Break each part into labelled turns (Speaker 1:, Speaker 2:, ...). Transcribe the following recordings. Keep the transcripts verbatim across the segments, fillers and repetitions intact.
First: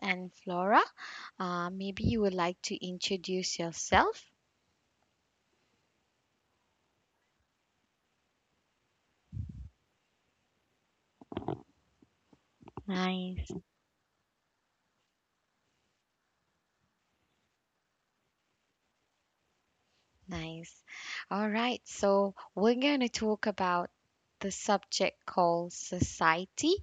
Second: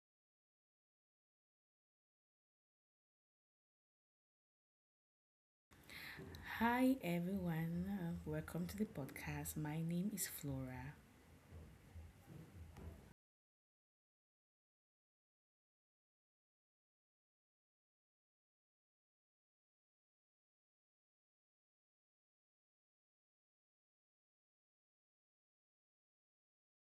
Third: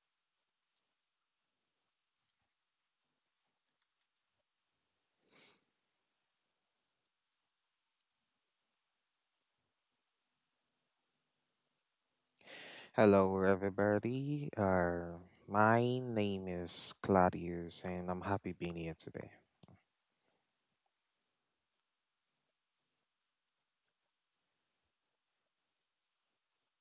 Speaker 1: and Flora. Uh, maybe you would like to introduce yourself.
Speaker 2: Hi everyone, uh, welcome to the podcast. My name is Flora.
Speaker 3: Hello,
Speaker 1: Nice.
Speaker 3: everybody. Uh, my name is Claudius, and I'm happy being here today.
Speaker 1: Nice. All right, so we're going to talk about the subject called society,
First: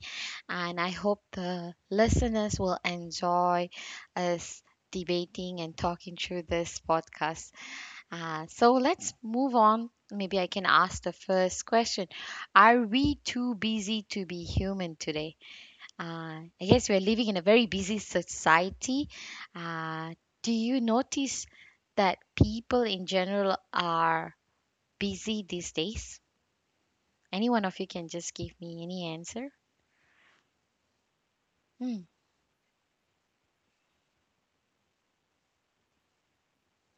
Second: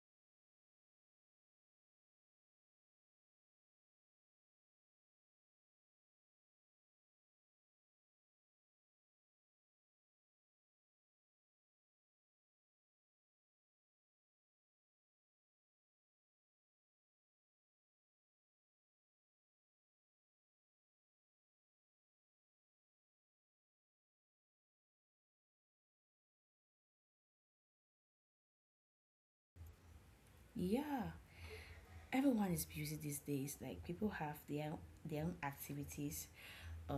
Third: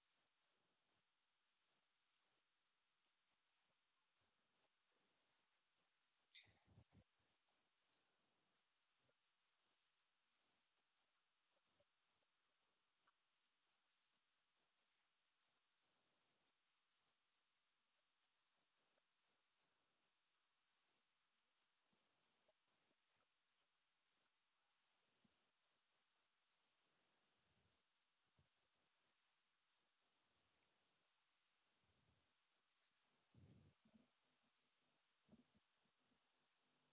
Speaker 1: and I hope the listeners will enjoy us debating and talking through this podcast. Uh, so let's move on. Maybe I can ask the first question. Are we too busy to be human today? Uh, I guess we're living in a very busy society. Uh, do you notice that people in general are busy these days? Any one of you can just give me any answer.
Speaker 2: Yeah,
Speaker 1: Mm,
Speaker 2: everyone is busy these days. Like people have their their own activities.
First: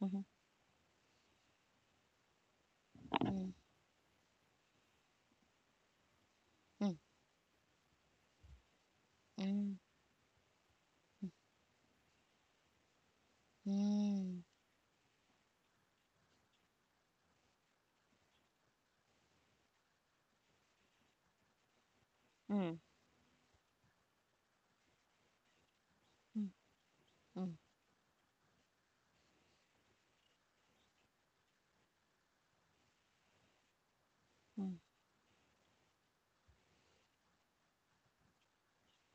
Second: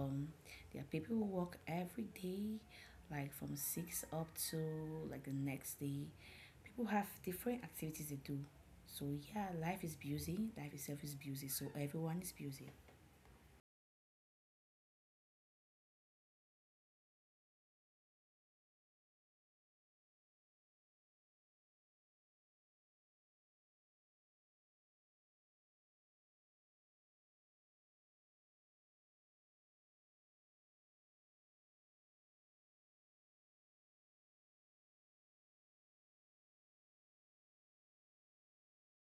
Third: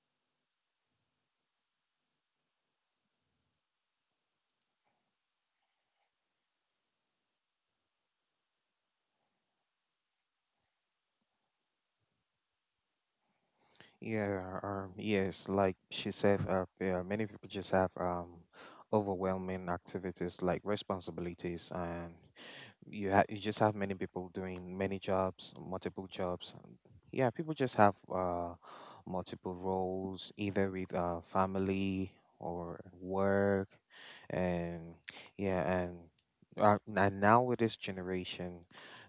Speaker 1: mhm,
Speaker 2: there are people who work every day, like
Speaker 1: mm,
Speaker 2: from six up to like the next day. People have different activities they do. So yeah,
Speaker 1: mm,
Speaker 2: life is busy. Life itself is busy. So everyone is busy.
Speaker 1: mm,
Speaker 3: Yeah, um, yes, like she said, uh, yeah, many people just have um, overwhelming activities like responsibilities, and
Speaker 1: mm,
Speaker 3: you ha- you just have many people doing many jobs, multiple
Speaker 1: mm,
Speaker 3: jobs. And yeah,
Speaker 1: mm,
Speaker 3: people just have uh, multiple roles, either with uh, family or work, and yeah, and uh, and now with this generation,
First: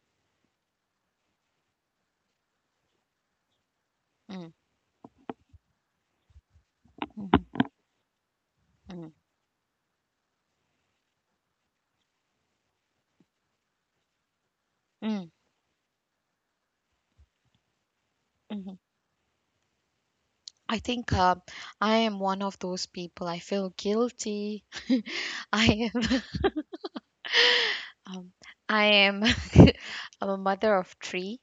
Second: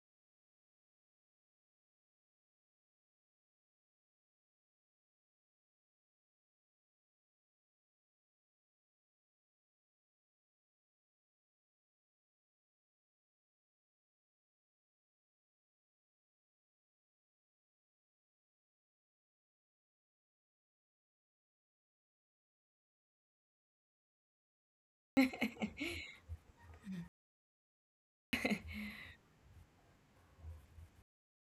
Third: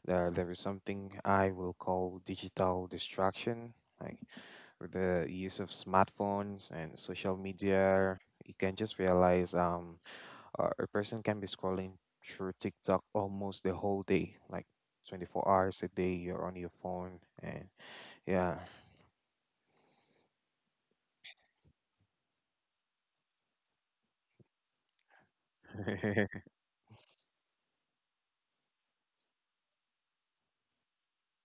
Speaker 3: uh, there is something I will call digital distraction, like
Speaker 1: mm,
Speaker 3: with the use of smartphones and
Speaker 1: mm, mm,
Speaker 3: social
Speaker 1: mhm,
Speaker 3: media. You can
Speaker 1: mm,
Speaker 3: just
Speaker 1: mm,
Speaker 3: realize um uh, a person can be scrolling through TikTok almost the whole day, like
Speaker 1: mm,
Speaker 3: twenty-four hours a day. You're on your phone, and yeah.
Speaker 1: mm. I think uh, I am one of those people. I feel guilty. I am.
Speaker 3: Oh,
Speaker 1: Um, I am. I'm a mother of three.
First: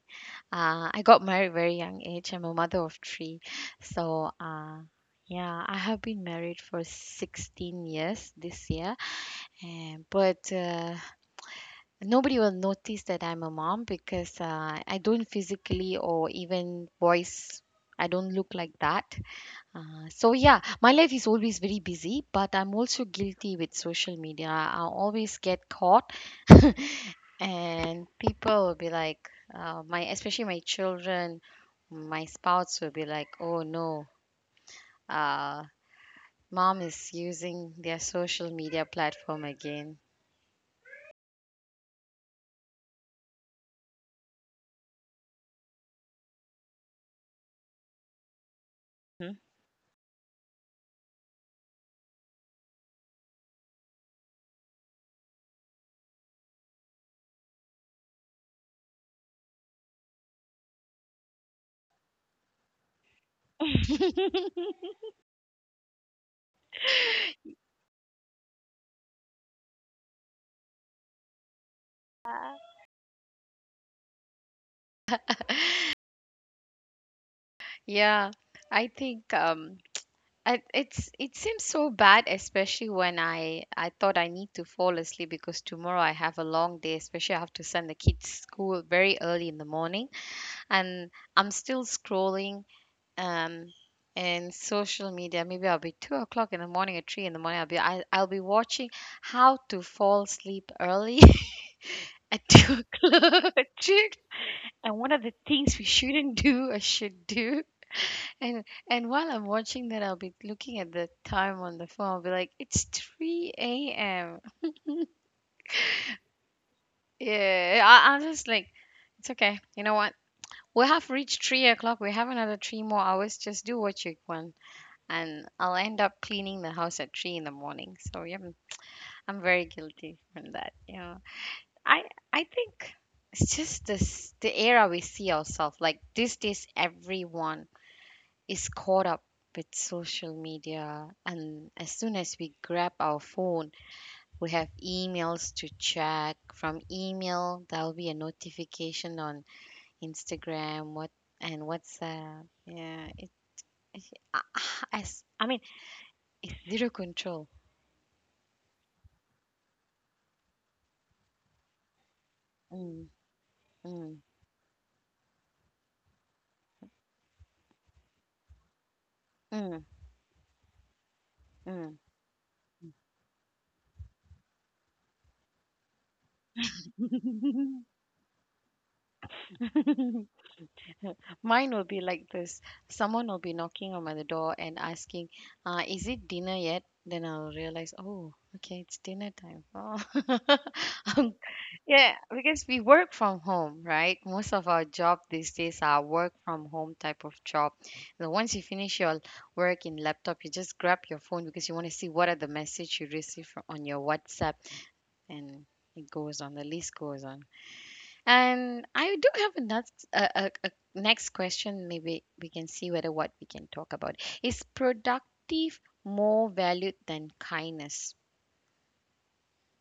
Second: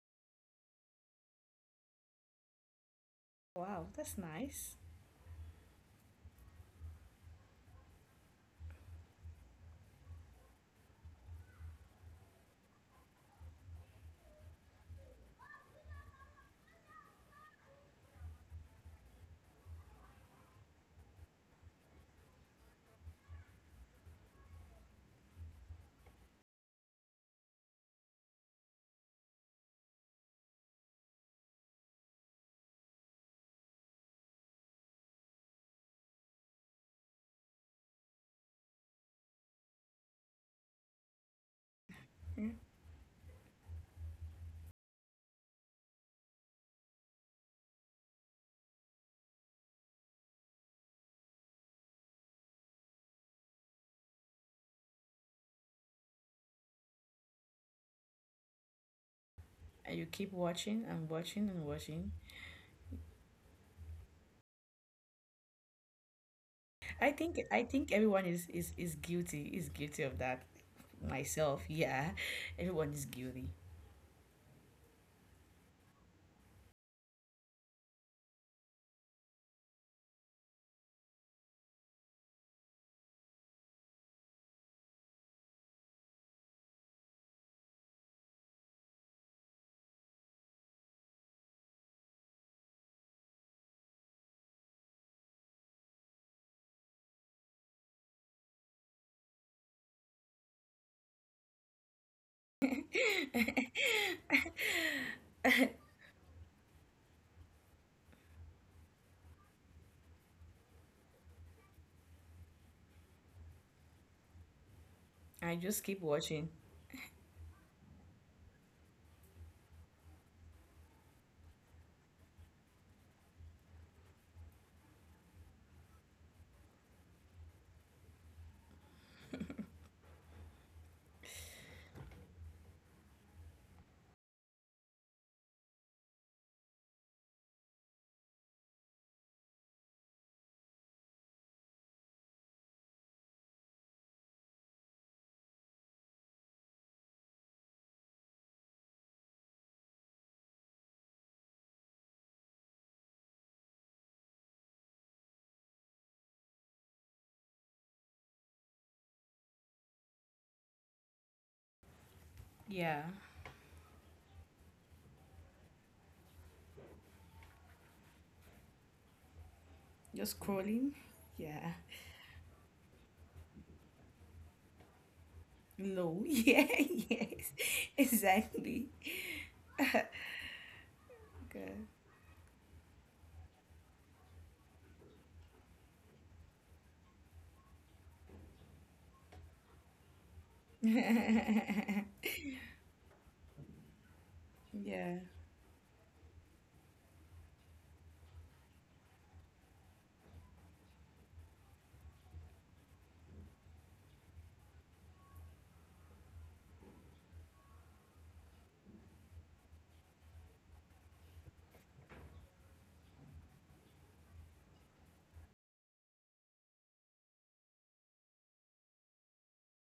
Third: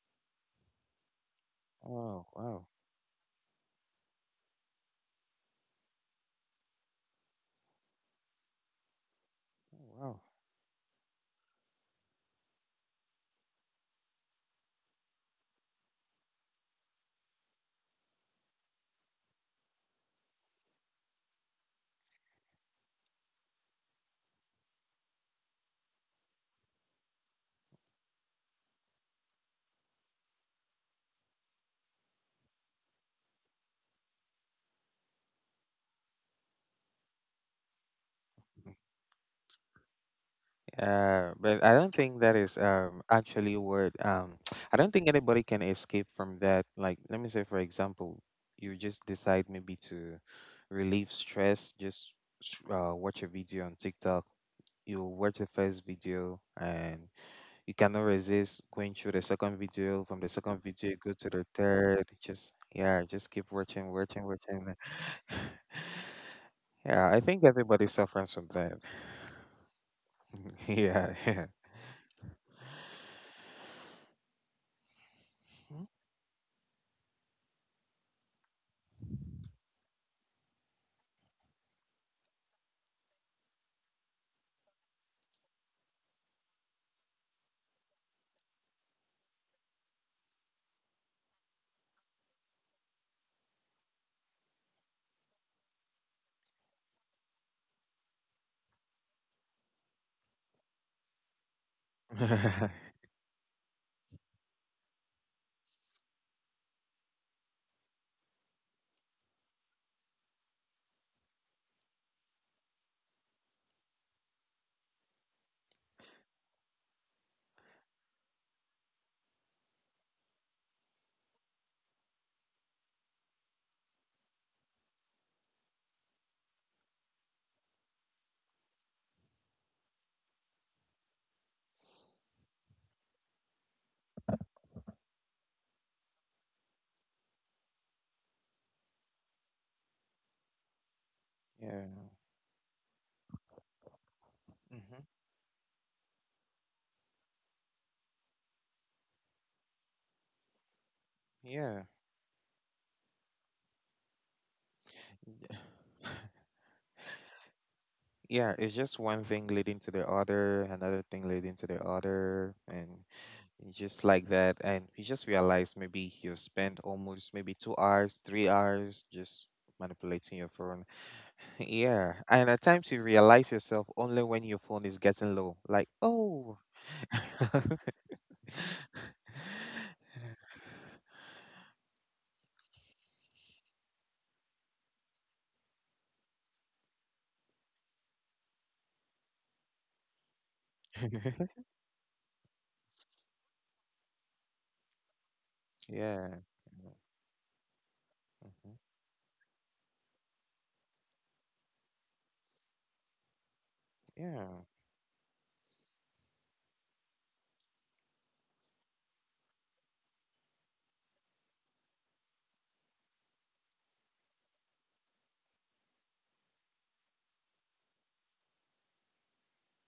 Speaker 1: Uh, I got married very young
Speaker 3: wow.
Speaker 1: age. I'm a
Speaker 3: Oh,
Speaker 1: mother of three.
Speaker 2: Wow, that's
Speaker 1: So
Speaker 2: nice.
Speaker 1: uh, yeah, I have been married for sixteen years this year. And,
Speaker 3: wow.
Speaker 1: but uh, nobody will notice that I'm a mom because uh, I don't physically or even voice. I don't look like that. Uh, so yeah, my life is always very busy, but I'm also guilty with social media. I always get caught, and people will be like, uh, my especially my children, my spouse will be like, oh no, uh, mom is using their social media platform again.
Speaker 3: Yeah, but I don't think that is um actually what um I don't think anybody can escape from that. Like, let me say, for example, you just
Speaker 1: Hmm?
Speaker 3: decide maybe to relieve stress, just s- uh, watch a video on TikTok. You watch the first video and you cannot resist going through the second
Speaker 2: And
Speaker 3: video.
Speaker 2: you
Speaker 3: From the
Speaker 2: keep
Speaker 3: second
Speaker 2: watching
Speaker 3: video,
Speaker 2: and
Speaker 3: go to the
Speaker 2: watching and
Speaker 3: third.
Speaker 2: watching.
Speaker 3: Just yeah, just keep watching, watching, watching. Yeah,
Speaker 2: I
Speaker 3: I
Speaker 2: think
Speaker 3: think
Speaker 2: I
Speaker 3: everybody
Speaker 2: think everyone
Speaker 3: suffers from
Speaker 2: is is
Speaker 3: that.
Speaker 2: is guilty is guilty of that.
Speaker 3: Yeah, yeah.
Speaker 2: Myself, yeah, everyone is guilty.
Speaker 3: Mhm.
Speaker 1: Yeah, I think um, I, it's it seems so bad, especially when I I thought I need to fall asleep because tomorrow I have a long day, especially I have to send the kids school very early in the morning, and I'm still scrolling um in social media. Maybe I'll be two o'clock in the morning or three in the morning. I'll be I, I'll be watching how to fall asleep early at two o'clock. Three- And one of the things we shouldn't do or should do. And and while I'm watching that, I'll be looking at the time on the phone. I'll be like, it's three a m.
Speaker 2: I just keep watching.
Speaker 1: Yeah, I, I'm just like, it's okay. You know what? We have reached three o'clock. We have another three more hours. Just do what you want. And I'll end up cleaning the house at three in the morning. So, yeah, I'm, I'm very guilty from that. You know, I, I think it's just this, the era we see ourselves. Like, this is everyone is caught up with social media, and
Speaker 3: Yeah,
Speaker 1: as soon as we grab our phone we have
Speaker 3: hmm.
Speaker 1: emails to check. From email there'll be a notification on Instagram, what, and
Speaker 3: Yeah.
Speaker 1: WhatsApp. Yeah, it, it- I, I s- I
Speaker 3: Yeah,
Speaker 1: mean it's zero control.
Speaker 3: yeah, it's just one thing leading to the other, another thing leading to the other, and
Speaker 2: Yeah,
Speaker 1: Mm,
Speaker 3: just
Speaker 1: mm,
Speaker 3: like that. And you just realize maybe you spend almost maybe two hours, three hours just manipulating
Speaker 2: just
Speaker 3: your phone.
Speaker 2: scrolling. Yeah,
Speaker 1: mm,
Speaker 3: Yeah, and at times you realize yourself only when your phone is getting low. Like,
Speaker 2: low.
Speaker 3: oh.
Speaker 2: Yeah, yes,
Speaker 1: mm.
Speaker 2: exactly.
Speaker 1: Mine
Speaker 2: Okay.
Speaker 1: will be like this. Someone will be knocking on my the door and asking, uh, is it dinner yet? Then I'll realize, oh, okay, it's dinner time. Oh. Um, yeah, because we work from home, right? Most of our
Speaker 2: Yeah,
Speaker 1: job these days are
Speaker 3: Yeah.
Speaker 1: work from home type of job. So once you
Speaker 3: Hmm.
Speaker 1: finish your work in laptop, you just grab your phone because you want to see what are the message you receive from, on your WhatsApp,
Speaker 3: Yeah.
Speaker 1: and it goes on, the list goes on. And I do have a next, a, a, a next question. Maybe we can see whether what we can talk about is productive more valued than kindness.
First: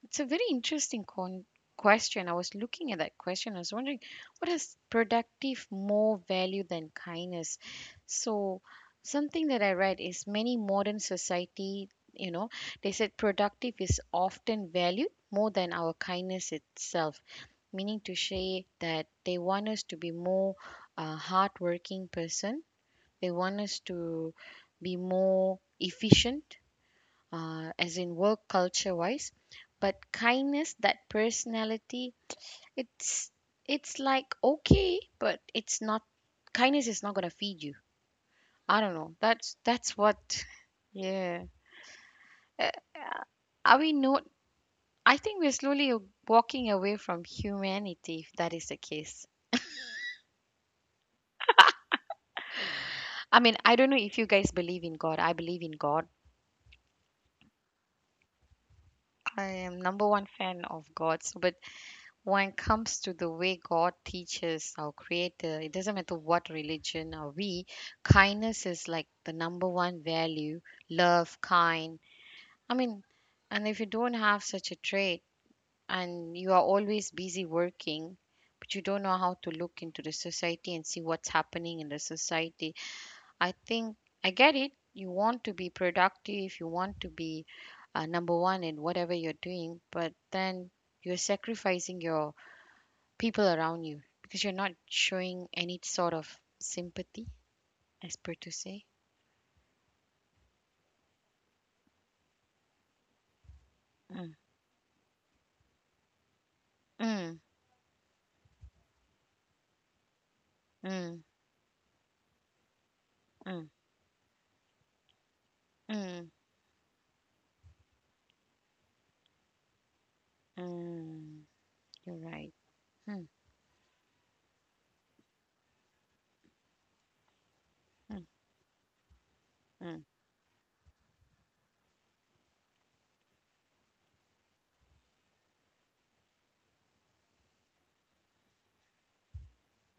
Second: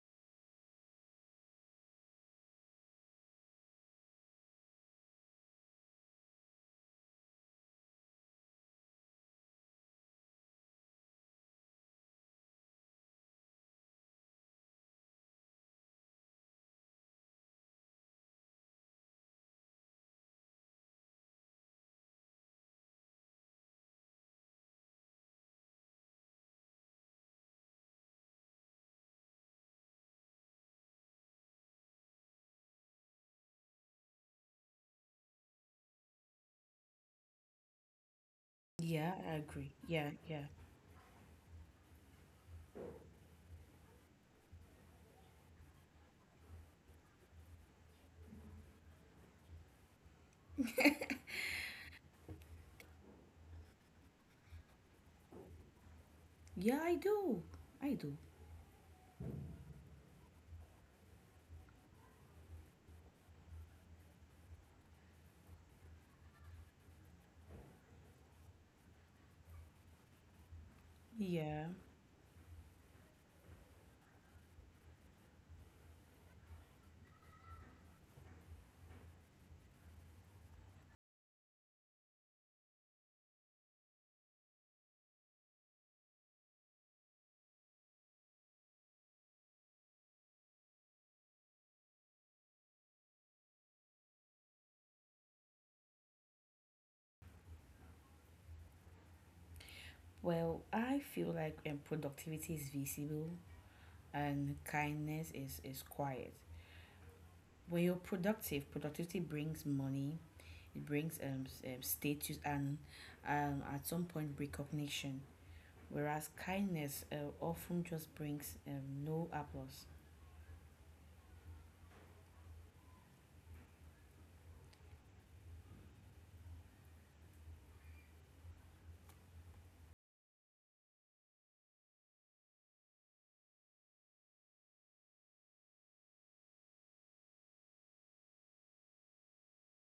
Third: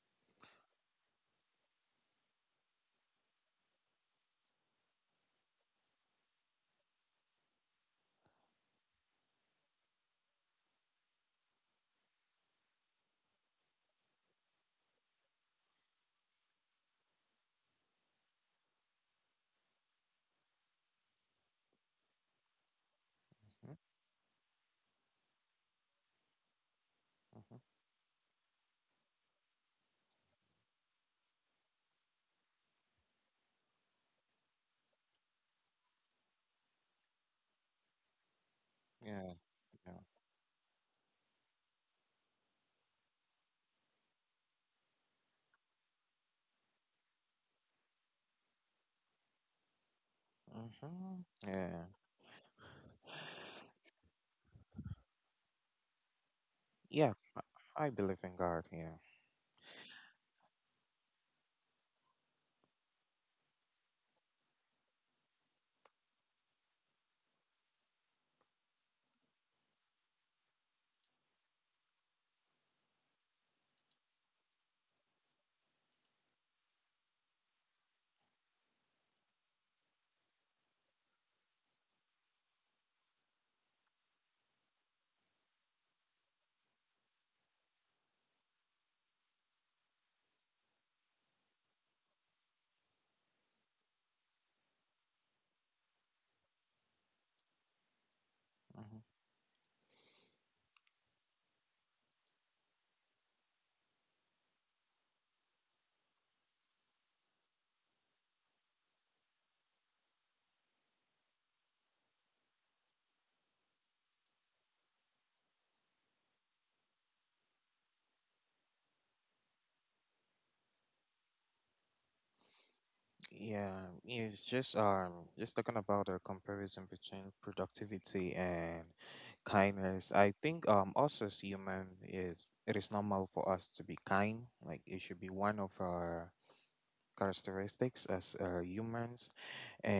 Speaker 1: It's a very interesting con- question. I was looking at that question. I was wondering what is productive more value than kindness. So something that I read is many modern society. You know, they said productive is often valued more than our kindness itself, meaning to say that they want us to be more uh, hardworking person, they
Speaker 3: Mhm. Mhm.
Speaker 1: want
Speaker 3: Yeah. Mm-hmm.
Speaker 1: us to be more efficient uh, as in work culture wise, but kindness, that personality, it's it's like okay, but it's not. Kindness is not going to feed you. I don't
Speaker 2: yeah,
Speaker 1: know,
Speaker 3: Yeah. Hmm.
Speaker 2: I
Speaker 1: that's
Speaker 2: agree.
Speaker 3: Yeah.
Speaker 1: that's
Speaker 2: Yeah,
Speaker 1: what.
Speaker 2: yeah,
Speaker 1: Yeah. Uh, are we not, I think we're slowly walking away from humanity if that is the case.
Speaker 3: Mm-hmm.
Speaker 1: I mean, I don't know if you guys believe in God. I believe in God.
Speaker 2: yeah. I
Speaker 3: Yeah.
Speaker 2: do.
Speaker 3: I I
Speaker 2: I do.
Speaker 3: believe in God. Yeah.
Speaker 1: I am number one fan of God. So, but when it comes to the way God teaches our Creator, it doesn't matter what religion are we. Kindness is like the number one value. Love,
Speaker 2: Yeah.
Speaker 1: kind. I mean, and if you don't have such a trait, and you are always busy working, but you don't know how to look into the society and see what's happening in the society, I think, I get it. You want to be productive, you want to be uh, number one in whatever you're doing, but then you're sacrificing your people around you because you're not showing any sort of sympathy, as per to say.
Speaker 3: Mhm.
Speaker 2: Well, I feel like um, productivity is visible
Speaker 1: Mm,
Speaker 2: and kindness is is quiet.
Speaker 1: mm,
Speaker 2: When you're productive, productivity brings money, it brings
Speaker 1: mm,
Speaker 2: um, um status and um
Speaker 1: mm,
Speaker 2: at some point recognition. Whereas
Speaker 1: mm,
Speaker 2: kindness uh, often just brings um no applause.
Speaker 1: mm. You're right. Mm,
Speaker 3: Yeah, it's just um just talking about the comparison between
Speaker 1: mm,
Speaker 3: productivity and
Speaker 1: mm,
Speaker 3: kindness. I think um us as human, is it is normal for us to be kind. Like, it should be one of our characteristics as uh, humans.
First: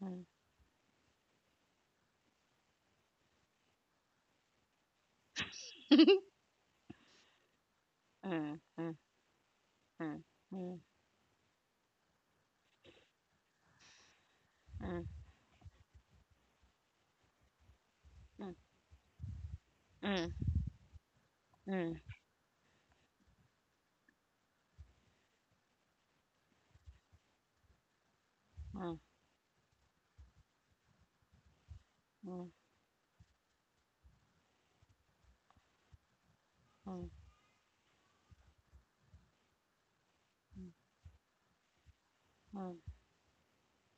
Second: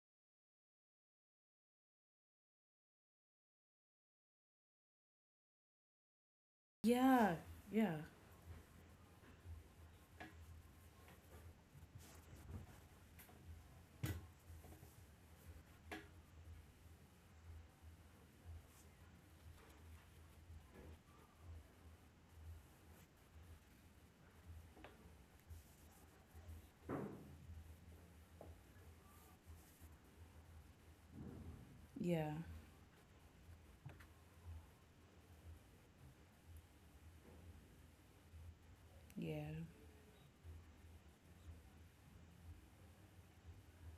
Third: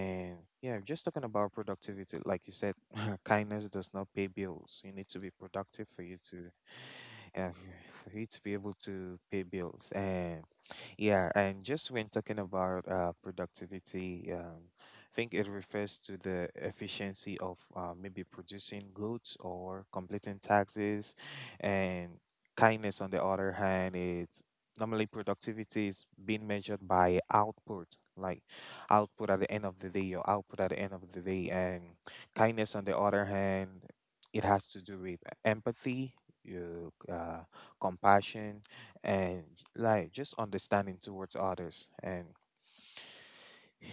Speaker 1: mm.
Speaker 3: yeah, just talking about productivity, like you said, kindness does not pay bills. You need to be productive for you to,
Speaker 2: Yeah,
Speaker 3: yeah,
Speaker 2: yeah,
Speaker 3: for you to be
Speaker 1: Mm,
Speaker 3: able
Speaker 1: mm,
Speaker 3: to pay bills.
Speaker 1: mm,
Speaker 3: And
Speaker 1: mm,
Speaker 3: yeah, and just when talking about uh, productivity, um,
Speaker 1: mm,
Speaker 3: I think it refers to the efficiency of uh, maybe
Speaker 1: mm, mm,
Speaker 3: producing goods or completing
Speaker 1: mm,
Speaker 3: taxes.
Speaker 1: mm,
Speaker 3: And kindness, on the other hand, is normally productivity is being measured by output. Like output at the end of the day, your output at the end of the day. And
Speaker 2: yeah,
Speaker 1: mm,
Speaker 3: kindness, on the other hand, it has to do with empathy, your
Speaker 1: mm,
Speaker 3: uh, compassion, and
Speaker 2: yeah.
Speaker 3: like just understanding towards others. And
Speaker 1: mm.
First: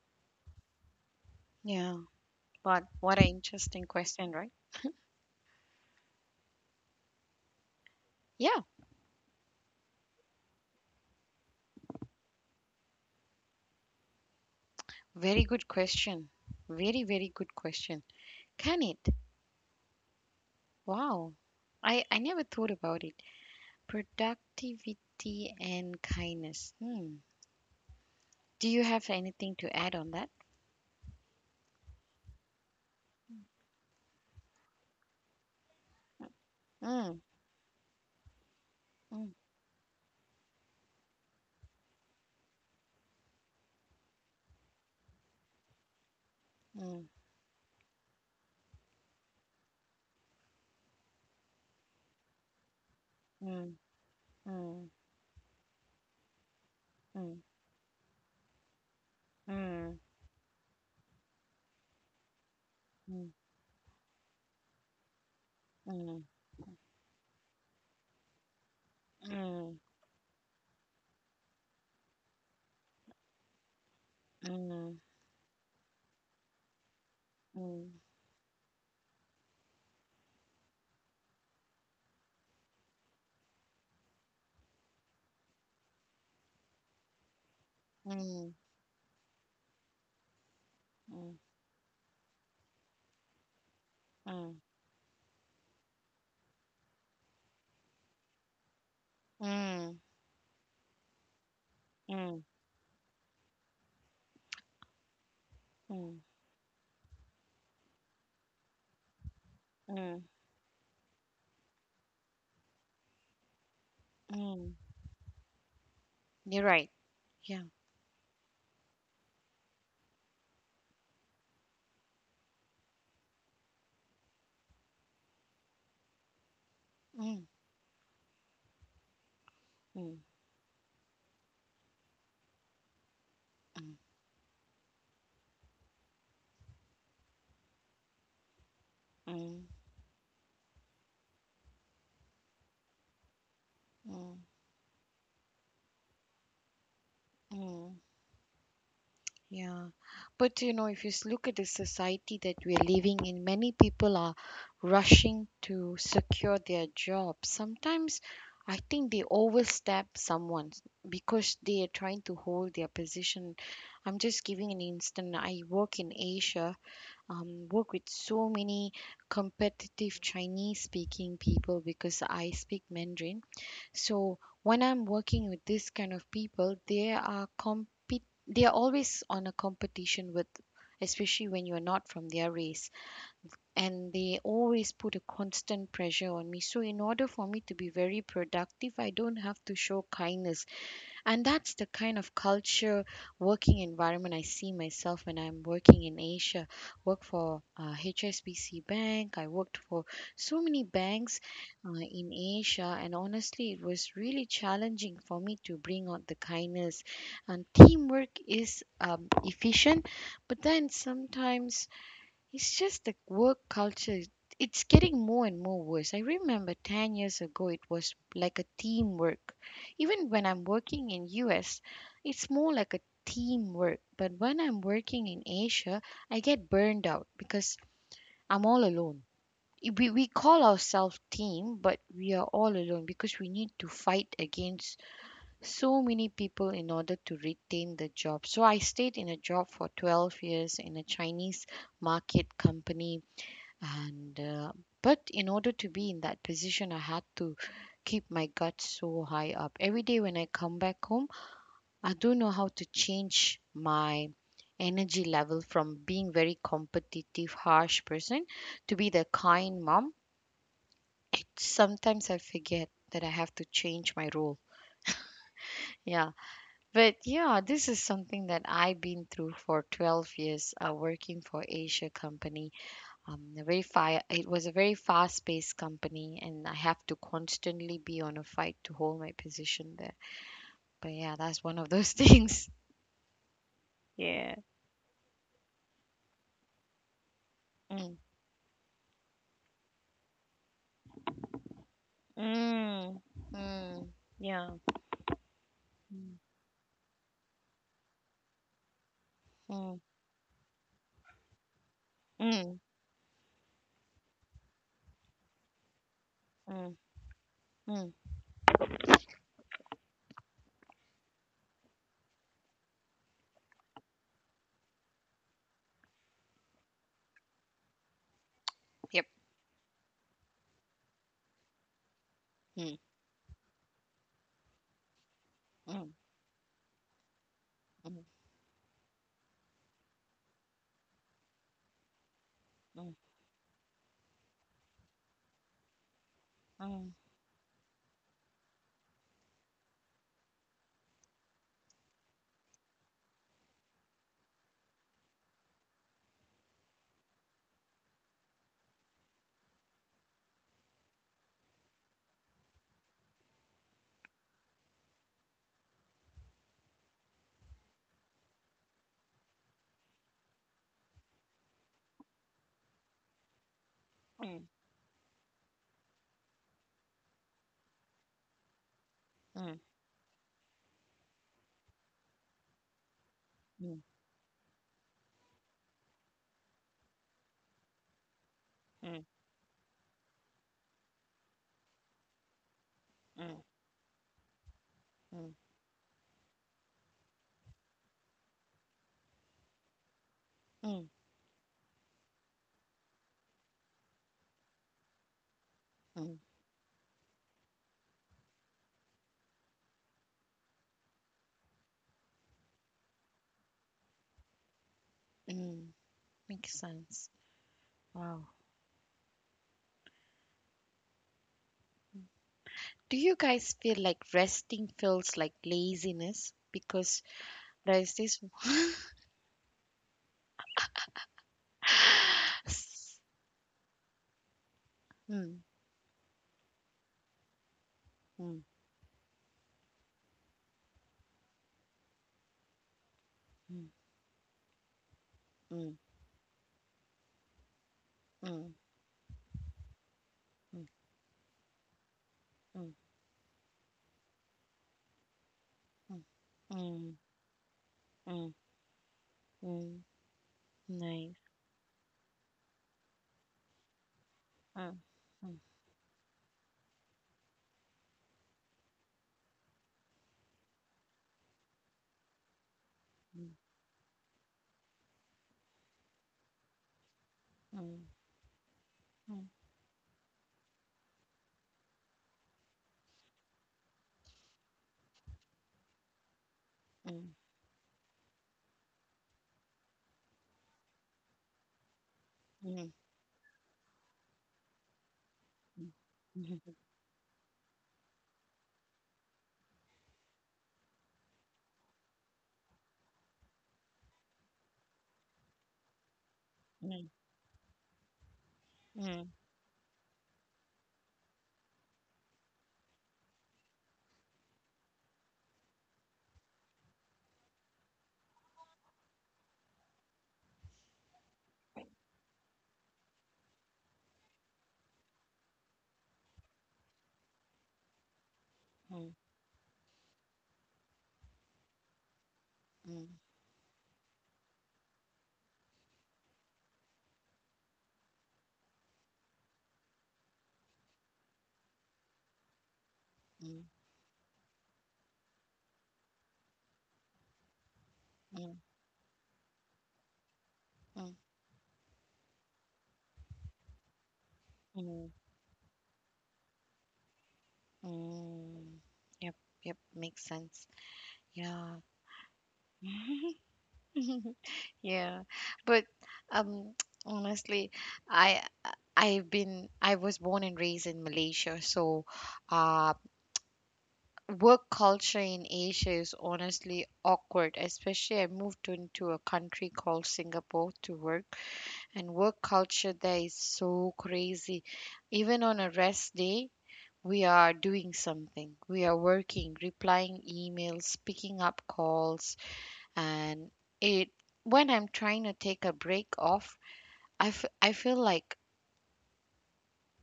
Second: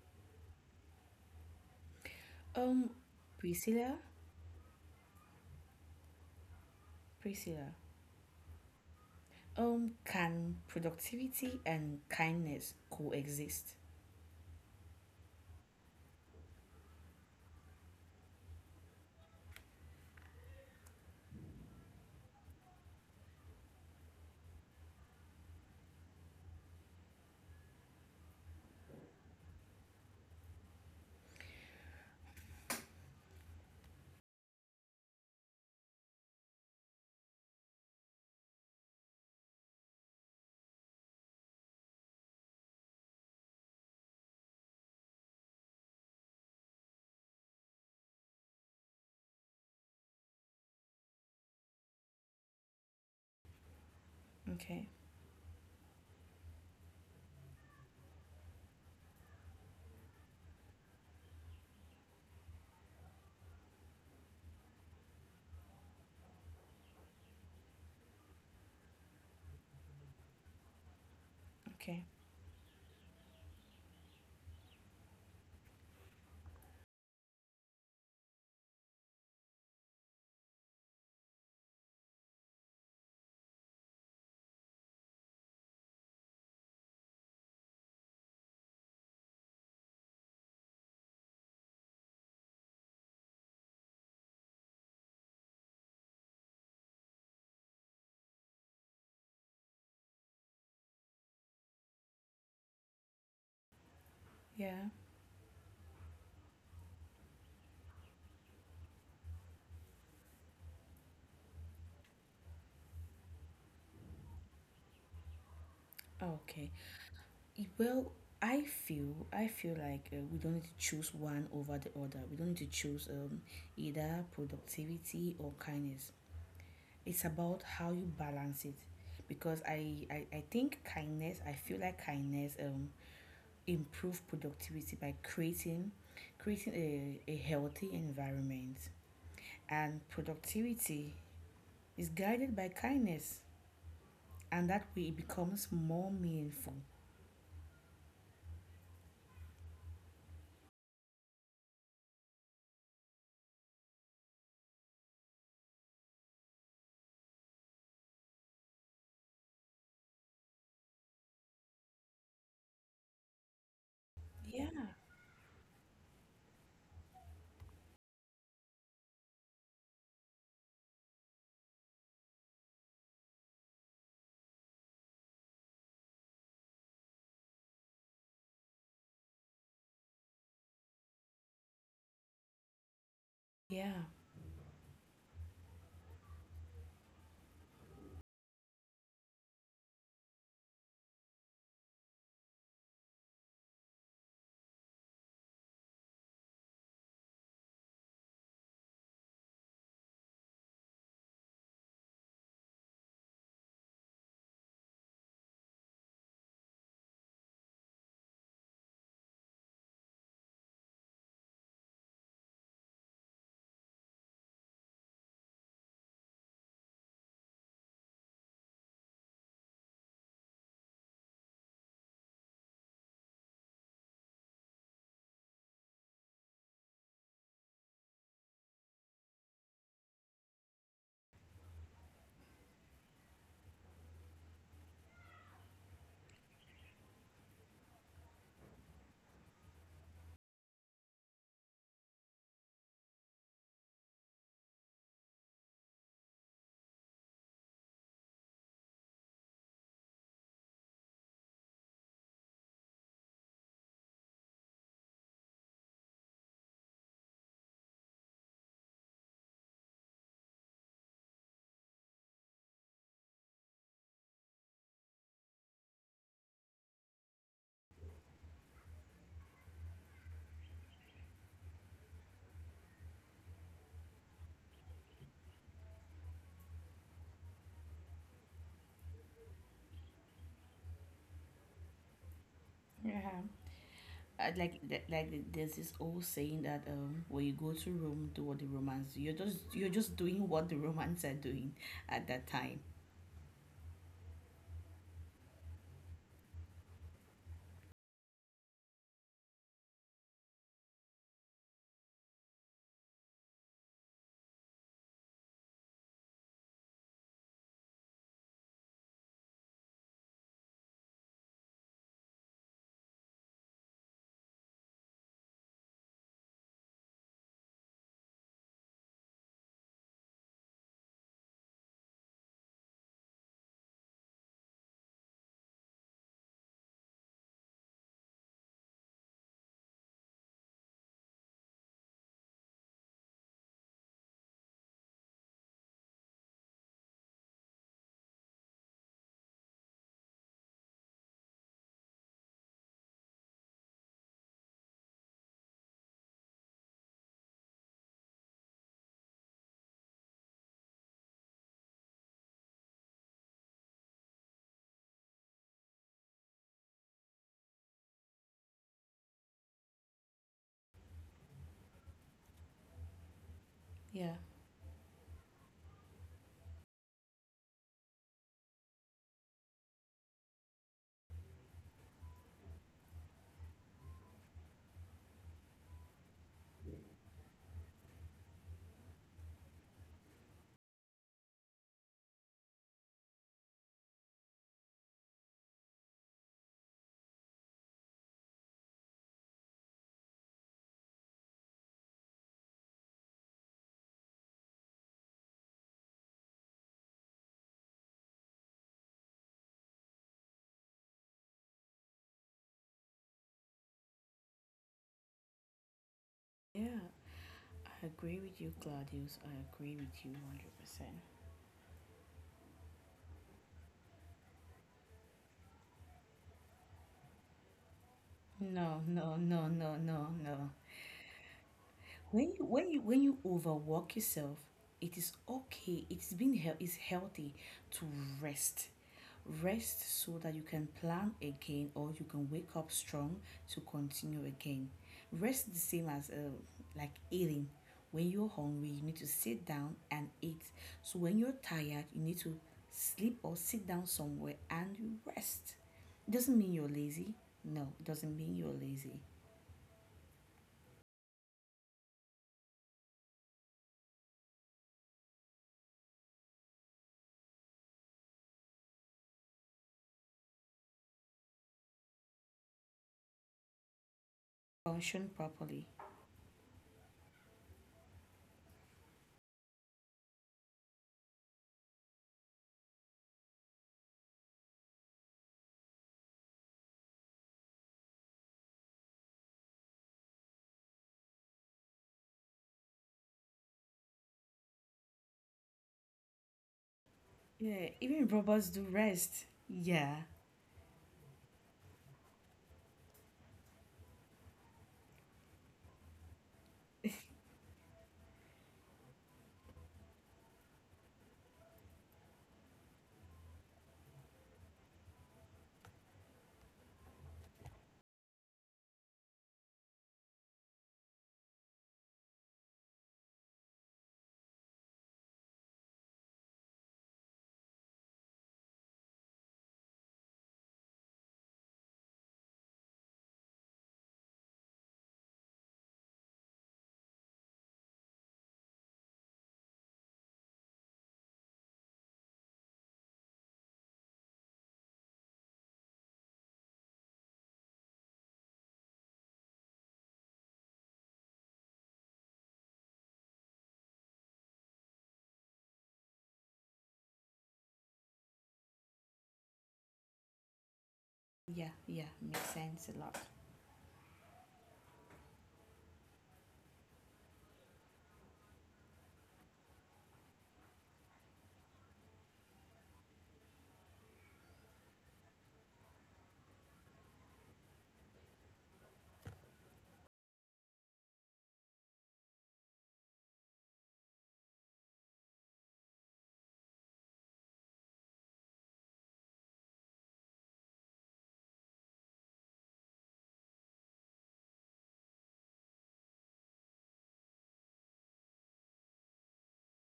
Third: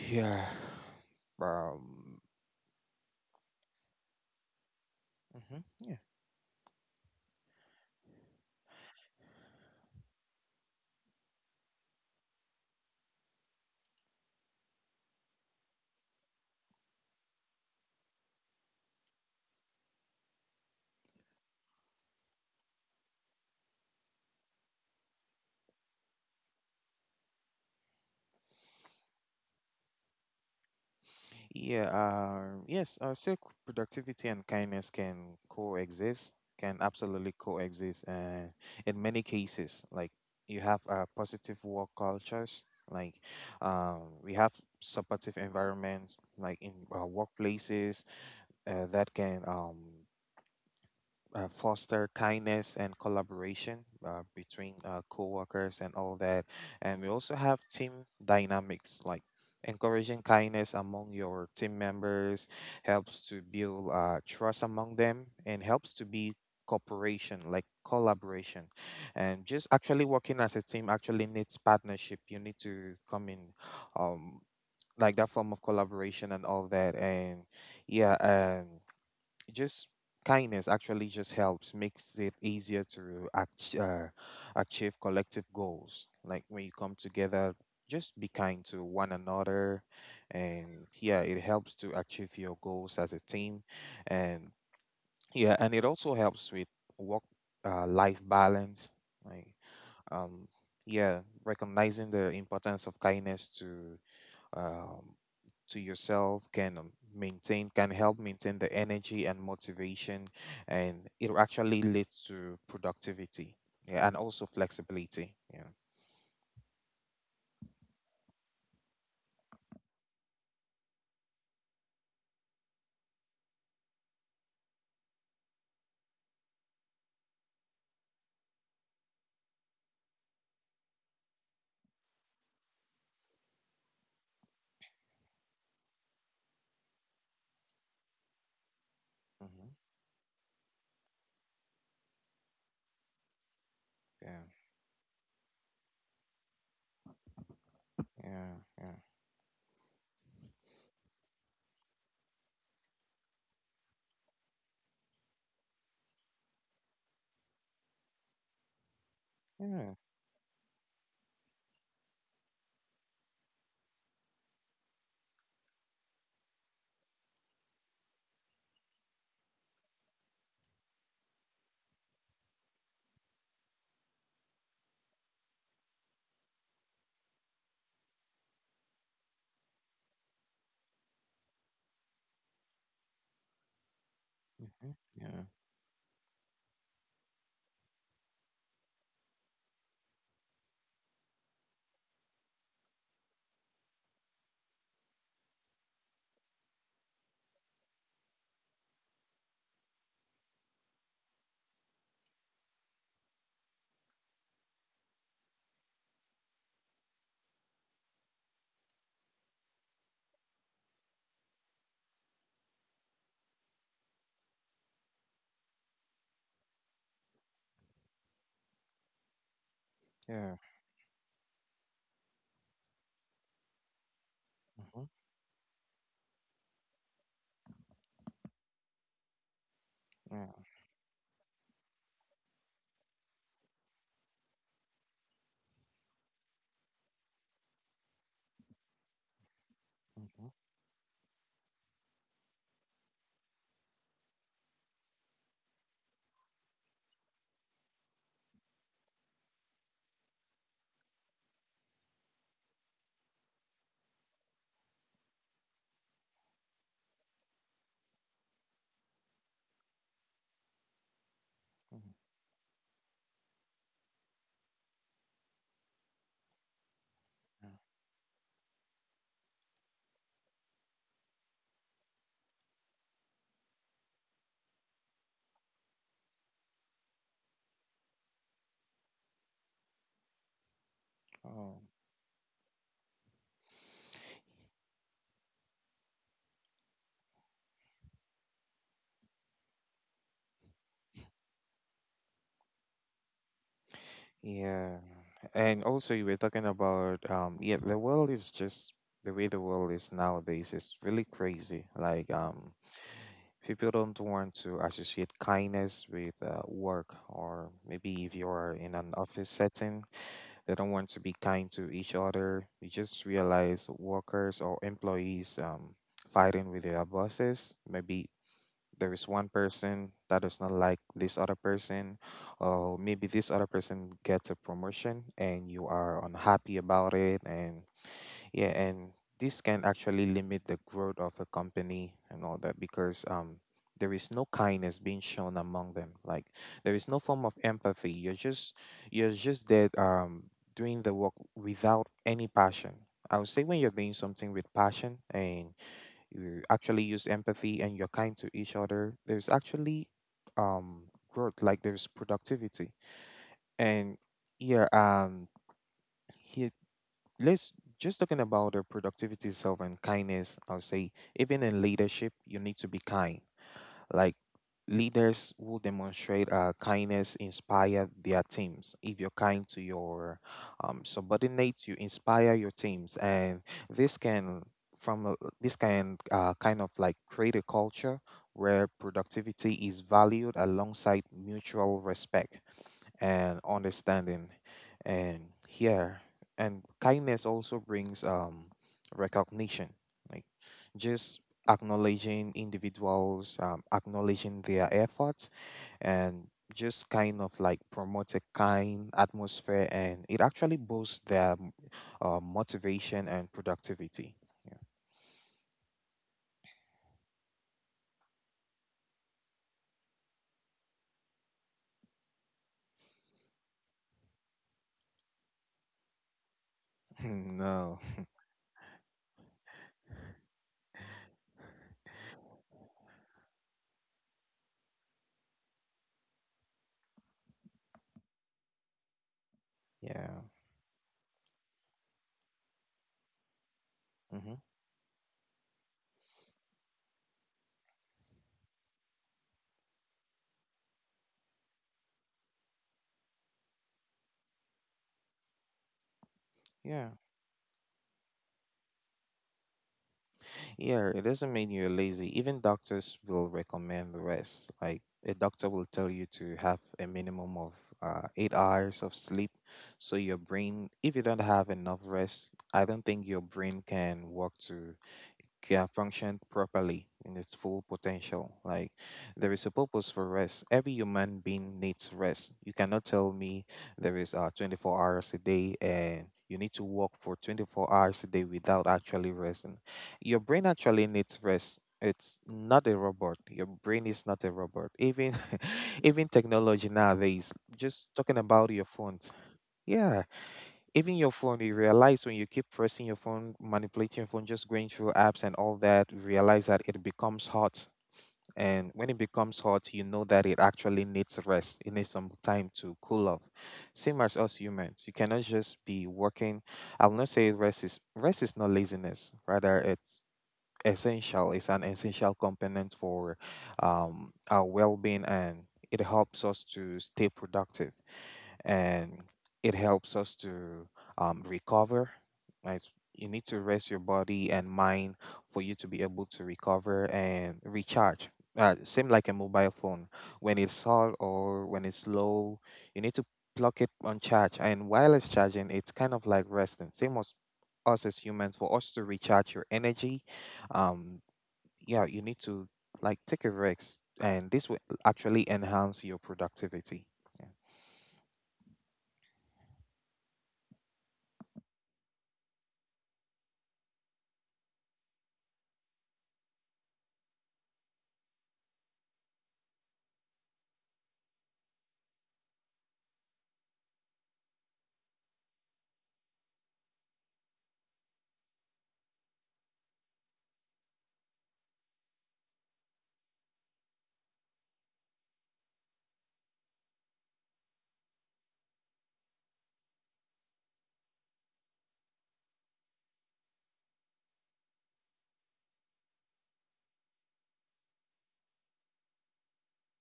Speaker 3: yeah,
Speaker 1: Yeah.
Speaker 3: um,
Speaker 1: But
Speaker 2: Um,
Speaker 1: what an interesting
Speaker 2: Priscilla,
Speaker 1: question, right?
Speaker 3: mhm, yeah.
Speaker 2: Priscilla.
Speaker 1: Yeah,
Speaker 2: Um, can productivity and kindness coexist?
Speaker 1: very good question. Very, very good question. Can it? Wow. I, I never thought about it. Productivity and kindness. Hmm. Do you have anything to add on that?
Speaker 3: Yeah, uh, yes, uh, so c- productivity and kindness can coexist, can
Speaker 1: Mm,
Speaker 3: absolutely coexist. Uh, in many
Speaker 1: mm,
Speaker 3: cases, like you have uh, positive work cultures, like um, we have supportive environments, like in
Speaker 1: mm,
Speaker 3: uh, workplaces uh, that can um, uh, foster kindness and
Speaker 1: mm,
Speaker 3: collaboration uh, between
Speaker 2: Okay,
Speaker 1: mm,
Speaker 3: uh, co-workers and all that. And we
Speaker 1: mm,
Speaker 3: also have team dynamics, like
Speaker 1: mm, mm,
Speaker 3: encouraging kindness among your team members helps to build uh, trust among them and
Speaker 1: mm, mm,
Speaker 3: helps to
Speaker 1: mm, mm,
Speaker 3: be cooperation, like collaboration. And just actually working as a team actually needs
Speaker 2: okay,
Speaker 3: partnership. You need to come in um like that form of collaboration and all that. And yeah, um, just kindness actually just helps, makes it easier to ach- uh, achieve collective goals. Like when you come together,
Speaker 1: mm,
Speaker 3: just be
Speaker 1: mm,
Speaker 3: kind to one another, and yeah, it helps to achieve your goals as a team. And yeah, and it also helps with work uh, life balance.
Speaker 1: mm,
Speaker 3: like
Speaker 1: mm,
Speaker 3: um yeah, recognizing the importance of kindness to
Speaker 2: yeah,
Speaker 3: um, to
Speaker 1: mm, mm,
Speaker 3: yourself can um, maintain can help maintain the energy and
Speaker 1: mm,
Speaker 3: motivation, and it will actually lead to productivity. Yeah, and also
Speaker 1: mm.
Speaker 3: flexibility. Yeah.
Speaker 1: You're
Speaker 2: okay.
Speaker 1: right. Yeah.
Speaker 2: Well, I feel I feel like uh, we don't need to choose one over the other. We don't need to choose um, either productivity or kindness. It's
Speaker 1: Mm,
Speaker 2: about how you balance it, because I
Speaker 1: mm,
Speaker 2: I, I think kindness. I feel like kindness um
Speaker 1: mm.
Speaker 2: improve productivity by creating creating a, a healthy environment,
Speaker 1: Mm,
Speaker 3: Mm-hmm.
Speaker 2: and productivity is guided by kindness,
Speaker 1: mm,
Speaker 3: Yeah.
Speaker 2: and that way it becomes more meaningful.
Speaker 1: mm,
Speaker 3: Yeah.
Speaker 1: yeah. But you know, if you s- look at the society that we're living in, many people are rushing to secure their job. Sometimes I think they
Speaker 3: Yeah. Yeah.
Speaker 1: overstep someone because they are trying to hold their position. I'm just giving an
Speaker 2: Yeah,
Speaker 1: instant. I work in Asia, um, work with so many competitive Chinese speaking people because I speak Mandarin. So when I'm working with this kind of people, they are compete they are always on a competition with, especially when you're not from their race,
Speaker 2: yeah,
Speaker 1: and they always
Speaker 3: Mm-hmm.
Speaker 1: put a
Speaker 3: Yeah.
Speaker 1: constant pressure on me, so in order for me to be very productive I don't have to show kindness. And that's the kind of culture, working environment I see myself when I'm working in Asia. Work for uh, H S B C Bank. I worked for so many banks uh, in Asia, and honestly, it was really challenging for me to bring out the kindness. And teamwork is um, efficient, but then sometimes it's just the work culture. It's getting more and more worse. I remember ten years ago it was like a teamwork. Even when
Speaker 3: Yeah.
Speaker 1: I'm working in U S, it's more like a teamwork. But when I'm
Speaker 3: Mm-hmm.
Speaker 1: working in Asia, I get burned out because I'm all alone. We, we call
Speaker 3: Yeah.
Speaker 1: ourselves team, but we are all alone because we need to fight against so many people in order to retain the job. So I stayed in a job for twelve
Speaker 3: Mm-hmm.
Speaker 1: years in a Chinese market company, and uh, but in order to be in that position I had to keep my guts so high up. Every day when I come back home I don't know how to change my energy level from being very competitive harsh person to be the kind mom. It
Speaker 3: Mm-hmm.
Speaker 1: sometimes I forget that I have to change my role. Yeah, but yeah,
Speaker 3: Yeah.
Speaker 1: this is something that I've been through for twelve years, uh, working for Asia company, um, a very fi- it was a very fast-paced company, and I have to constantly be on a fight to hold my position there. But yeah, that's one
Speaker 3: Oh.
Speaker 1: of those things.
Speaker 2: yeah. I like like like there's this old saying that um when you go to
Speaker 1: Mm.
Speaker 2: Rome, do what the Romans do. You're just you're just doing what the Romans are doing at that time.
Speaker 1: Mm. Mm. Yeah.
Speaker 3: Yeah, and also you
Speaker 1: Mm,
Speaker 3: were talking about um yeah, the world is just the way the world
Speaker 1: mm,
Speaker 3: is nowadays is really crazy. Like um
Speaker 1: mm,
Speaker 3: people don't want to associate kindness with uh,
Speaker 1: mm,
Speaker 3: work, or
Speaker 1: mm.
Speaker 3: maybe if you are in an office setting, they don't want to be kind to each other. You just realize workers or employees um fighting with their bosses. Maybe there
Speaker 1: Yep.
Speaker 3: is one person that does not like this other person,
Speaker 1: Mm,
Speaker 3: or maybe this other person gets a promotion and you
Speaker 1: mm,
Speaker 3: are unhappy about it, and
Speaker 1: mm,
Speaker 3: yeah, and this can actually limit the growth of a company and all that
Speaker 1: mm,
Speaker 3: because um there is no kindness being shown among them. Like there is
Speaker 1: mm,
Speaker 3: no form of empathy. You're just you're just there um doing the work without any passion. I would say when you're doing something with passion and you actually use empathy and you're kind to each other, there's actually um growth, like there's productivity. And yeah, um here let's just talking about the productivity itself and kindness, I'll say even in leadership you need to be kind.
Speaker 2: Yeah.
Speaker 3: Like,
Speaker 1: mm,
Speaker 3: leaders who demonstrate uh, kindness inspire their teams. If you're kind
Speaker 1: mm,
Speaker 3: to your um, subordinates, you inspire your teams, and
Speaker 1: mm,
Speaker 3: this can from a- this can uh, kind of like create a culture where
Speaker 1: mm, mm,
Speaker 3: productivity is valued alongside mutual respect
Speaker 1: mm,
Speaker 3: and understanding. And here and kindness also brings um recognition, like
Speaker 1: mm,
Speaker 3: just acknowledging individuals, um, acknowledging their efforts,
Speaker 1: mm,
Speaker 3: and just kind of like promote a kind atmosphere, and it actually boosts their uh, motivation and productivity. Yeah.
Speaker 1: mm. Makes
Speaker 2: Yeah,
Speaker 1: sense.
Speaker 2: I agree
Speaker 1: Wow.
Speaker 2: with you, Gladius. I agree with you
Speaker 1: Do you guys feel like resting feels like laziness? Because
Speaker 3: No.
Speaker 1: there's this.
Speaker 2: one hundred percent. No, no, no, no, no, no. When you when you when you overwork yourself, it is
Speaker 1: Mm,
Speaker 2: okay. It's been hel- it's healthy to
Speaker 1: mm.
Speaker 2: rest. Rest so
Speaker 3: Yeah.
Speaker 2: that you can plan again or you can wake up strong to
Speaker 1: Mm,
Speaker 2: continue
Speaker 3: Hmm.
Speaker 2: again. Rest the
Speaker 1: mm,
Speaker 2: same as uh, like eating. When you're
Speaker 1: mm,
Speaker 2: hungry, you need to sit down and eat.
Speaker 1: mm,
Speaker 2: So when you're tired, you need to
Speaker 1: mm,
Speaker 2: sleep or sit down somewhere and you rest. It doesn't mean
Speaker 1: mm,
Speaker 2: you're
Speaker 1: mm,
Speaker 3: Yeah.
Speaker 2: lazy. No, it doesn't
Speaker 1: mm,
Speaker 2: mean you're lazy.
Speaker 1: mm.
Speaker 3: Yeah, it
Speaker 1: Nice.
Speaker 3: doesn't mean you're lazy. Even doctors will recommend rest.
Speaker 1: Mm,
Speaker 3: Like a
Speaker 1: mm,
Speaker 3: doctor will tell you to have a minimum of uh, eight hours of sleep. So your brain, if you don't have enough rest, I don't think your brain can work to
Speaker 2: Function properly.
Speaker 3: can function properly in its full
Speaker 1: mm,
Speaker 3: potential. Like,
Speaker 1: mm,
Speaker 3: there is a purpose for rest. Every human being needs rest. You cannot tell me there is uh, twenty-four hours a day and you need to work
Speaker 1: mm,
Speaker 3: for twenty-four hours a day without actually resting. Your brain actually needs rest. It's not
Speaker 1: mm,
Speaker 3: a robot. Your brain is not a robot. Even even
Speaker 1: mm,
Speaker 3: technology nowadays,
Speaker 2: Yeah,
Speaker 3: just
Speaker 2: even
Speaker 3: talking
Speaker 2: robots
Speaker 3: about
Speaker 2: do
Speaker 3: your phones.
Speaker 2: rest. Yeah.
Speaker 3: Yeah. Even your phone, you realize when you keep pressing your phone, manipulating your phone, just going through apps and all that, you realize that
Speaker 1: mm.
Speaker 3: it
Speaker 1: Mm,
Speaker 3: becomes hot. And when it
Speaker 1: mm,
Speaker 3: becomes hot, you know that it actually needs rest. It needs some time to cool off. Same as us humans. You cannot just be working. I will not say rest is Rest is not laziness. Rather, it's essential. It's an essential component for um, our well being, and it helps us to stay productive,
Speaker 1: mm, mm,
Speaker 3: and it helps us to um, recover. Right?
Speaker 1: mm, mm,
Speaker 3: You need to rest your body and mind for you to be able to recover and recharge. Uh, same like a mobile phone. When it's hot or when it's low, you need to plug it on charge. And while it's charging, it's kind of like resting. Same as us as
Speaker 1: mm, mm,
Speaker 3: humans, for us to recharge your energy, um, yeah, you need to like take a rest, and this will
Speaker 1: mm,
Speaker 3: actually enhance your productivity. Yeah.
Speaker 1: mm. Yep, yep, makes sense.
Speaker 2: Yeah,
Speaker 1: Yeah.
Speaker 2: yeah, makes sense a lot.
Speaker 1: Yeah. But um honestly, I I- I've been I was born and raised in Malaysia, so uh work culture in Asia is honestly awkward, especially I moved into a country called Singapore to work, and work culture there is so crazy. Even on a rest day, we are doing something. We are working, replying emails, picking up calls, and it when I'm trying to take a break off, I, f- I feel like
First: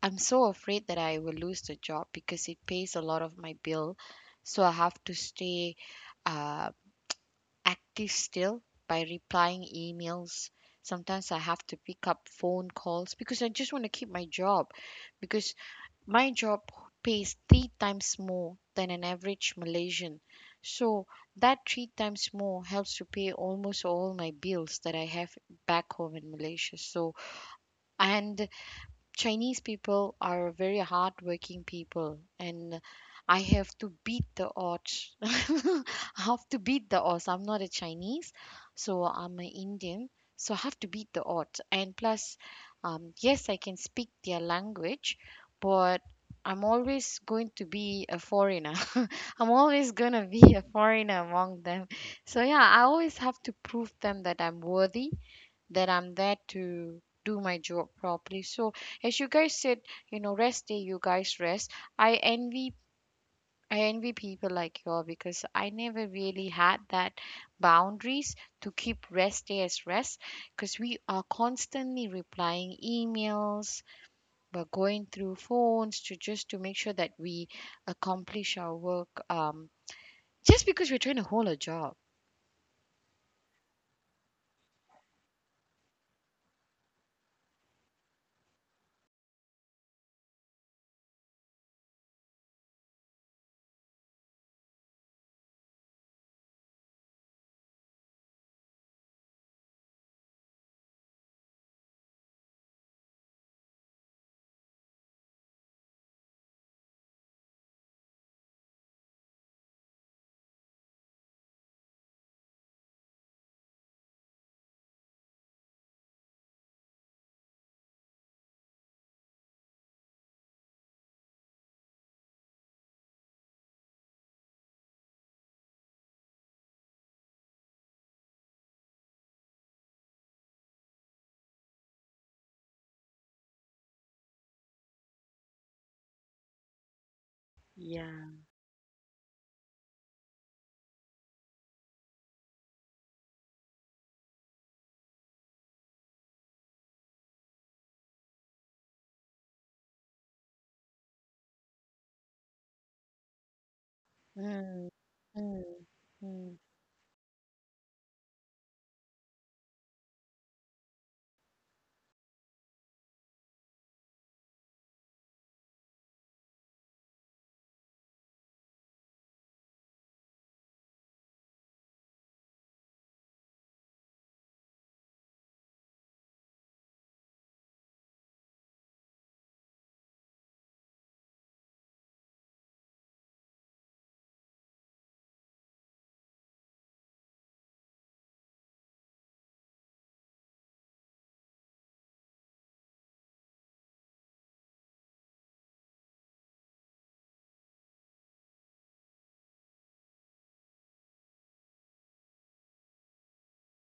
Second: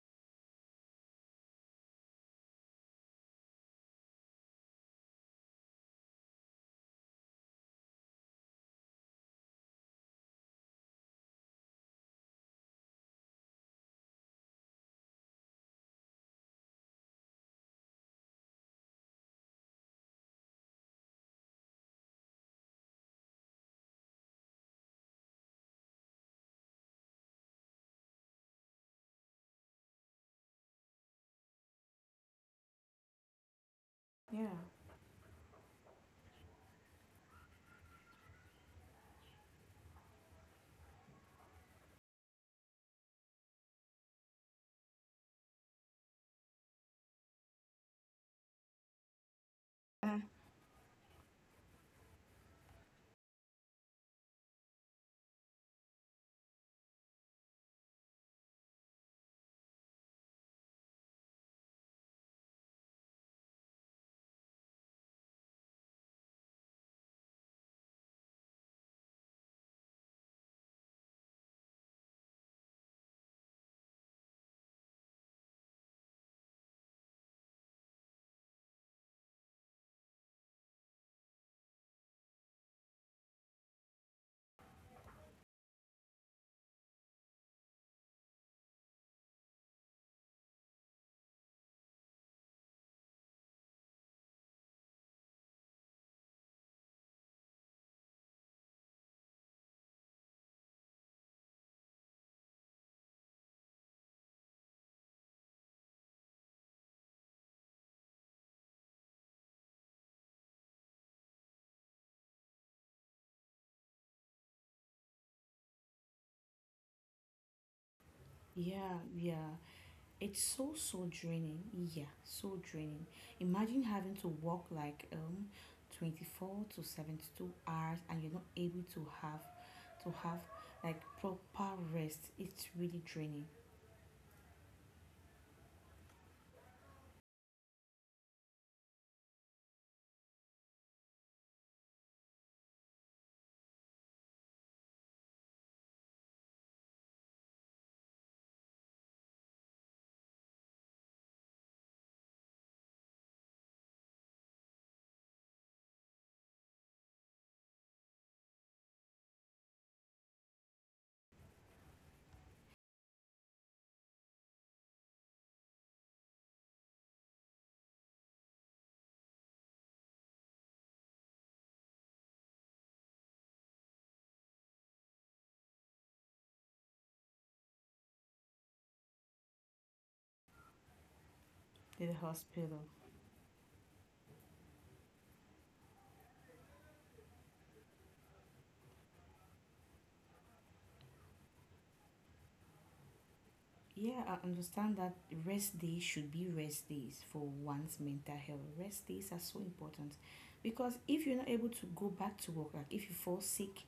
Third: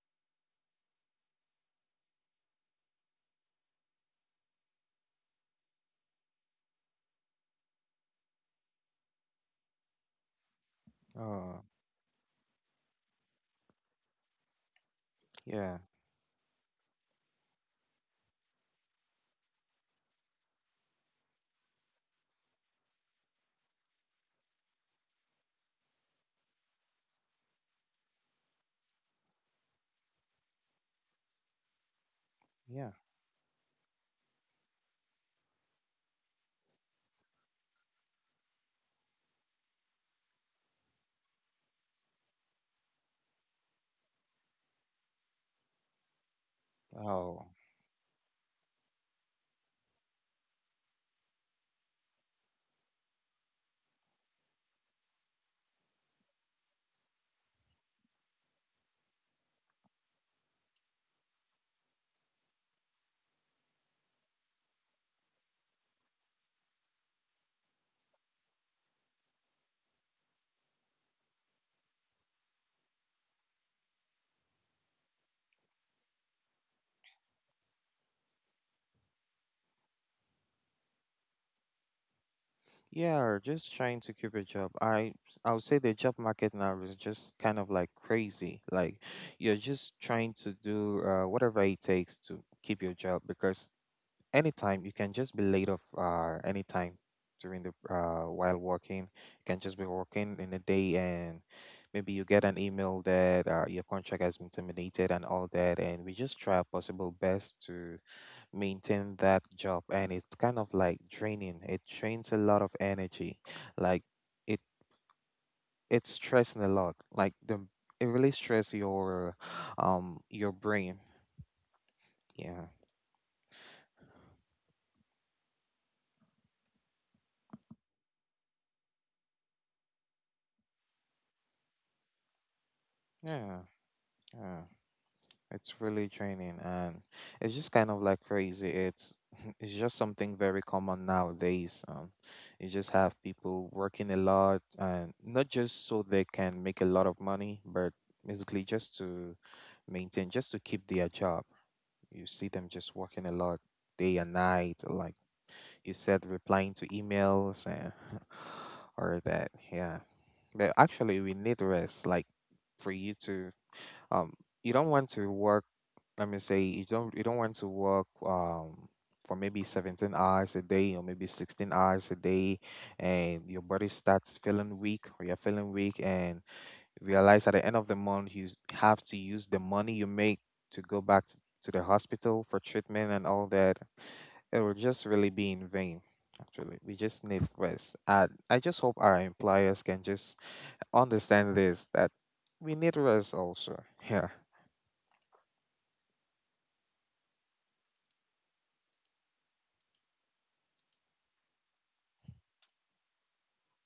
Speaker 1: I'm so afraid that I will lose the job because it pays a lot of my bill. So I have to stay uh. active still by replying emails. Sometimes I
Speaker 3: Oh,
Speaker 1: have to pick up phone calls because I just want to keep my job because
Speaker 3: yeah,
Speaker 1: my job pays three times more than an average Malaysian. So that three times more helps to pay almost all my bills that I have back home in Malaysia. So, and Chinese people are very hardworking people, and
Speaker 3: yeah.
Speaker 1: I have to beat
Speaker 2: Yeah.
Speaker 1: the odds. I have to beat the odds. I'm not a Chinese, so I'm an Indian, so I have to beat the odds. And plus, um, yes, I can speak their language, but I'm always
Speaker 3: Oh.
Speaker 1: going to be a foreigner. I'm always going
Speaker 2: Uh,
Speaker 1: to be a foreigner among them. So, yeah, I always have to prove them that I'm worthy, that I'm there to do my job properly. So as you guys said, you know, rest day, you guys rest. I envy I envy people like you all because I never really had that boundaries to keep rest day as rest because we are constantly replying emails, we're going through phones to just to make sure that we accomplish our work um, just because we're trying to hold a job.
Speaker 3: Yeah, or just trying to keep a job. I I would say the job market now is just kind of like crazy. Like, you're just trying to do uh, whatever it takes to keep your job because anytime you can just be laid off uh anytime during the uh while working. You can just be working in the day and maybe you get an email that uh, your contract has been terminated and all that, and we just try our possible best to maintain that job, and it's kind of like draining. It drains a lot of energy. like it it's stressing a lot. Like the it really stress
Speaker 2: yeah,
Speaker 3: your
Speaker 2: yeah.
Speaker 3: um
Speaker 2: It's
Speaker 3: your
Speaker 2: so
Speaker 3: brain.
Speaker 2: so draining. Yeah, so
Speaker 3: Yeah.
Speaker 2: draining. Imagine having to work like um twenty-four to seventy-two hours, and you're not able to have to have like proper rest. It's really draining.
Speaker 3: Yeah. Yeah, it's really draining, and it's just kind of like
Speaker 1: Yeah.
Speaker 3: crazy. It's it's just something very common nowadays. Um you just have people working a lot, and not just so they can make a lot of money, but basically just to maintain just to keep their job. You see them just working a lot day and night,
Speaker 1: Mm,
Speaker 3: like
Speaker 1: mm,
Speaker 3: you said,
Speaker 1: mm,
Speaker 3: replying to emails and or that. Yeah. But actually, we need rest. Like, for you to, um, you don't want to work, let me say, you don't, you don't want to work, um, for maybe seventeen hours a day or maybe sixteen hours a day and your body starts feeling weak or you're feeling weak, and realize at the end of the month you s- have to use the money you make to go back t- to the
Speaker 2: The
Speaker 3: hospital for
Speaker 2: hospital.
Speaker 3: treatment and all that. It will just really be in vain. Actually, we just need rest. And I just hope our employers can just understand this, that we need rest also.
Speaker 2: Yeah,
Speaker 3: Yeah.
Speaker 2: I understand that rest days should be rest days for one's mental health. Rest days are so important, because if you're not able to go back to work, like if you fall sick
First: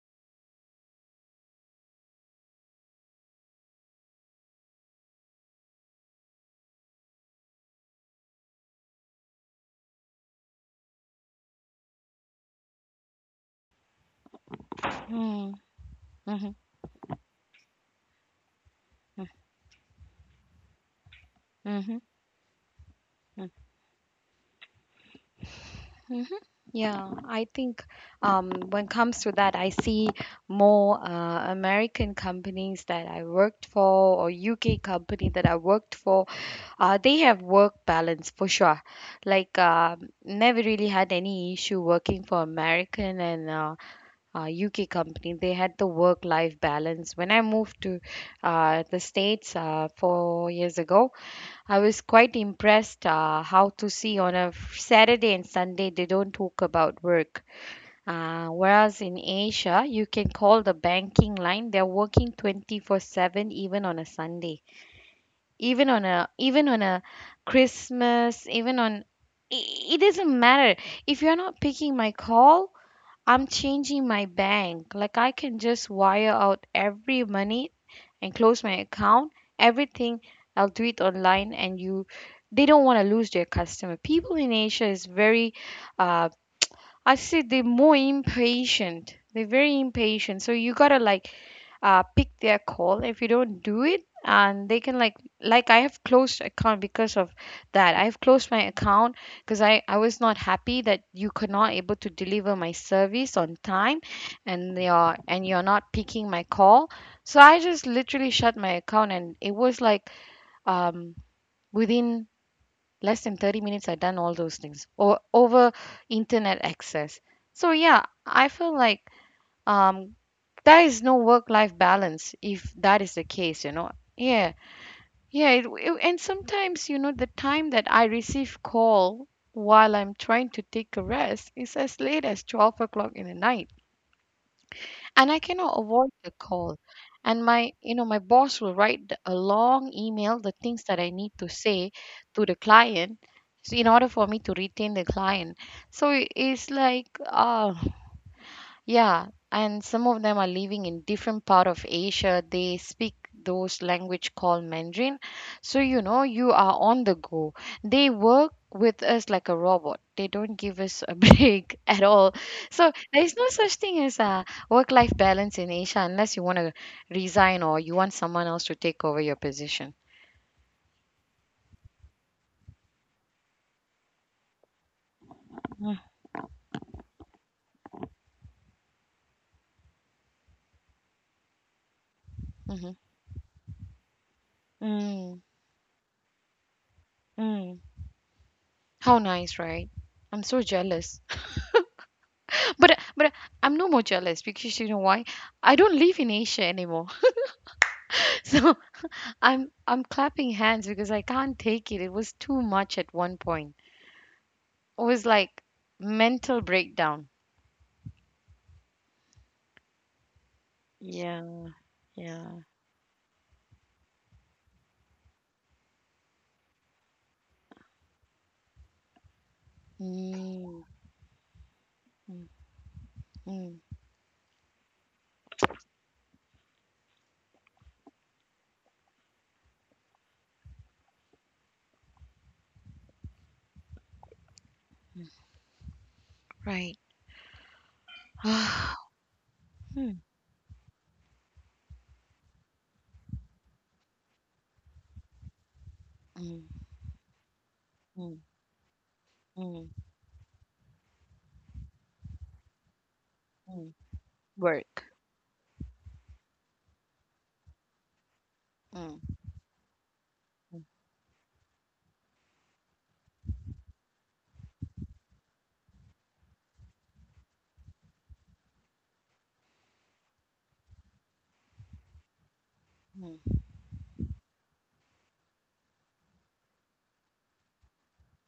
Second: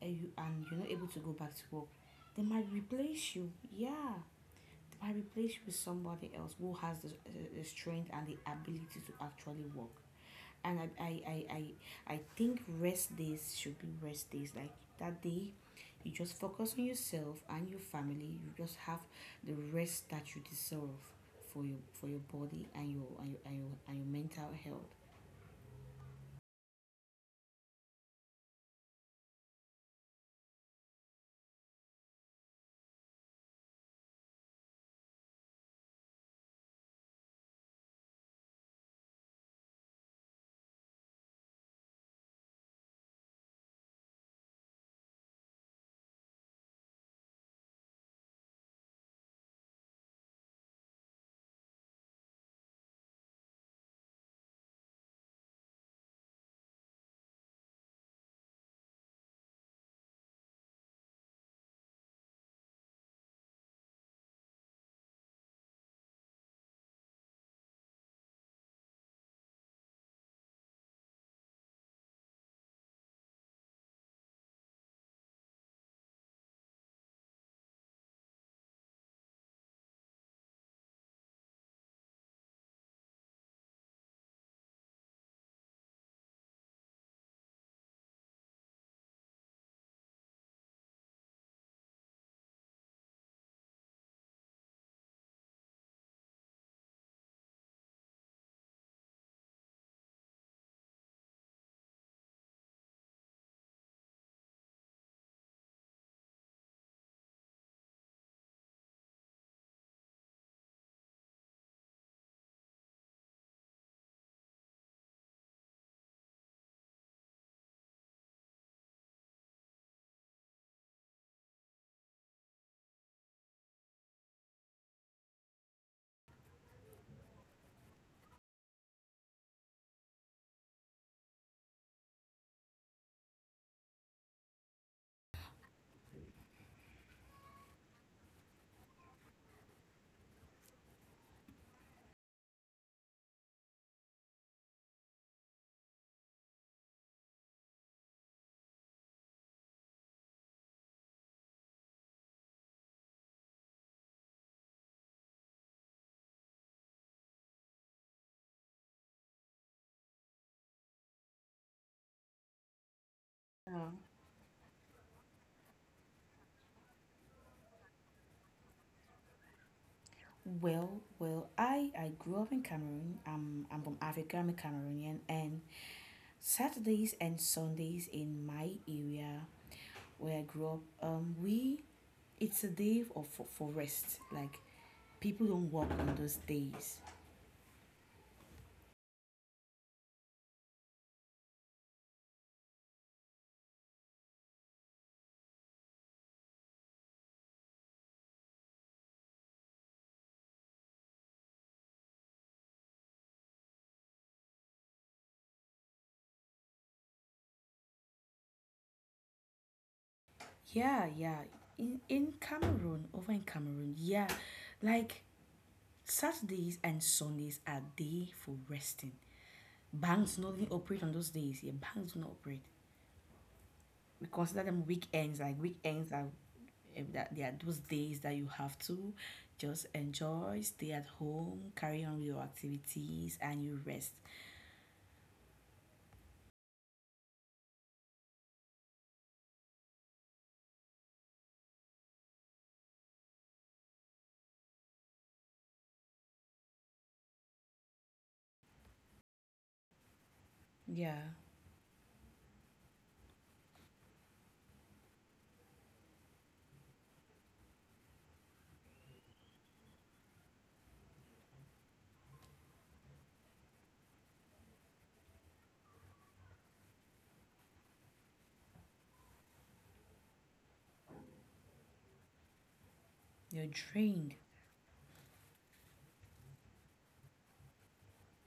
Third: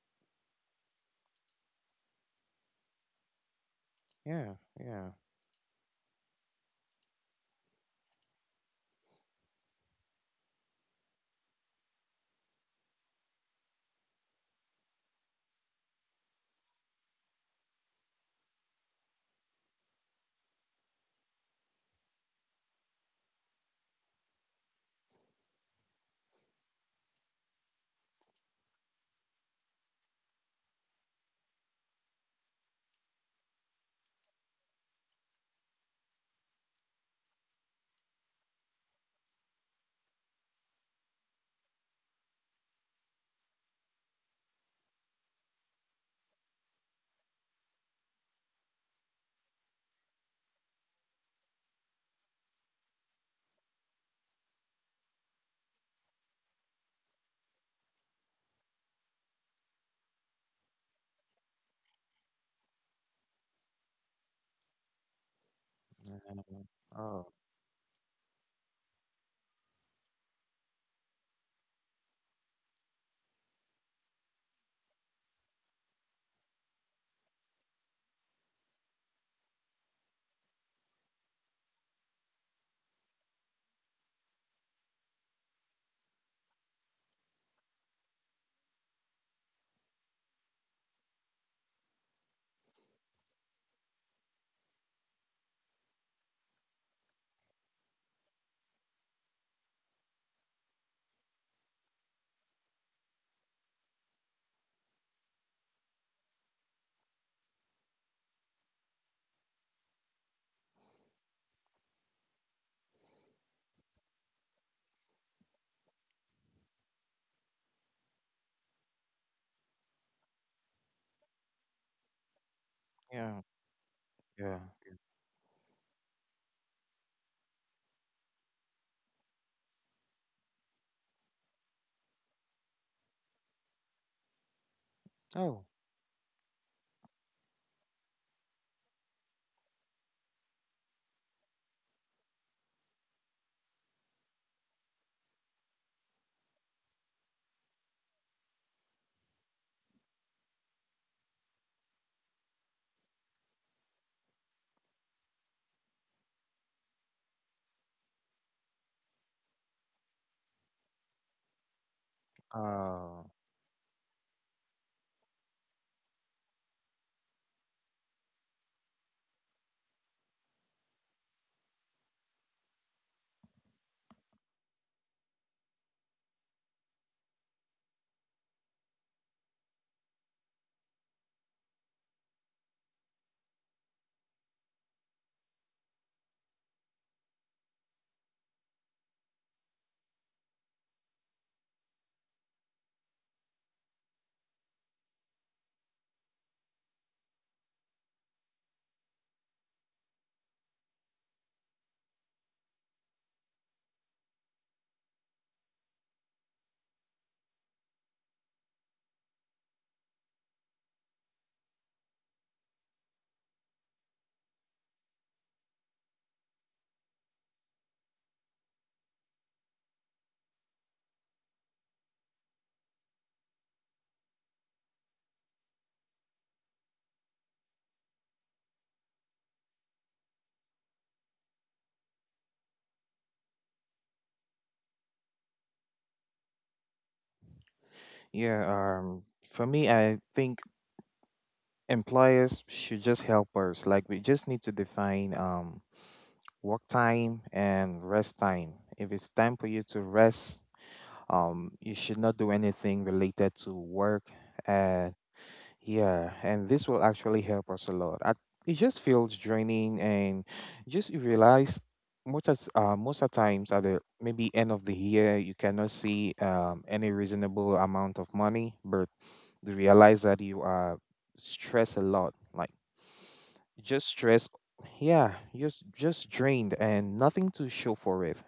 Speaker 2: and, you, and you're not able to go back to work, they might replace you. Yeah,
Speaker 3: Yeah. Yeah.
Speaker 2: I replace you with somebody else who has the, the strength and the ability to actually work. And I, I, I, I, I think rest days should be rest days. Like that day,
Speaker 1: mm,
Speaker 2: you just
Speaker 1: mhm,
Speaker 2: focus on yourself and your family. You just have the rest that you deserve for your for your body and your and your,
Speaker 1: mhm,
Speaker 2: and your, and your, mental health.
Speaker 1: hmm. Yeah, I think, um, when it comes to that, I see more uh, American companies that I worked for or U K company that I worked for. Uh, they have work balance for sure. Like um never really had any issue working for American and uh, uh, U K company. They had the work life balance. When I moved to uh, the States uh, four years ago, I was quite impressed, uh, how to see on a f- Saturday and Sunday they don't talk about work. Uh, whereas in Asia, you can call the banking line, they're working twenty-four seven even on a Sunday, even on a
Speaker 3: Mm.
Speaker 1: even on a
Speaker 3: Oh,
Speaker 1: Christmas, even on i- it doesn't matter. If you're not picking my call, I'm changing my bank. Like I can just wire out every money and close my account. Everything I'll do it online, and you they don't want to lose their customer. People in Asia is very uh I see they're more impatient. They're very impatient. So you gotta like uh pick their call. If you don't do it, and they can like like I have closed account because of that. I have closed my account because I I was not happy that you could not able to deliver my service on time, and you're and you're not picking my call. So I just literally shut my account, and it was like um within less than thirty minutes I done all those things or over internet access. So yeah, I feel like, um there is no work life balance if that is the
Speaker 3: yeah.
Speaker 1: case, you know. Yeah,
Speaker 3: Yeah.
Speaker 1: yeah, it, it- and sometimes you know the time that I receive call while I'm trying to take a rest is as late as twelve o'clock in the night, and I
Speaker 3: Oh,
Speaker 1: cannot avoid the call. And my, you know, my boss will write the- a long email, the things that I need to say to the client s- in order for me to retain the client. So it is like, ah, yeah, and some of them are living in different part of Asia. They speak those language called Mandarin. So you know, you are on the go. They work with us like a robot. They don't give us a break at all. So
Speaker 3: uh,
Speaker 1: there is no such
Speaker 2: Yeah.
Speaker 1: thing as a work-life balance in Asia unless you want to resign or you want someone else to take over your position.
Speaker 2: Well, well, I I grew up in Cameroon. I'm I'm from Africa. I'm a Cameroonian, and Saturdays and Sundays in my area where I grew up, um, we it's a
Speaker 1: Mm-hmm.
Speaker 2: day of for, for rest. Like
Speaker 1: Mm,
Speaker 2: people don't work on those days.
Speaker 1: mm. How nice, right? I'm so jealous. But but I'm no more jealous because you know why? I don't live in Asia anymore. So I'm I'm clapping hands because I can't take it. It was too much at one point. It was like mental breakdown.
Speaker 2: Yeah, yeah.
Speaker 1: Yeah,
Speaker 2: In in
Speaker 1: yeah.
Speaker 2: Cameroon, over in Cameroon, yeah, like Saturdays and Sundays are day for resting. Banks do not even
Speaker 1: Mm,
Speaker 2: operate on those days. Yeah, banks do not
Speaker 1: mm,
Speaker 2: operate.
Speaker 1: mm,
Speaker 2: We consider them weekends. Like weekends are eh, that they are those days that you have to just enjoy, stay at home, carry on with your activities, and you rest.
Speaker 1: mm. Right.
Speaker 3: yeah. Um, for me, I
Speaker 1: Mm,
Speaker 3: think employers should just help us. Like, we just need to define um
Speaker 1: mm,
Speaker 3: work time and
Speaker 1: mm,
Speaker 3: rest time. If it's time for you
Speaker 1: mm,
Speaker 3: to rest,
Speaker 2: Yeah,
Speaker 3: um, you should not do anything related to
Speaker 1: mm,
Speaker 3: work.
Speaker 1: Work.
Speaker 3: And yeah, and this will actually help us a lot. I, it just feels
Speaker 1: Mm,
Speaker 3: draining, and
Speaker 1: mm,
Speaker 3: just you realize most of, uh, most of times at the maybe end of the year you cannot see um, any reasonable amount of money, but they realize that you are stressed a lot, like
Speaker 1: mm,
Speaker 2: you're
Speaker 3: just
Speaker 2: drained.
Speaker 3: stress. Yeah, just just drained and nothing to show for it.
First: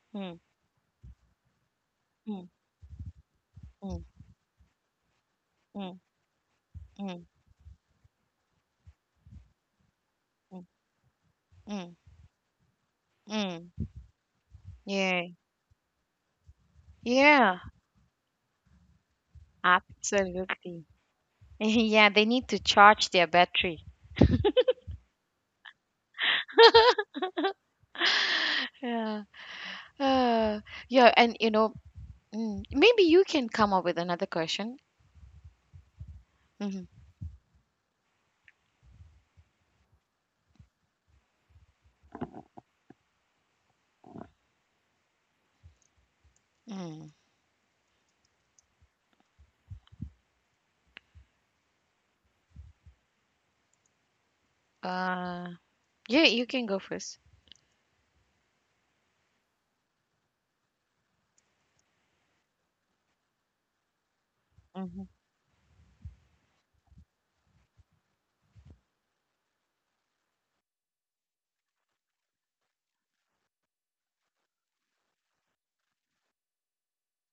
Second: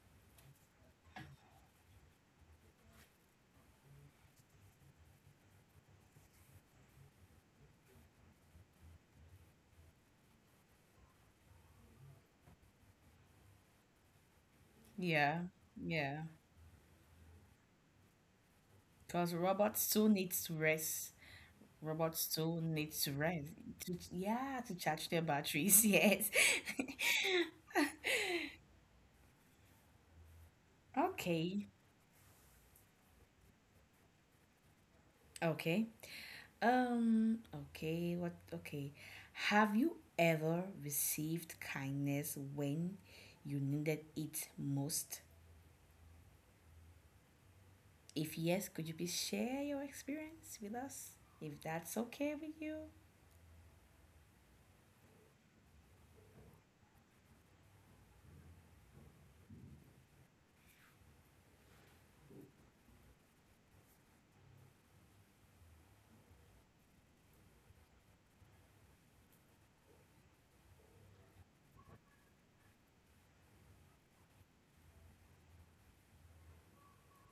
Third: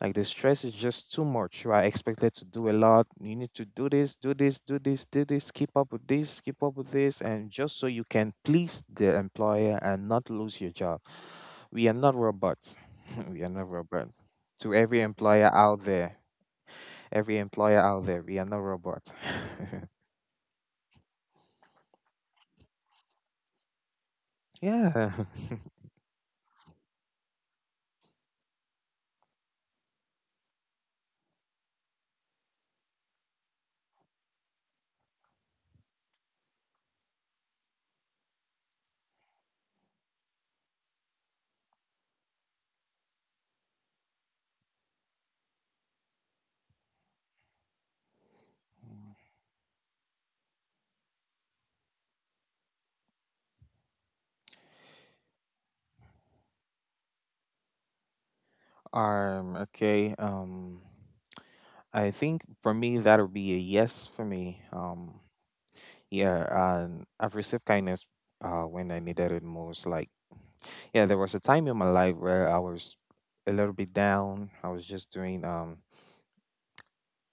Speaker 3: Like
Speaker 1: mm,
Speaker 3: the
Speaker 1: mm,
Speaker 3: stress is just too much. You are expected to
Speaker 1: mm,
Speaker 3: do a lot. You need to do this, do this, do this, do this. Keep up
Speaker 1: mm,
Speaker 3: with this, keep up with
Speaker 1: mm,
Speaker 3: this,
Speaker 1: mm,
Speaker 3: and just so you can please the employer and not lose your job. We are
Speaker 1: mm,
Speaker 3: not robots. We are not
Speaker 1: mm.
Speaker 3: robots. To every
Speaker 1: Yeah,
Speaker 2: Yeah,
Speaker 3: employer out there,
Speaker 2: yeah.
Speaker 3: every
Speaker 1: yeah,
Speaker 3: employer out there, we are not robots.
Speaker 2: Because robots too needs to
Speaker 1: absolutely.
Speaker 2: rest.
Speaker 1: Yeah, they
Speaker 2: Robots
Speaker 1: need to
Speaker 2: too needs
Speaker 1: charge
Speaker 2: to
Speaker 1: their
Speaker 2: rest.
Speaker 1: battery.
Speaker 2: To, yeah, to charge
Speaker 3: Yeah.
Speaker 2: their batteries. Yes.
Speaker 1: Yeah. Uh, yeah, and you
Speaker 2: Okay.
Speaker 1: know, mm, maybe you can come up with another question.
Speaker 2: Okay.
Speaker 1: Mm-hmm.
Speaker 2: Um, okay. What? Okay. Have you ever received kindness when you needed it most?
Speaker 1: Mm.
Speaker 2: If yes, could you please share your experience with us? If that's okay with you.
Speaker 1: Uh, yeah, you can go first.
Speaker 3: Um, okay. Um, I think for me that'll be a yes for me.
Speaker 1: Mm-hmm.
Speaker 3: Um, yeah, and I've received kindness uh when I needed it most. Like, yeah, there was a time in my life where I was a little bit down. I was just doing um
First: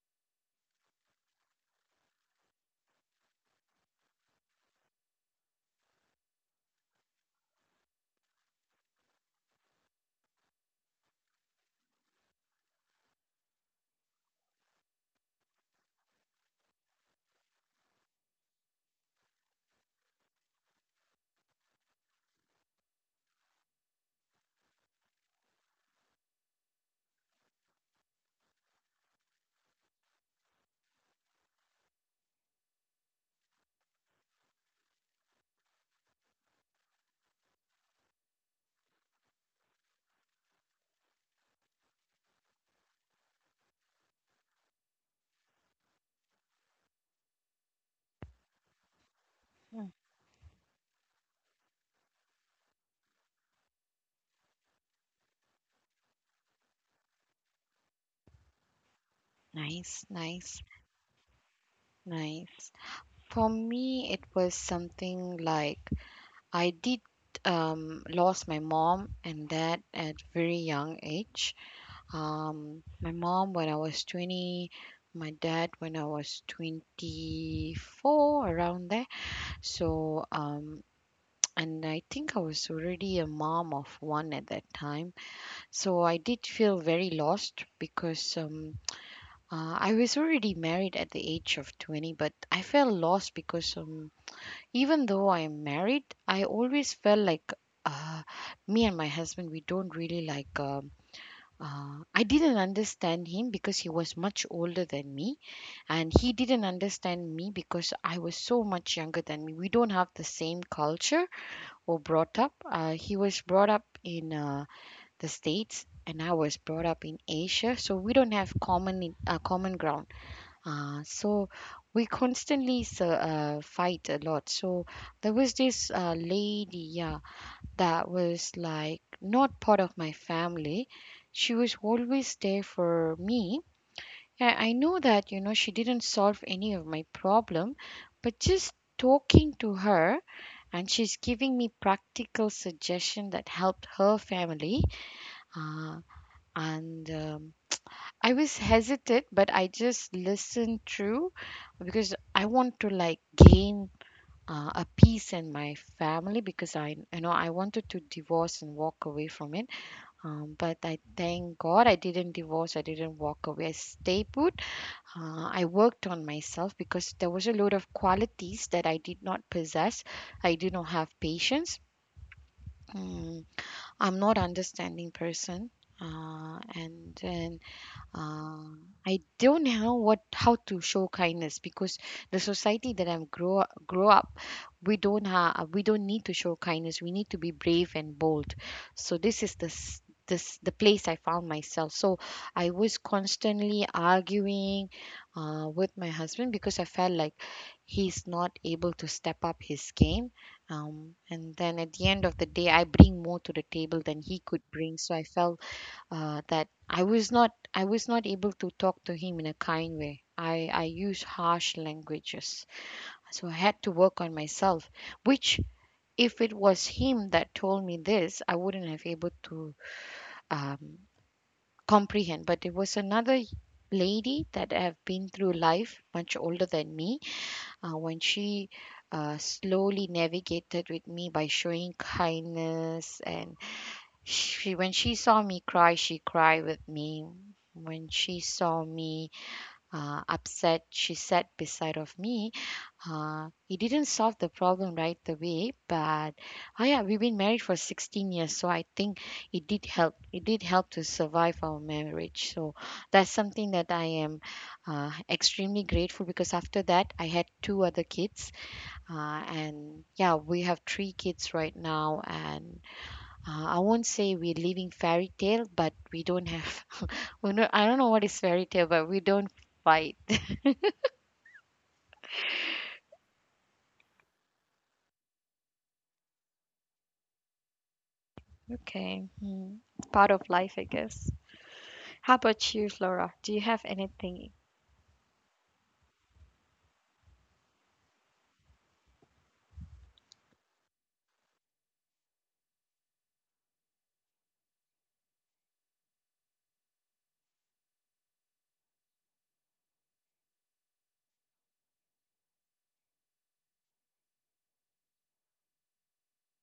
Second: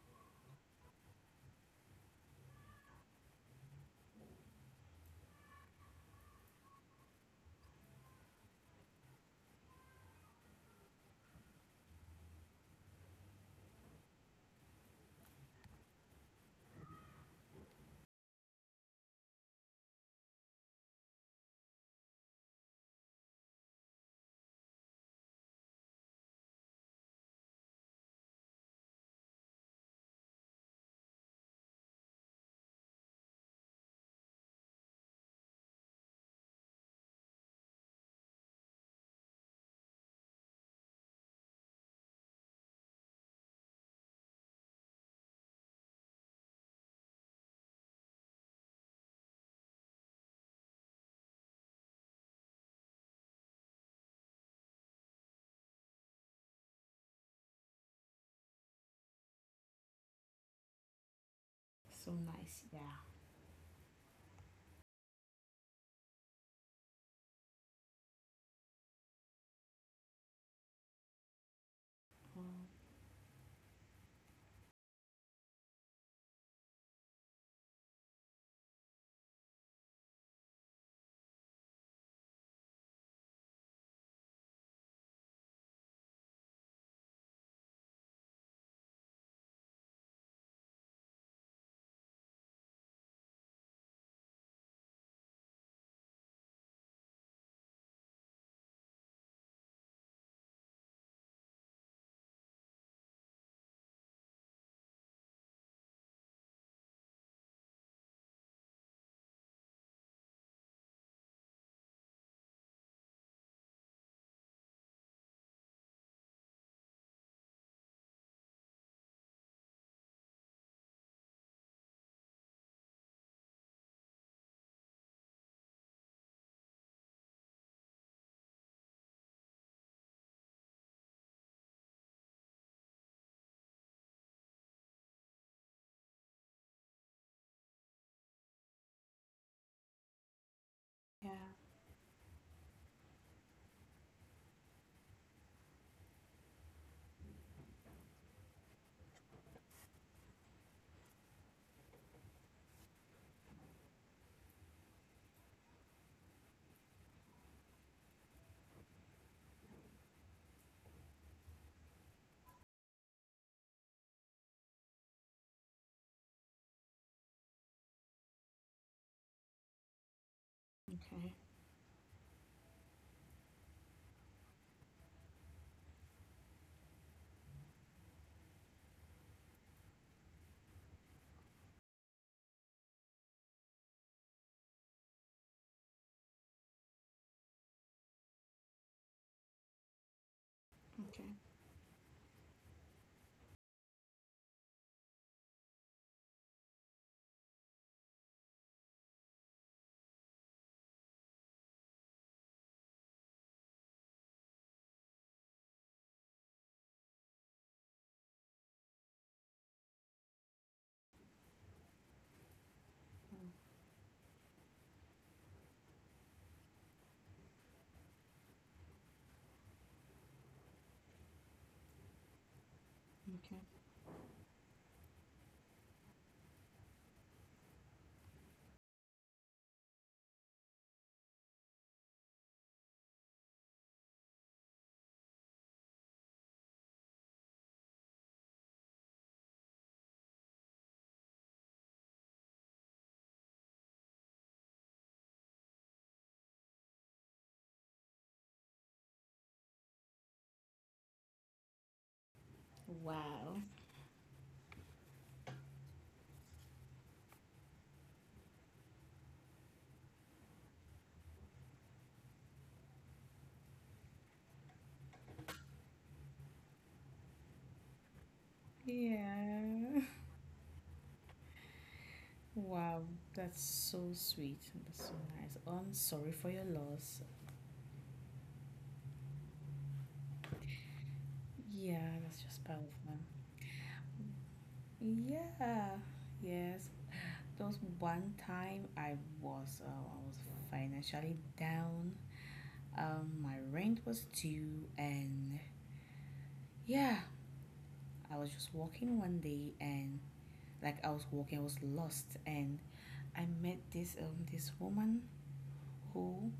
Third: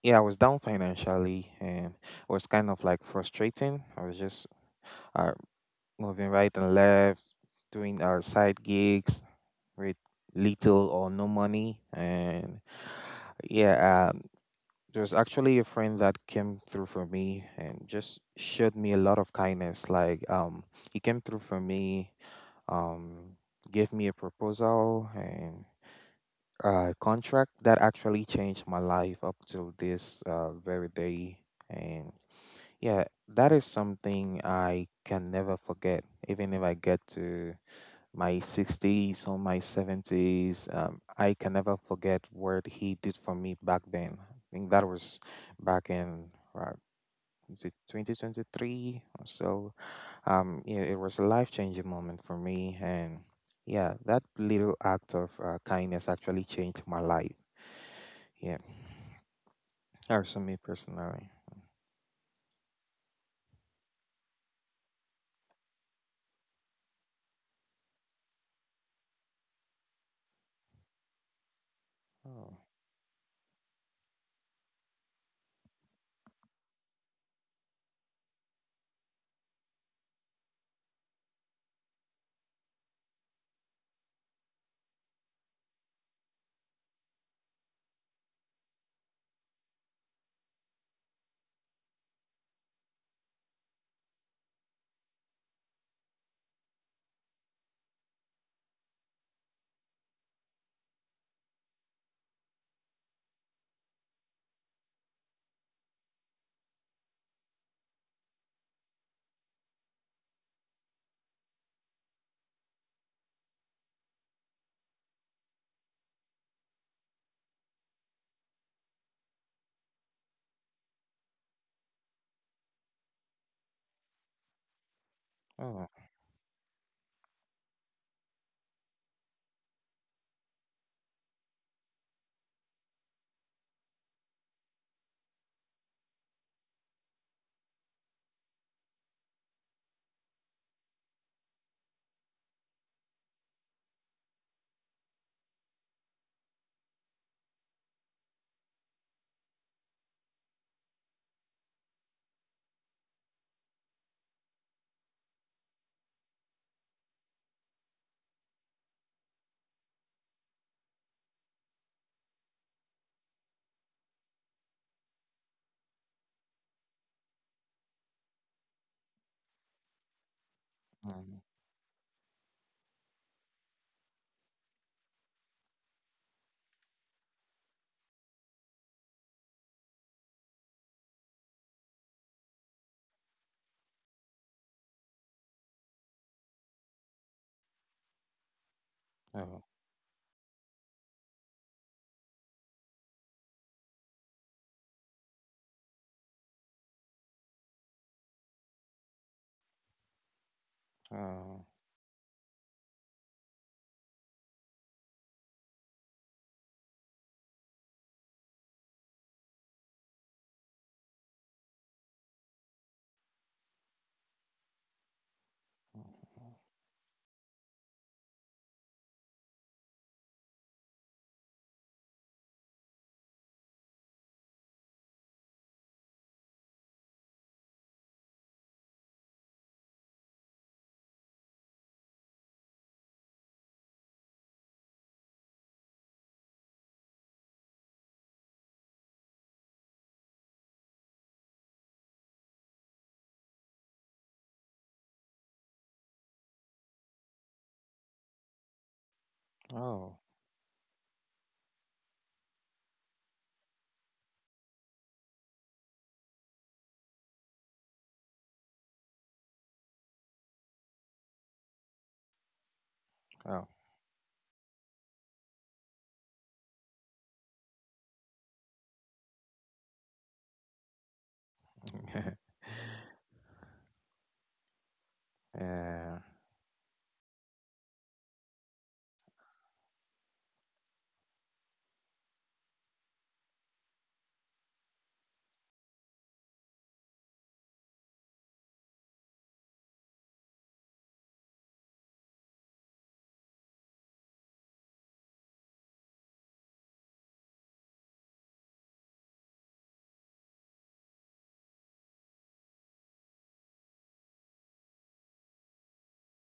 Speaker 3: yeah, I was down financially and it was kind of like frustrating. I was just uh moving right and left, doing our side gigs with little or no money and yeah uh, there's actually a friend that came through for me and just showed me a lot of kindness. Like, um, he came through for me, um, gave me a proposal and a contract that actually changed my life up to this uh, very day. And yeah, that is something I can never forget, even if I get to my sixties or my seventies. Um, I can never forget what he did for me back then. I think that was back in, uh, is it twenty twenty-three or so?
Speaker 1: Mm.
Speaker 3: Um, yeah, it was a life changing moment for me. And yeah, that little act of uh, kindness actually changed my life. Yeah,
Speaker 1: Nice,
Speaker 3: that's for me
Speaker 1: nice,
Speaker 3: personally.
Speaker 2: So nice.
Speaker 1: nice.
Speaker 2: Yeah.
Speaker 1: For me, it was something like I did, um, lost my mom and dad at very young age.
Speaker 3: Oh,
Speaker 1: Um, my mom when I was twenty, my dad when I was twenty-four, around there. So, um, and I think I was already a mom of one at that time. So I did feel very lost because um, uh, I was already married at the age of twenty, but I felt lost because, um, even though I am married, I always felt like uh, me and my husband, we don't really like. Uh, uh, I didn't understand him because he was much older than me, and he didn't understand me because I was so much younger than me. We don't have the same culture or brought up. Uh, he was brought up in uh, the States, and I was brought up in Asia, so we don't have common uh, common ground. Uh, so we constantly s- uh, fight a lot. So there was
Speaker 3: oh,
Speaker 1: this uh, lady, yeah, that was like not part of my family. She was always there for me. And I know that, you know, she didn't solve any of my problem, but just talking to her, and she's
Speaker 2: Yeah.
Speaker 1: giving me practical suggestion that helped her family. Uh, and um, I was hesitant, but I just listened through because I want to like gain uh, a peace in my family because I, you know, I wanted to divorce and walk away from it. Um, but I thank God I didn't divorce. I didn't walk away. I stay put. Uh, I worked on myself because there was a lot of qualities that I did not possess. I did not have
Speaker 2: Okay.
Speaker 3: mm,
Speaker 1: patience. Mm, I'm not understanding person. Uh, and then uh, I don't know what how to show kindness because the society that I'm grow grow up, we don't have we don't need to show kindness. We need to be brave and bold. So this is
Speaker 3: oh,
Speaker 1: the s- this the place I
Speaker 2: Okay.
Speaker 1: found myself. So I was constantly arguing, uh, with my husband because I felt like he's not able to step up his game. Um, and
Speaker 3: oh,
Speaker 1: then at the end of the day, I bring more to the table than he could bring. So I felt uh, that I was not I was not able to talk to him in a kind way. I, I use harsh languages. So I had to work on myself, which if it was him that told me this, I wouldn't have able to, um, comprehend. But it was another
Speaker 2: Okay.
Speaker 1: lady that have been through life much older than me, uh, when she uh, slowly navigated with me by showing kindness, and she when she saw me cry, she cried with me. When she saw me, uh, upset, she sat beside of me. Uh, it didn't solve the problem right away, but oh yeah, we've been married for sixteen years, so I think it did help.
Speaker 3: oh,
Speaker 1: It did help to survive our marriage. So that's
Speaker 2: Wow.
Speaker 1: something that I am, uh, extremely grateful because after that, I had two other kids, uh, and yeah, we have three kids right now, and uh,
Speaker 3: oh.
Speaker 1: I won't say we're living fairy tale, but we don't have. We not. I don't know what is fairy tale, but we don't
Speaker 2: Yeah.
Speaker 1: fight.
Speaker 2: Wow, that's so sweet, and that's so nice. Oh, I'm
Speaker 3: Yeah,
Speaker 2: sorry for your loss.
Speaker 1: Okay. Mm. Part of life, I guess.
Speaker 2: Yeah,
Speaker 1: How
Speaker 2: that's just
Speaker 1: about you,
Speaker 2: powerful.
Speaker 1: Flora? Do you have anything?
Speaker 2: Yeah. Yes. There was one time I was uh, I was financially down. Um, my rent was due, and yeah, I was just walking one day, and like I was walking, I was lost, and I met this um this woman who,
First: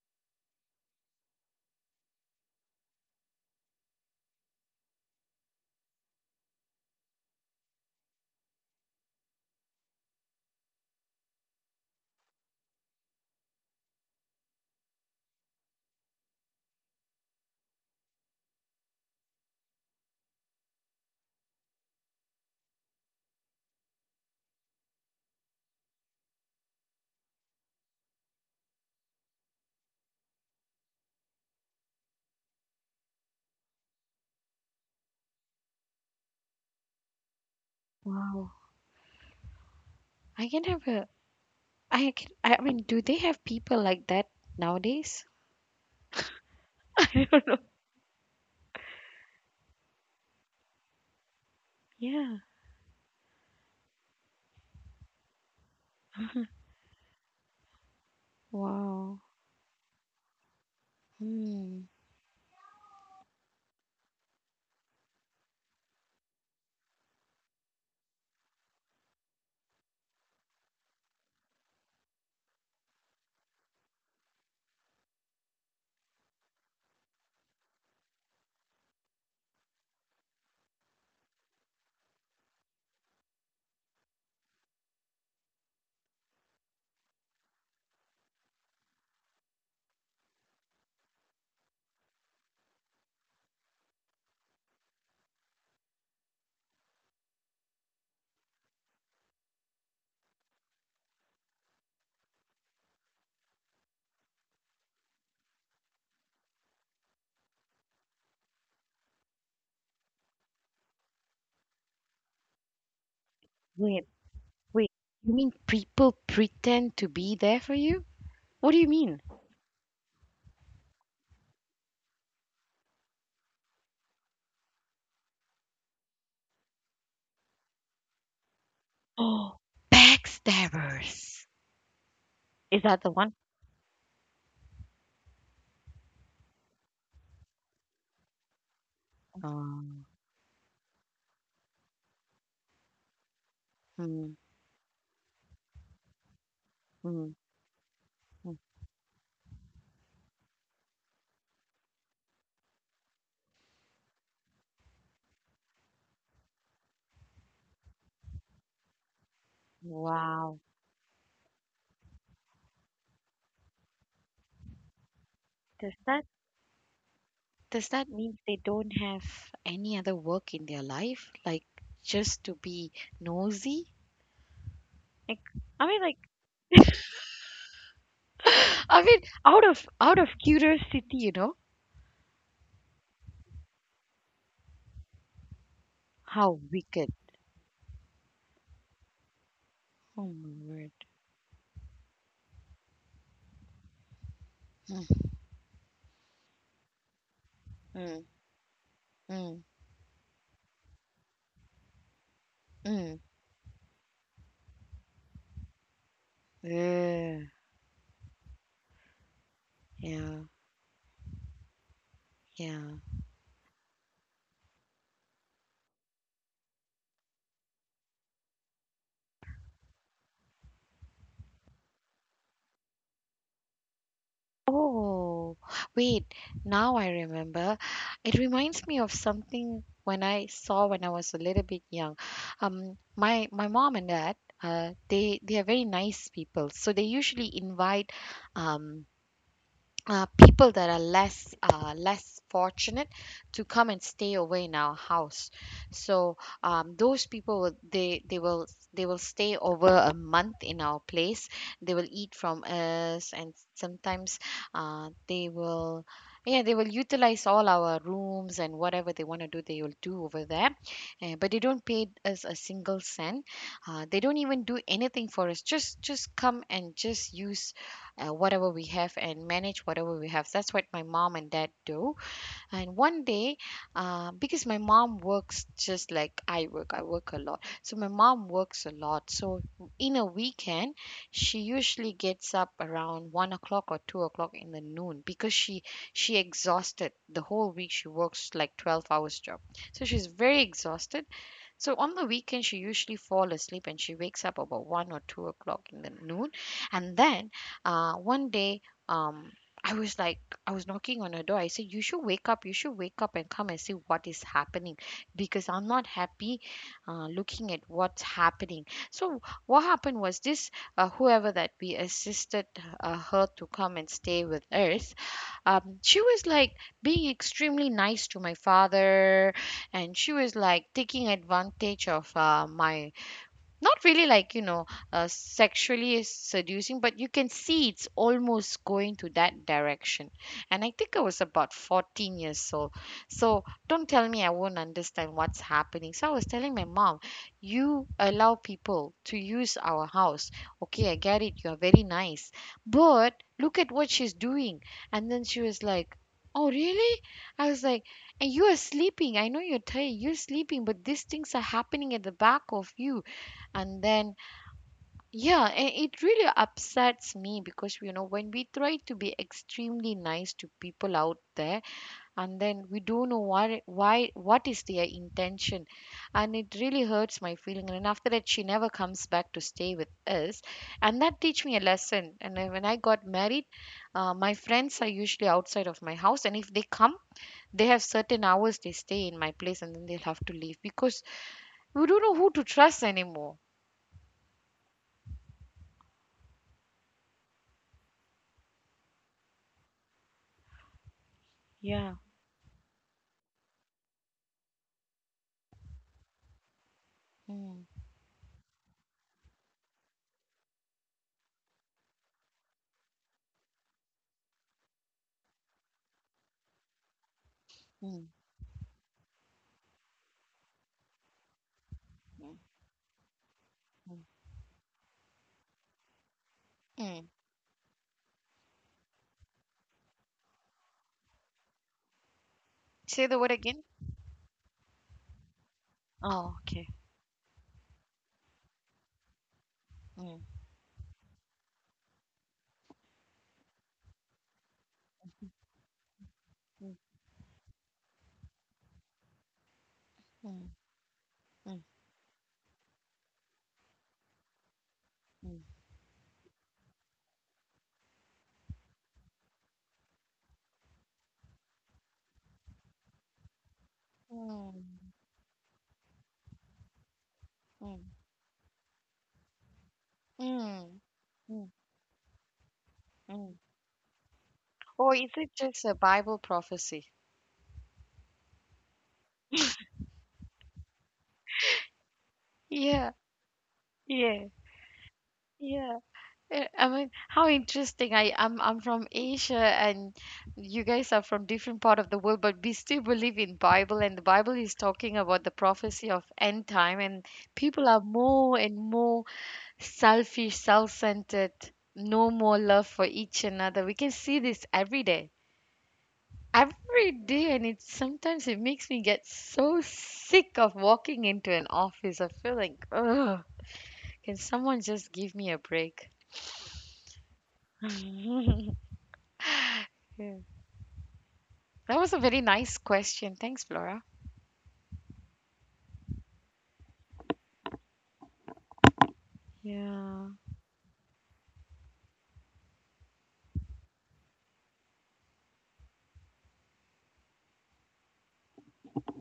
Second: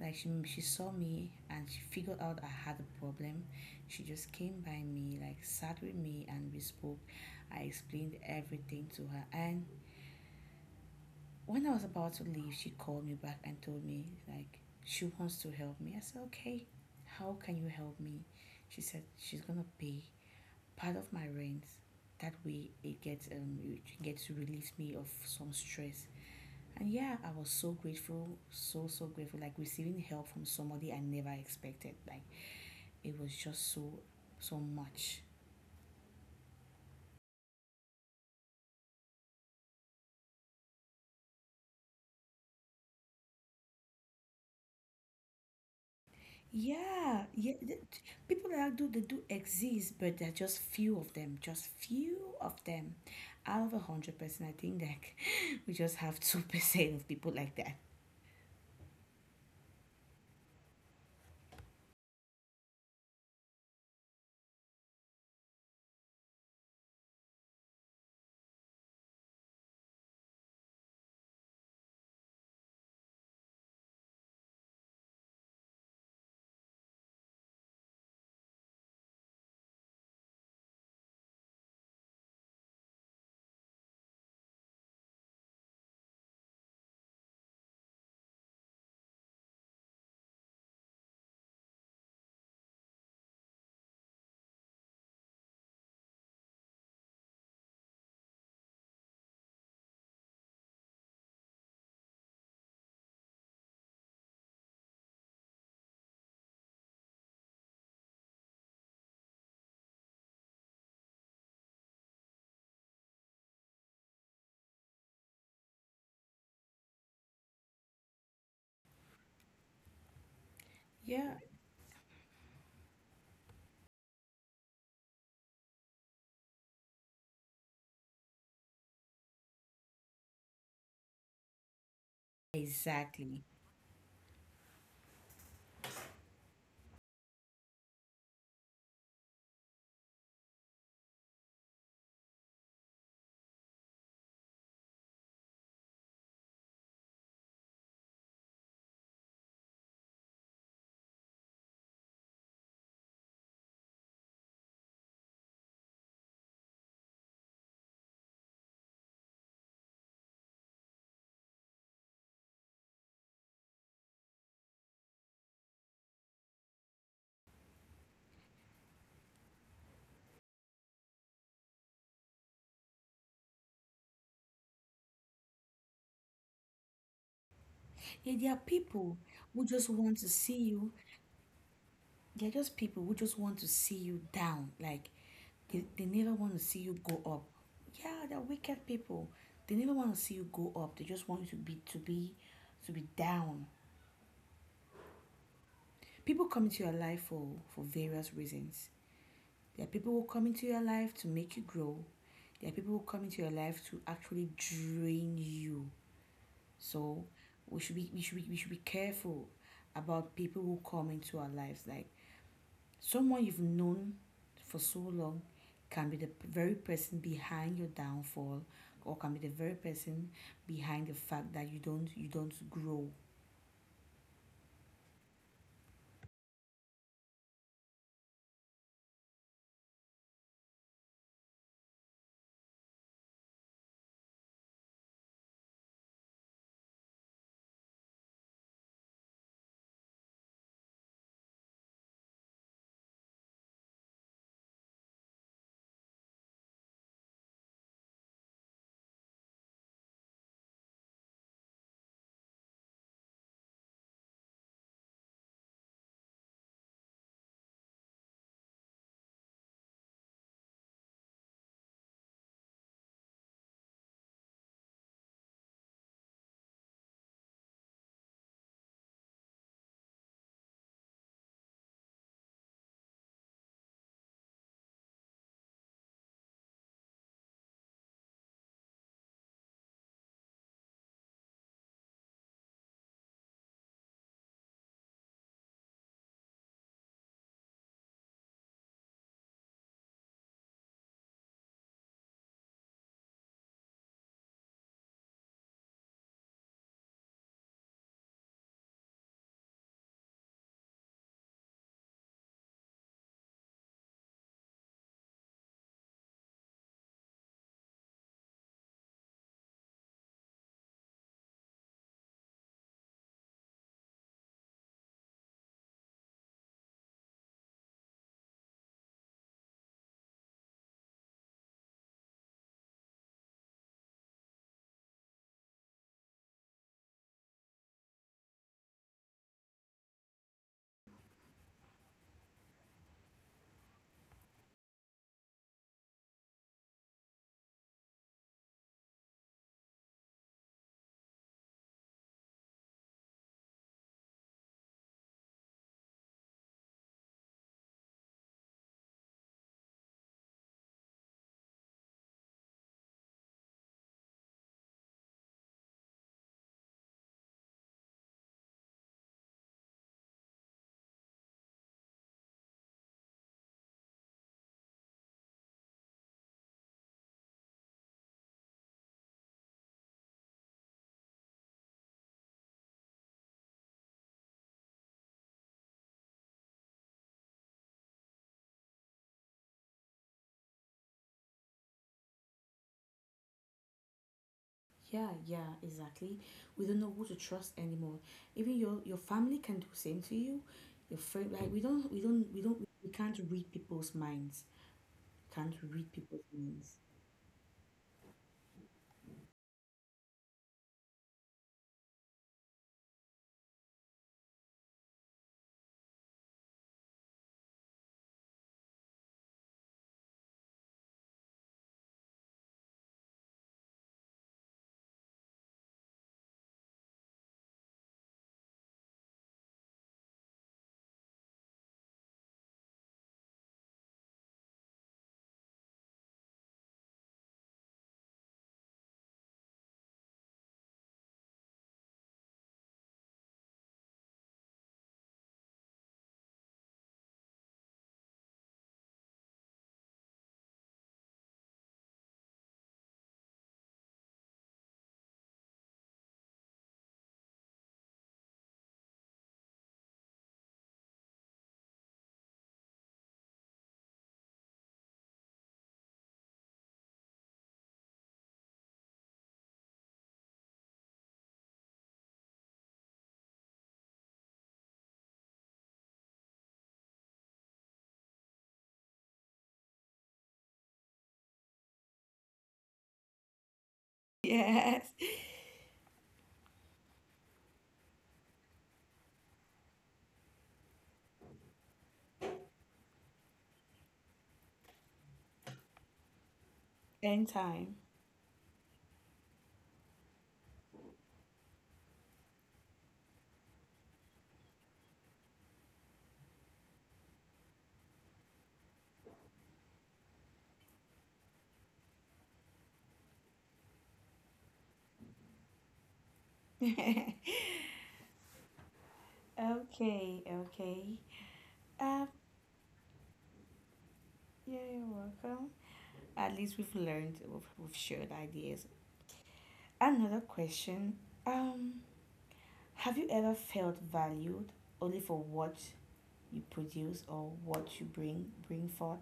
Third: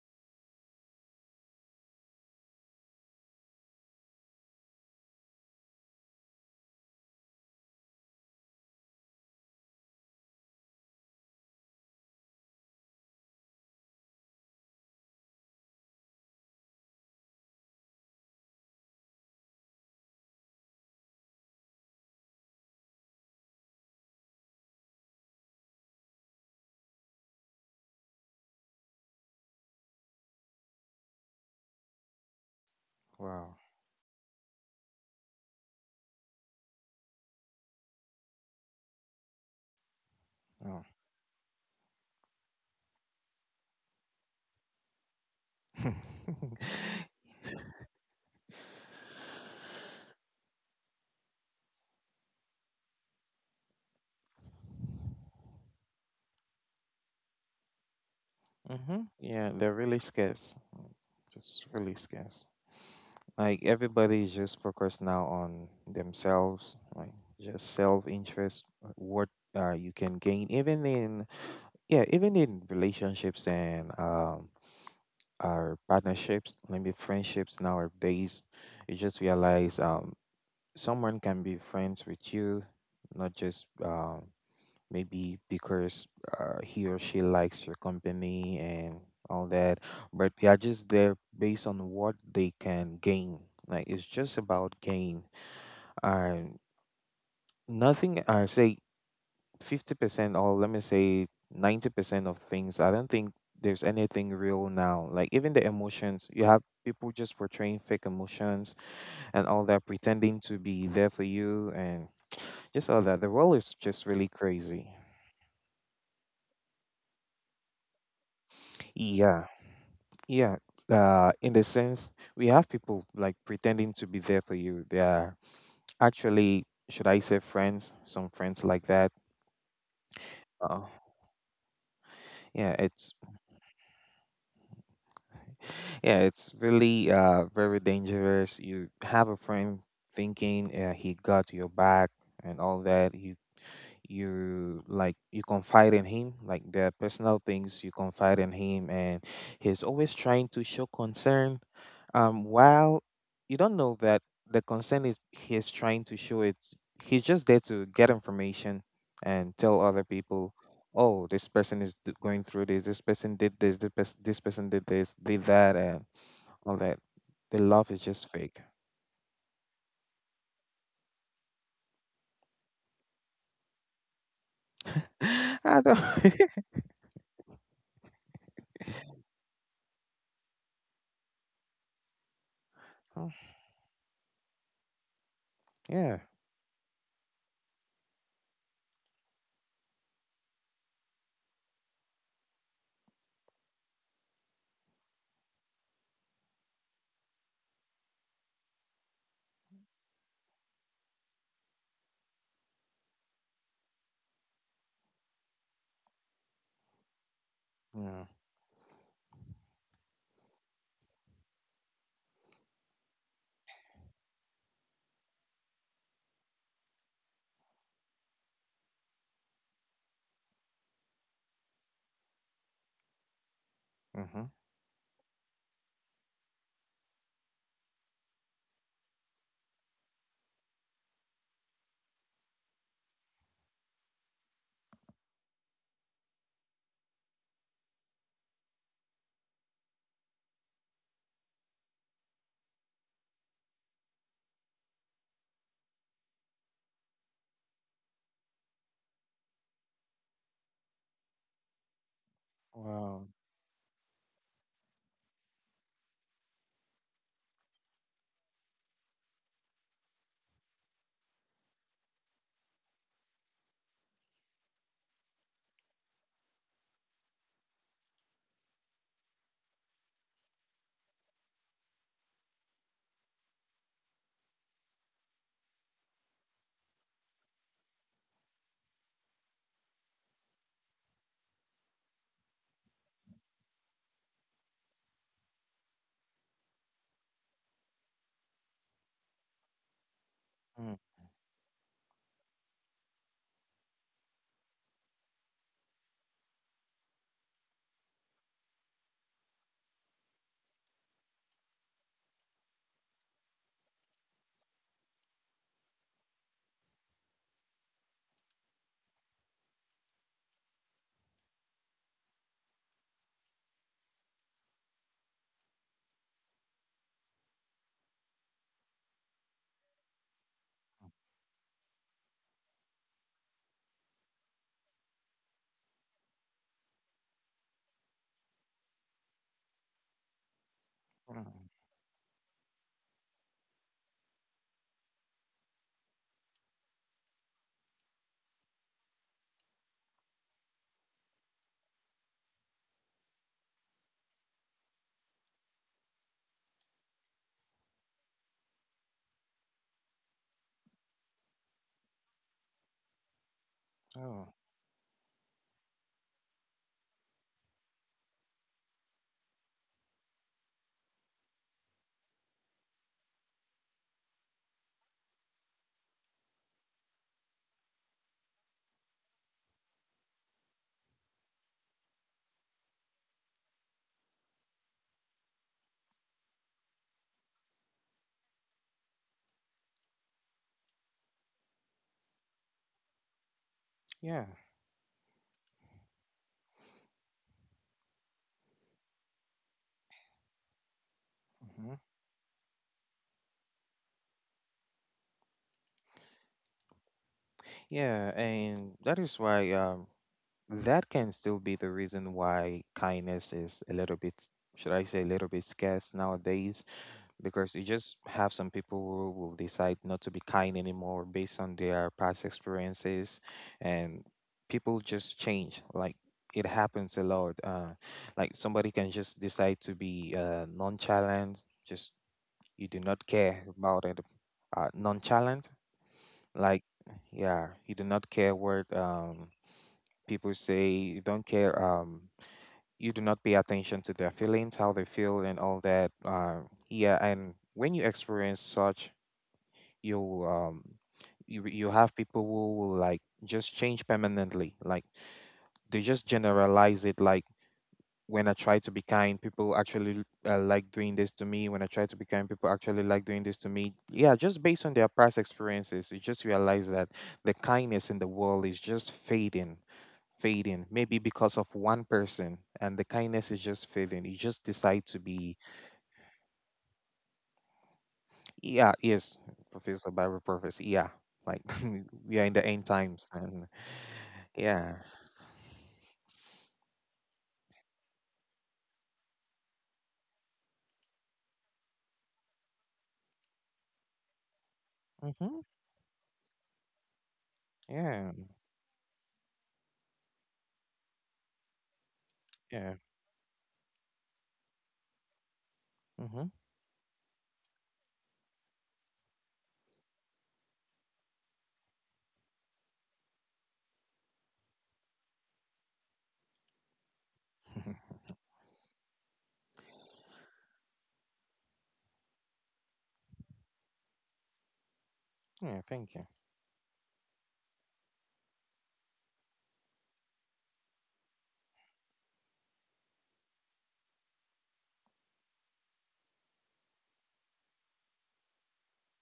Speaker 2: like, she, she saw me and she figured out I had a problem. She just came by me, like sat with me and we spoke. I explained everything to her, and when I was about to leave, she called me back and told me like she wants to help me. I said, "Okay. How can you help me?" She said she's going to pay part of my rent. That way it gets um it gets to release me of some stress. And yeah, I was so grateful, so, so grateful. Like receiving help from somebody I never expected. Like it was
Speaker 3: wow.
Speaker 2: just so, so much.
Speaker 1: Wow, I can have a. I can. I mean, do they have people like that nowadays?
Speaker 3: Oh.
Speaker 2: Yeah,
Speaker 1: I don't
Speaker 2: yeah.
Speaker 1: know.
Speaker 2: th- th- People that do, they do exist, but there are just few of them, just few
Speaker 1: Yeah.
Speaker 2: of them. Out of a hundred percent, I think that we just have two percent of people like that.
Speaker 3: Mm-hmm.
Speaker 1: Wow.
Speaker 3: Yeah, they're really scarce. Mm, just
Speaker 1: Hmm.
Speaker 3: really scarce. Like everybody's just focused now on themselves, like just self interest, what uh, you can gain, even in yeah, even in relationships and um our partnerships, maybe friendships nowadays, you just realize um someone can be friends with you, not just um maybe because uh, he or she likes your company and all that, but they are just there based on what they can gain, like it's just about gain. And nothing i say fifty percent or let me say ninety percent of things. I don't think there's anything real now. Like even the emotions you have, people just portraying fake emotions and all that, pretending to be there for you, and just all that. The world is just
Speaker 1: Wait,
Speaker 3: really crazy.
Speaker 1: wait. You mean people pretend to be there for you? What do you mean?
Speaker 3: Yeah. Yeah, uh,
Speaker 2: Yeah,
Speaker 3: in the sense we have people like pretending to be there for you. They are actually, should I say, friends? Some friends like that.
Speaker 1: Oh,
Speaker 3: Uh,
Speaker 1: backstabbers.
Speaker 3: yeah,
Speaker 1: Is that
Speaker 3: it's
Speaker 1: the one?
Speaker 2: exactly.
Speaker 3: yeah, it's really uh very dangerous. You have a friend
Speaker 1: Oh.
Speaker 3: thinking uh, he got your back and all that. You
Speaker 1: Mm,
Speaker 3: you like you confide in him, like there are
Speaker 1: mm,
Speaker 3: personal things you confide in
Speaker 1: mm.
Speaker 3: him, and he's always trying to show concern um while you don't know that the concern is he's trying to show it, he's just there to get information and tell other people,
Speaker 1: Wow.
Speaker 3: oh, this person is d- going through this, this person did this this, pers- this person did this, did that,
Speaker 1: Does
Speaker 3: and
Speaker 1: that
Speaker 3: all that. The love
Speaker 1: does
Speaker 3: is
Speaker 1: that
Speaker 3: just
Speaker 1: mean
Speaker 3: fake.
Speaker 1: they don't have any other work in their life? Like just to be nosy? Like
Speaker 3: i
Speaker 1: I
Speaker 3: don't
Speaker 1: mean like
Speaker 2: Yeah, there are
Speaker 1: I
Speaker 2: people
Speaker 1: mean
Speaker 2: who
Speaker 1: out
Speaker 2: just
Speaker 1: of
Speaker 2: want
Speaker 1: out
Speaker 2: to
Speaker 1: of
Speaker 2: see you.
Speaker 1: curiosity, you know?
Speaker 2: There are just people who
Speaker 3: Oh,
Speaker 2: just want to see you down. Like, They, they
Speaker 3: yeah.
Speaker 2: never want to
Speaker 1: How
Speaker 2: see you
Speaker 1: wicked.
Speaker 2: go up. Yeah, they're wicked people. They never want to
Speaker 1: Oh
Speaker 2: see you
Speaker 1: my
Speaker 2: go
Speaker 1: word.
Speaker 2: up. They just want you to be to be to be down.
Speaker 1: Mm,
Speaker 2: People come into your life for, for
Speaker 1: mm,
Speaker 2: various reasons.
Speaker 1: mm,
Speaker 2: There are people who come into your life to make you grow. There are people who
Speaker 1: mm.
Speaker 2: come into your life to actually drain you. So
Speaker 1: Ugh.
Speaker 2: we should be we
Speaker 3: Hmm.
Speaker 2: should be, we should be careful about
Speaker 1: Yeah,
Speaker 2: people who come into our lives. Like,
Speaker 1: yeah.
Speaker 2: someone you've known for so long can be the very person behind your downfall, or can be the very person behind the fact that you don't you don't grow.
Speaker 3: Mm-hmm.
Speaker 1: Oh, wait, now I remember. It reminds me of something when I saw when I was a little bit young. Um, my my mom and dad, uh, they they are very nice people, so they usually invite um uh, people that are less, uh, less fortunate to come and stay away in our house. So um, those people will, they they will they will stay over a month in our place. They will eat from
Speaker 3: Wow.
Speaker 1: us, and sometimes uh, they will. Yeah, they will utilize all our rooms and whatever they want to do, they will do over there. Uh, but they don't pay us a single cent. Uh, they don't even do anything for us. Just, just come and just use, uh, whatever we have and manage whatever we have. That's what my mom and dad do. And one day, uh, because my mom works just like I work, I work a lot. So my mom works a lot. So in a weekend, she usually gets up around one o'clock or two o'clock in the noon because she she exhausted the whole week. She works like twelve hours job, so she's very
Speaker 3: Mm-hmm.
Speaker 1: exhausted. So on the weekend, she usually fall asleep and she wakes up about one or two o'clock in the noon. And then uh, one day, um, I was like, I was knocking on her door. I said, "You should wake up. You should wake up and come and see what is happening, because I'm not happy uh, looking at what's happening." So what happened was this: uh, whoever that we assisted uh, her to come and stay with us, um, she was like being extremely nice to my father, and she was like taking advantage of uh, my, not really like you know uh, sexually seducing, but you can see it's almost going to that direction. And I think I was about fourteen years old, so don't tell me I won't understand what's happening. So I was telling my mom, you allow people to use our house, okay, I get it, you're very nice, but look at what she's doing. And then she was like, oh really? I was like, and you are sleeping, I know you're tired, you're sleeping, but these things are happening at the back of you. And then,
Speaker 3: Oh,
Speaker 1: yeah, and it really upsets me because you know when we try to be extremely nice to people out there, and then we don't know why why what is their intention. And it really hurts my feeling. And then after that she never comes back to stay with us. And that teach me a lesson. And then when I got married, uh, my friends are usually outside of my house, and if they come they have certain hours they stay in my place, and then they'll have to leave because we don't know who to trust anymore.
Speaker 3: yeah.
Speaker 2: Yeah, yeah, exactly. We don't know who to trust anymore. Even your your family can do the same to you. Your friend, like we
Speaker 3: Mm-hmm.
Speaker 2: don't,
Speaker 1: Yeah.
Speaker 2: we don't, we don't, we can't read people's minds. Can't read people's minds.
Speaker 1: Mm.
Speaker 3: Yeah, and that is why um that can still be the reason why kindness is a little bit, should I say, a little bit scarce nowadays, because you just
Speaker 1: Mm.
Speaker 3: have some people who will decide not to be kind anymore based on their past
Speaker 1: Mm.
Speaker 3: experiences. And people just change, like it happens a
Speaker 1: Mm.
Speaker 3: lot. Uh, like somebody can just decide to be uh, nonchalant, just you do not
Speaker 1: Say the word
Speaker 3: care
Speaker 1: again.
Speaker 3: about it. Uh, nonchalant,
Speaker 1: Oh,
Speaker 3: like
Speaker 1: okay.
Speaker 3: yeah, you do not care what um,
Speaker 1: Mm.
Speaker 3: people say, you don't care, um, you do not pay attention to their feelings, how they feel, and all that. Uh, yeah, and when you experience such, you
Speaker 1: Mm.
Speaker 3: um, you
Speaker 1: Mm.
Speaker 3: you have people who will like just change permanently. Like
Speaker 1: Mm.
Speaker 3: they just generalize it. Like when I try to be kind, people actually uh, like doing this to me. When I try to be kind, people actually like doing this to me. Yeah, just based on
Speaker 1: Mm.
Speaker 3: their past experiences, you just realize that the
Speaker 1: Mm.
Speaker 3: kindness in the world is just fading, fading,
Speaker 1: Mm.
Speaker 3: maybe because
Speaker 1: Mm.
Speaker 3: of one person, and the kindness
Speaker 1: Mm.
Speaker 3: is just fading. You just decide
Speaker 1: Or
Speaker 3: to
Speaker 1: is
Speaker 3: be,
Speaker 1: it just a Bible prophecy?
Speaker 3: yeah, yes, fulfills the Bible prophecy. Yeah, like we are in the end
Speaker 1: Yeah.
Speaker 3: times, and
Speaker 1: Yeah.
Speaker 3: yeah,
Speaker 2: Yes,
Speaker 1: Yeah. Eh, I mean, how interesting. I I'm I'm from Asia, and you guys are from different part of the world, but we still believe in Bible, and the Bible is talking about the
Speaker 3: mm-hmm.
Speaker 1: prophecy of end time, and
Speaker 2: end
Speaker 1: people
Speaker 2: time.
Speaker 1: are
Speaker 3: Yeah,
Speaker 1: more and more selfish, self centered, no more love
Speaker 3: yeah,
Speaker 1: for each another. We can see this every day.
Speaker 3: mm-hmm.
Speaker 1: Every day, and it sometimes it makes me get so sick of walking into an office. I feel like, ugh, can someone just give me a break?
Speaker 2: Okay,
Speaker 1: Yeah. That
Speaker 2: okay.
Speaker 1: was a
Speaker 2: Um,
Speaker 1: very nice question. Thanks, Flora.
Speaker 2: yeah, you're welcome.
Speaker 3: Yeah. Thank you.
Speaker 2: At least we've learned, we've, we've shared ideas.
Speaker 1: Yeah.
Speaker 2: Another question, um, have you ever felt valued only for what you produce or what you bring bring forth?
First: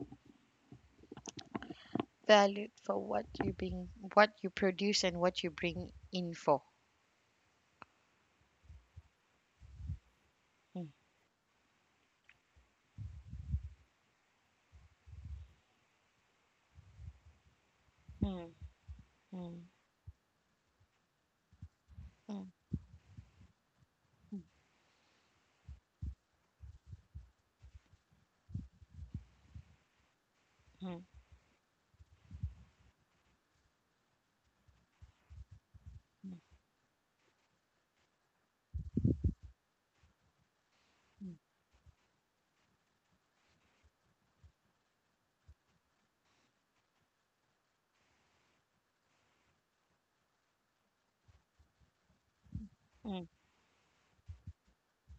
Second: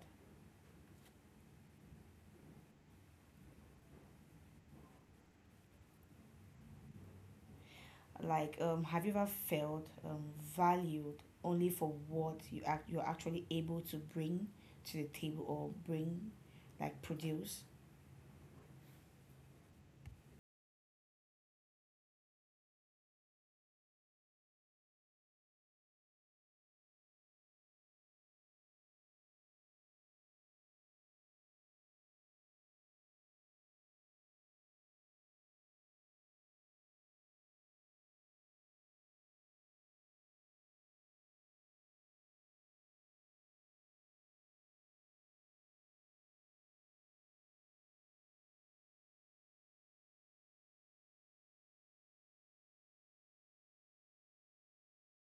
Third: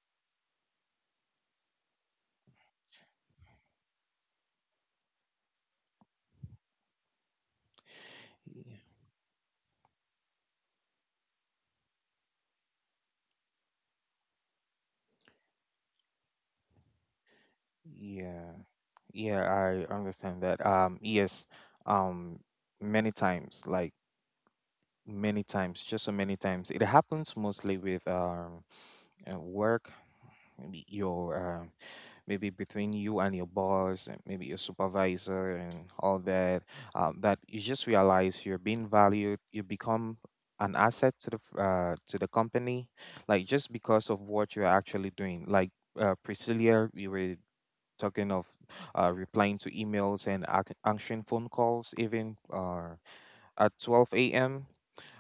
Speaker 1: Valued for what you bring, what you produce, and what you bring in for.
Speaker 2: Like,
Speaker 3: Y-
Speaker 2: um, have you ever felt um,
Speaker 1: Mm,
Speaker 2: valued only for what you act you're actually able to bring to the table or bring, like, produce?
Speaker 1: mm,
Speaker 3: Yeah, yeah,
Speaker 1: mm,
Speaker 3: I understand that. Um, yes, um,
Speaker 1: mm,
Speaker 3: many times, like many times, just so many times, it happens mostly with um uh, work, maybe
Speaker 1: mm, mm,
Speaker 3: your um maybe between you and your boss and maybe your supervisor and all that, um, that you just realize you're being valued, you become an asset to the f- uh, to the company, like just because of what you're actually doing. Like uh, Priscilla, we were talking of uh, replying to emails and ac- answering phone calls even uh,
Speaker 1: mm,
Speaker 3: at twelve a.m.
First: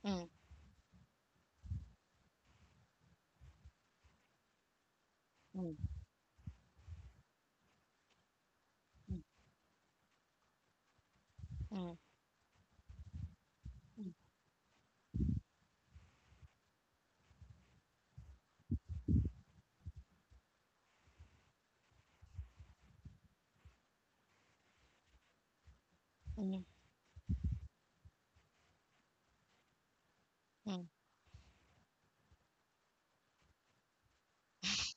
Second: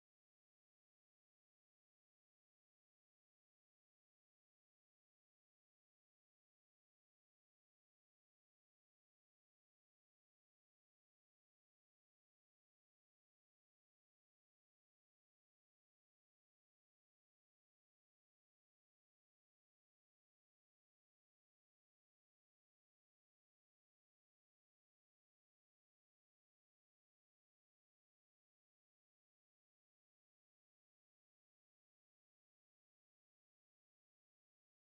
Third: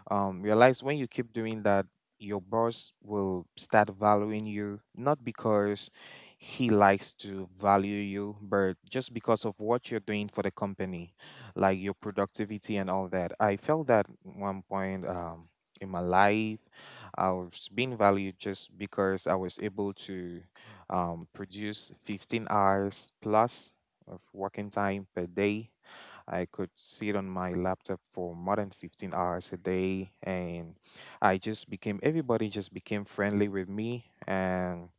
Speaker 1: mm, mm,
Speaker 3: um, Realize when you keep doing that, your boss will start valuing you, not because
Speaker 1: mm,
Speaker 3: he likes to value you, but just because of what you're doing for the company, like your
Speaker 1: mm.
Speaker 3: productivity and all that. I felt that one point um, in my life, I was being valued just because I was able to um, produce fifteen hours plus of working time per day. I could sit on my laptop for more than fifteen hours a day, and I just became, everybody just became friendly with me. And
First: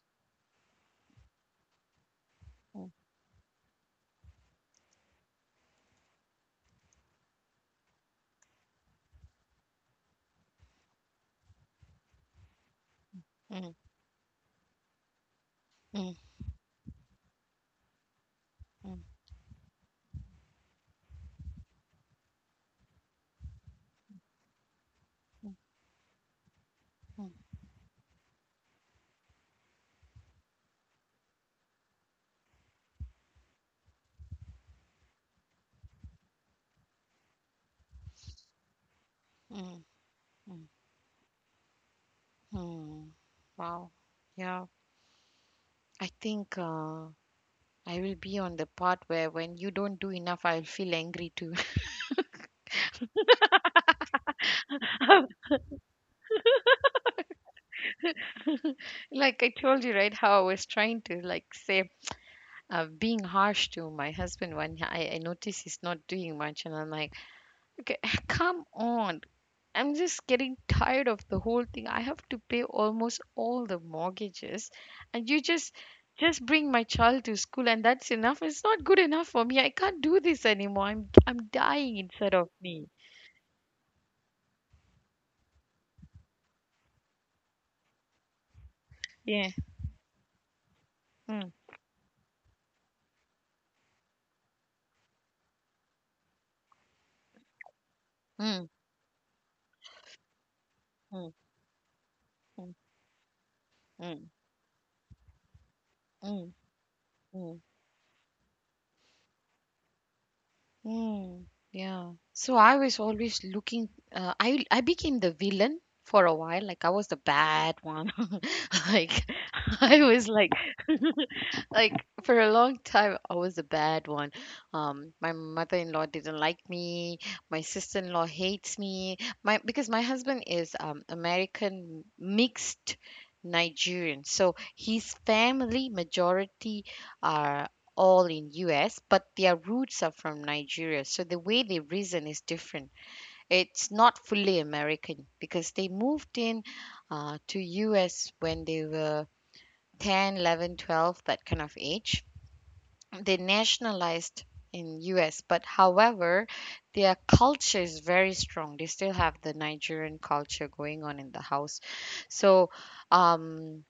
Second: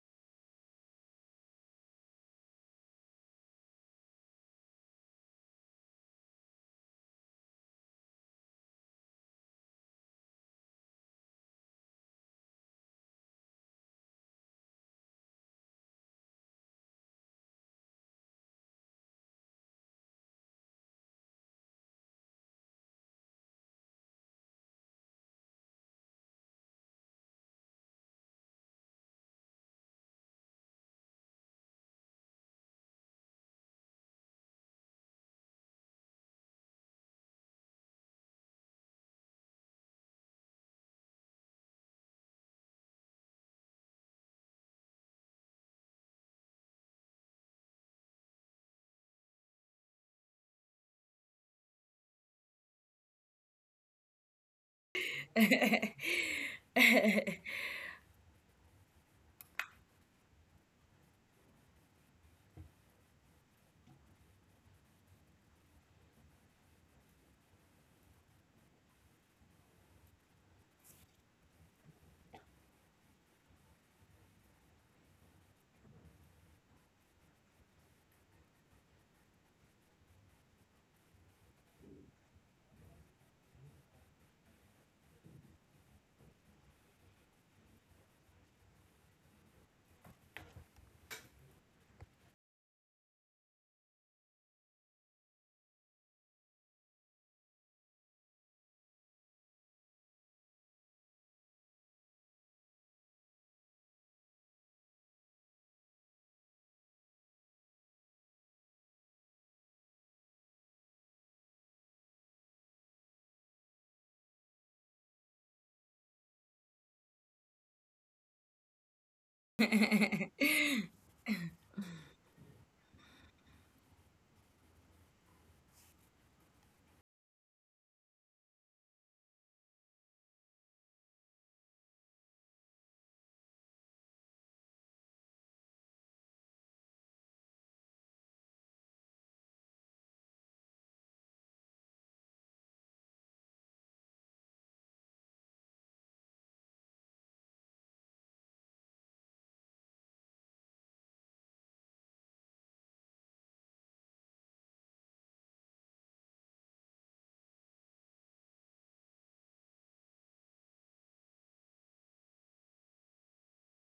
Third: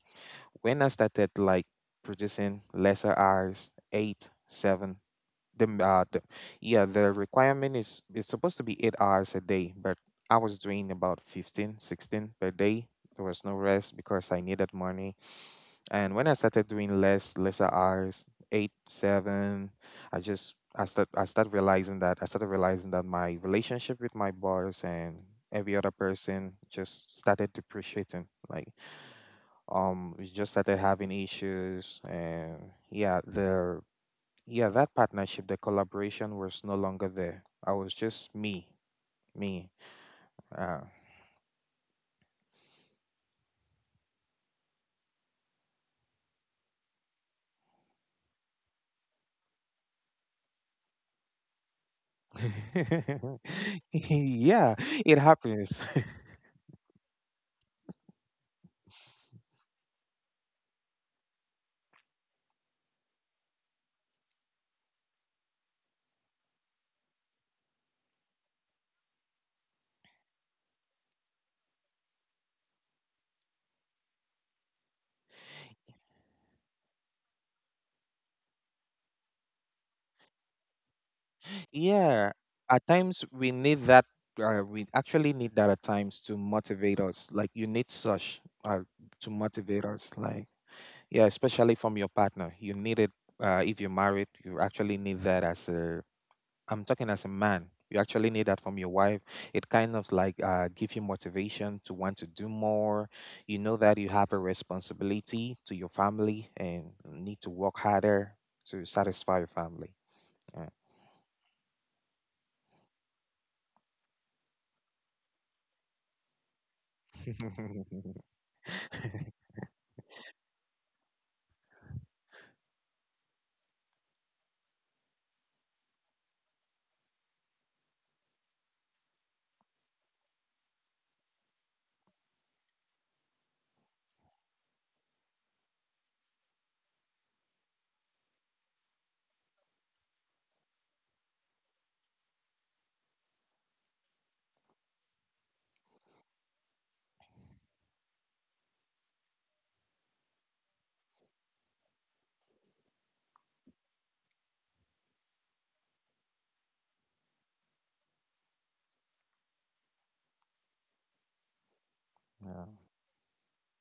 Speaker 3: when I started like producing lesser hours, eight, seven, the, m- uh, the yeah, the requirement is, it's supposed to be eight hours a day, but I was doing about fifteen, sixteen per day. There was no rest because I needed money. And when I started doing less lesser hours, eight, seven, I just I start I started realizing that I started realizing that my relationship with my boss and every other person just started depreciating. Like um we just started having issues, and yeah, the yeah, that partnership, the collaboration was no longer there. I was just me. Me. Uh,
Speaker 1: Wow. Yeah, I think uh, I will be on the part where when you don't do enough, I'll feel angry too.
Speaker 3: yeah, it happens.
Speaker 1: Like I told you, right, how I was trying to like say uh, being harsh to my husband when I, I notice he's not doing much, and I'm like, okay, come on, I'm just getting tired of the whole thing. I have to pay almost all the mortgages, and you just just bring my child to school, and that's enough. It's not good enough for me. I can't do this anymore. I'm I'm dying inside
Speaker 3: Yeah,
Speaker 1: of me.
Speaker 3: at times we need that. Uh, we actually need that at times to motivate us. Like you need such, uh, to
Speaker 1: Yeah.
Speaker 3: motivate us. Like yeah,
Speaker 1: Mm,
Speaker 3: especially from your partner. You need it, uh, if you're married. You actually need that as a, I'm talking as a man. You actually need
Speaker 1: mm,
Speaker 3: that from your wife. It kind of like uh, give you
Speaker 1: mm,
Speaker 3: motivation to want to do
Speaker 1: mm,
Speaker 3: more. You know that you
Speaker 1: mm,
Speaker 3: have a responsibility to your
Speaker 1: mm,
Speaker 3: family and need to
Speaker 1: mm,
Speaker 3: work harder to satisfy your family. Yeah.
Speaker 1: mm. Yeah. So I was always looking. Uh, I I became the villain for a while. Like I was the bad one. Like I was like like for a long time I was a bad one. Um my mother-in-law didn't like me, my sister-in-law hates me. My because my husband is um American mixed Nigerian. So his family majority are all in U S, but their roots are from Nigeria. So the way they reason is different. It's not fully American because they moved in uh, to U S when they were ten, eleven, twelve, that kind of age. They nationalized in U S, but however, their culture is very strong. They still have the Nigerian culture going on in the house. So,
Speaker 3: Yeah.
Speaker 1: um,